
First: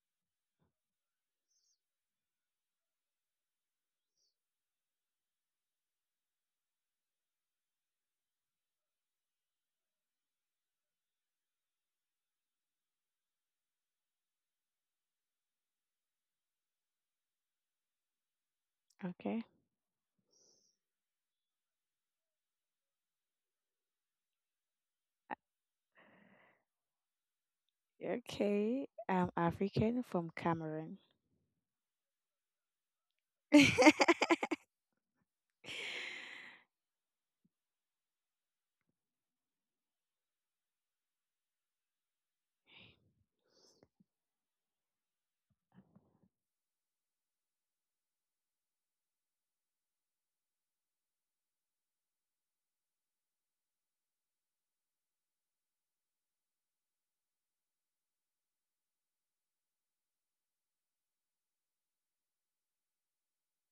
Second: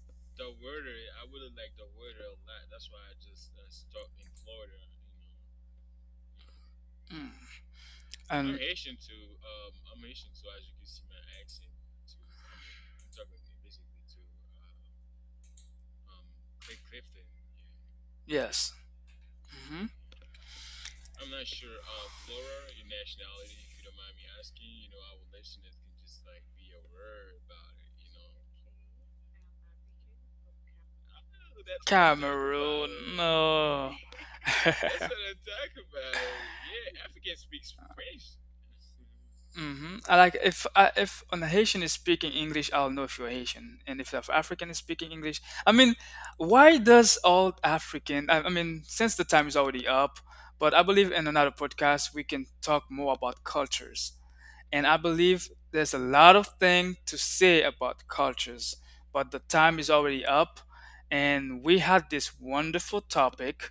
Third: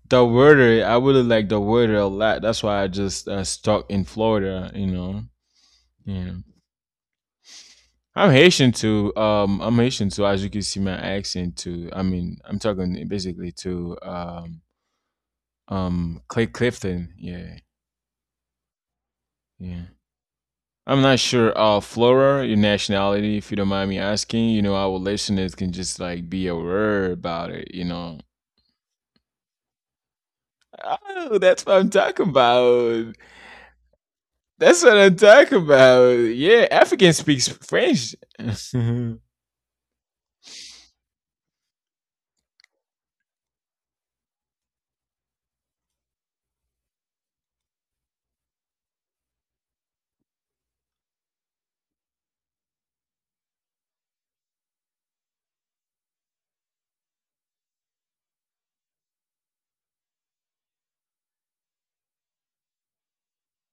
The weather, I really like the weather a lot. That's why I just stuck in Florida. You know, yeah. Mm. I'm the And Haitian too. I'm Haitian too. As you can see, my accent too. I mean, I'm talking basically to Clay Clifton. Yeah, yes. Okay. Hmm. yeah. Oh, that's I'm not sure. Flora, your nationality, if you don't mind me asking. You know, our listeners can just like be aware about it. You know. Okay. I'm African from Cameroon. Oh, that's what I'm talking about. Cameroon. No. That's That's what I'm talking about. Yeah, African speaks French. Mm-hmm. I like, if if an Haitian is speaking English, I'll know if you're Haitian, and if South African is speaking English, I mean, why does all African? I mean, since the time is already up, but I believe in another podcast we can talk more about cultures, and I believe there's a lot of thing to say about cultures, but the time is already up, and we had this wonderful topic,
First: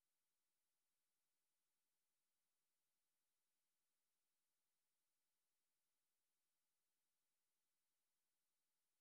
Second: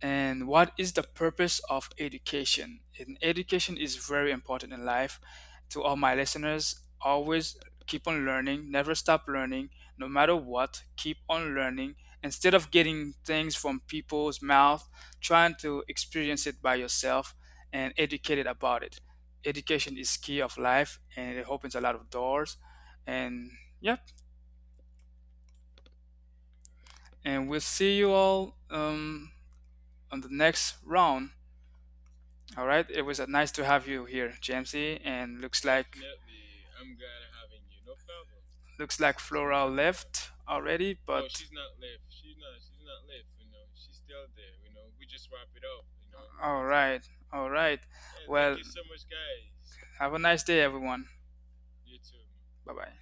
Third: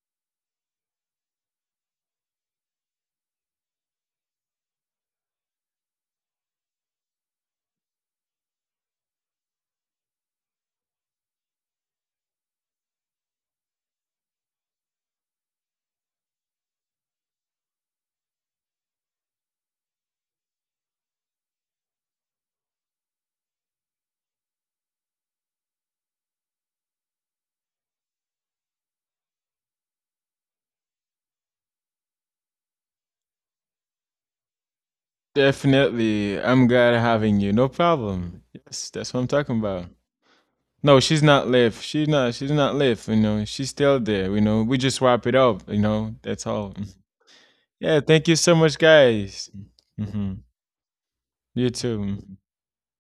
and what is the purpose of education? And education is very important in life. To all my listeners, always keep on learning, never stop learning, no matter what, keep on learning. Instead of getting things from people's mouth, trying to experience it by yourself and educated about it. Education is key of life and it opens a lot of doors. And yep, and we'll see you all on the next round. All right. It was nice to have you here, Jamesy. And looks like Definitely. I'm glad having you. No problem. Yes, looks that's like what I'm talking Flora about. left already. No, No, she's but not left. She's not left, you know. She's still there, you know. We just wrap it up, you know. not. That's All all. right, all right. Yeah, Not. Thank you Well, so much, guys. have a Hmm. nice day, everyone. You too. Hmm. Bye bye.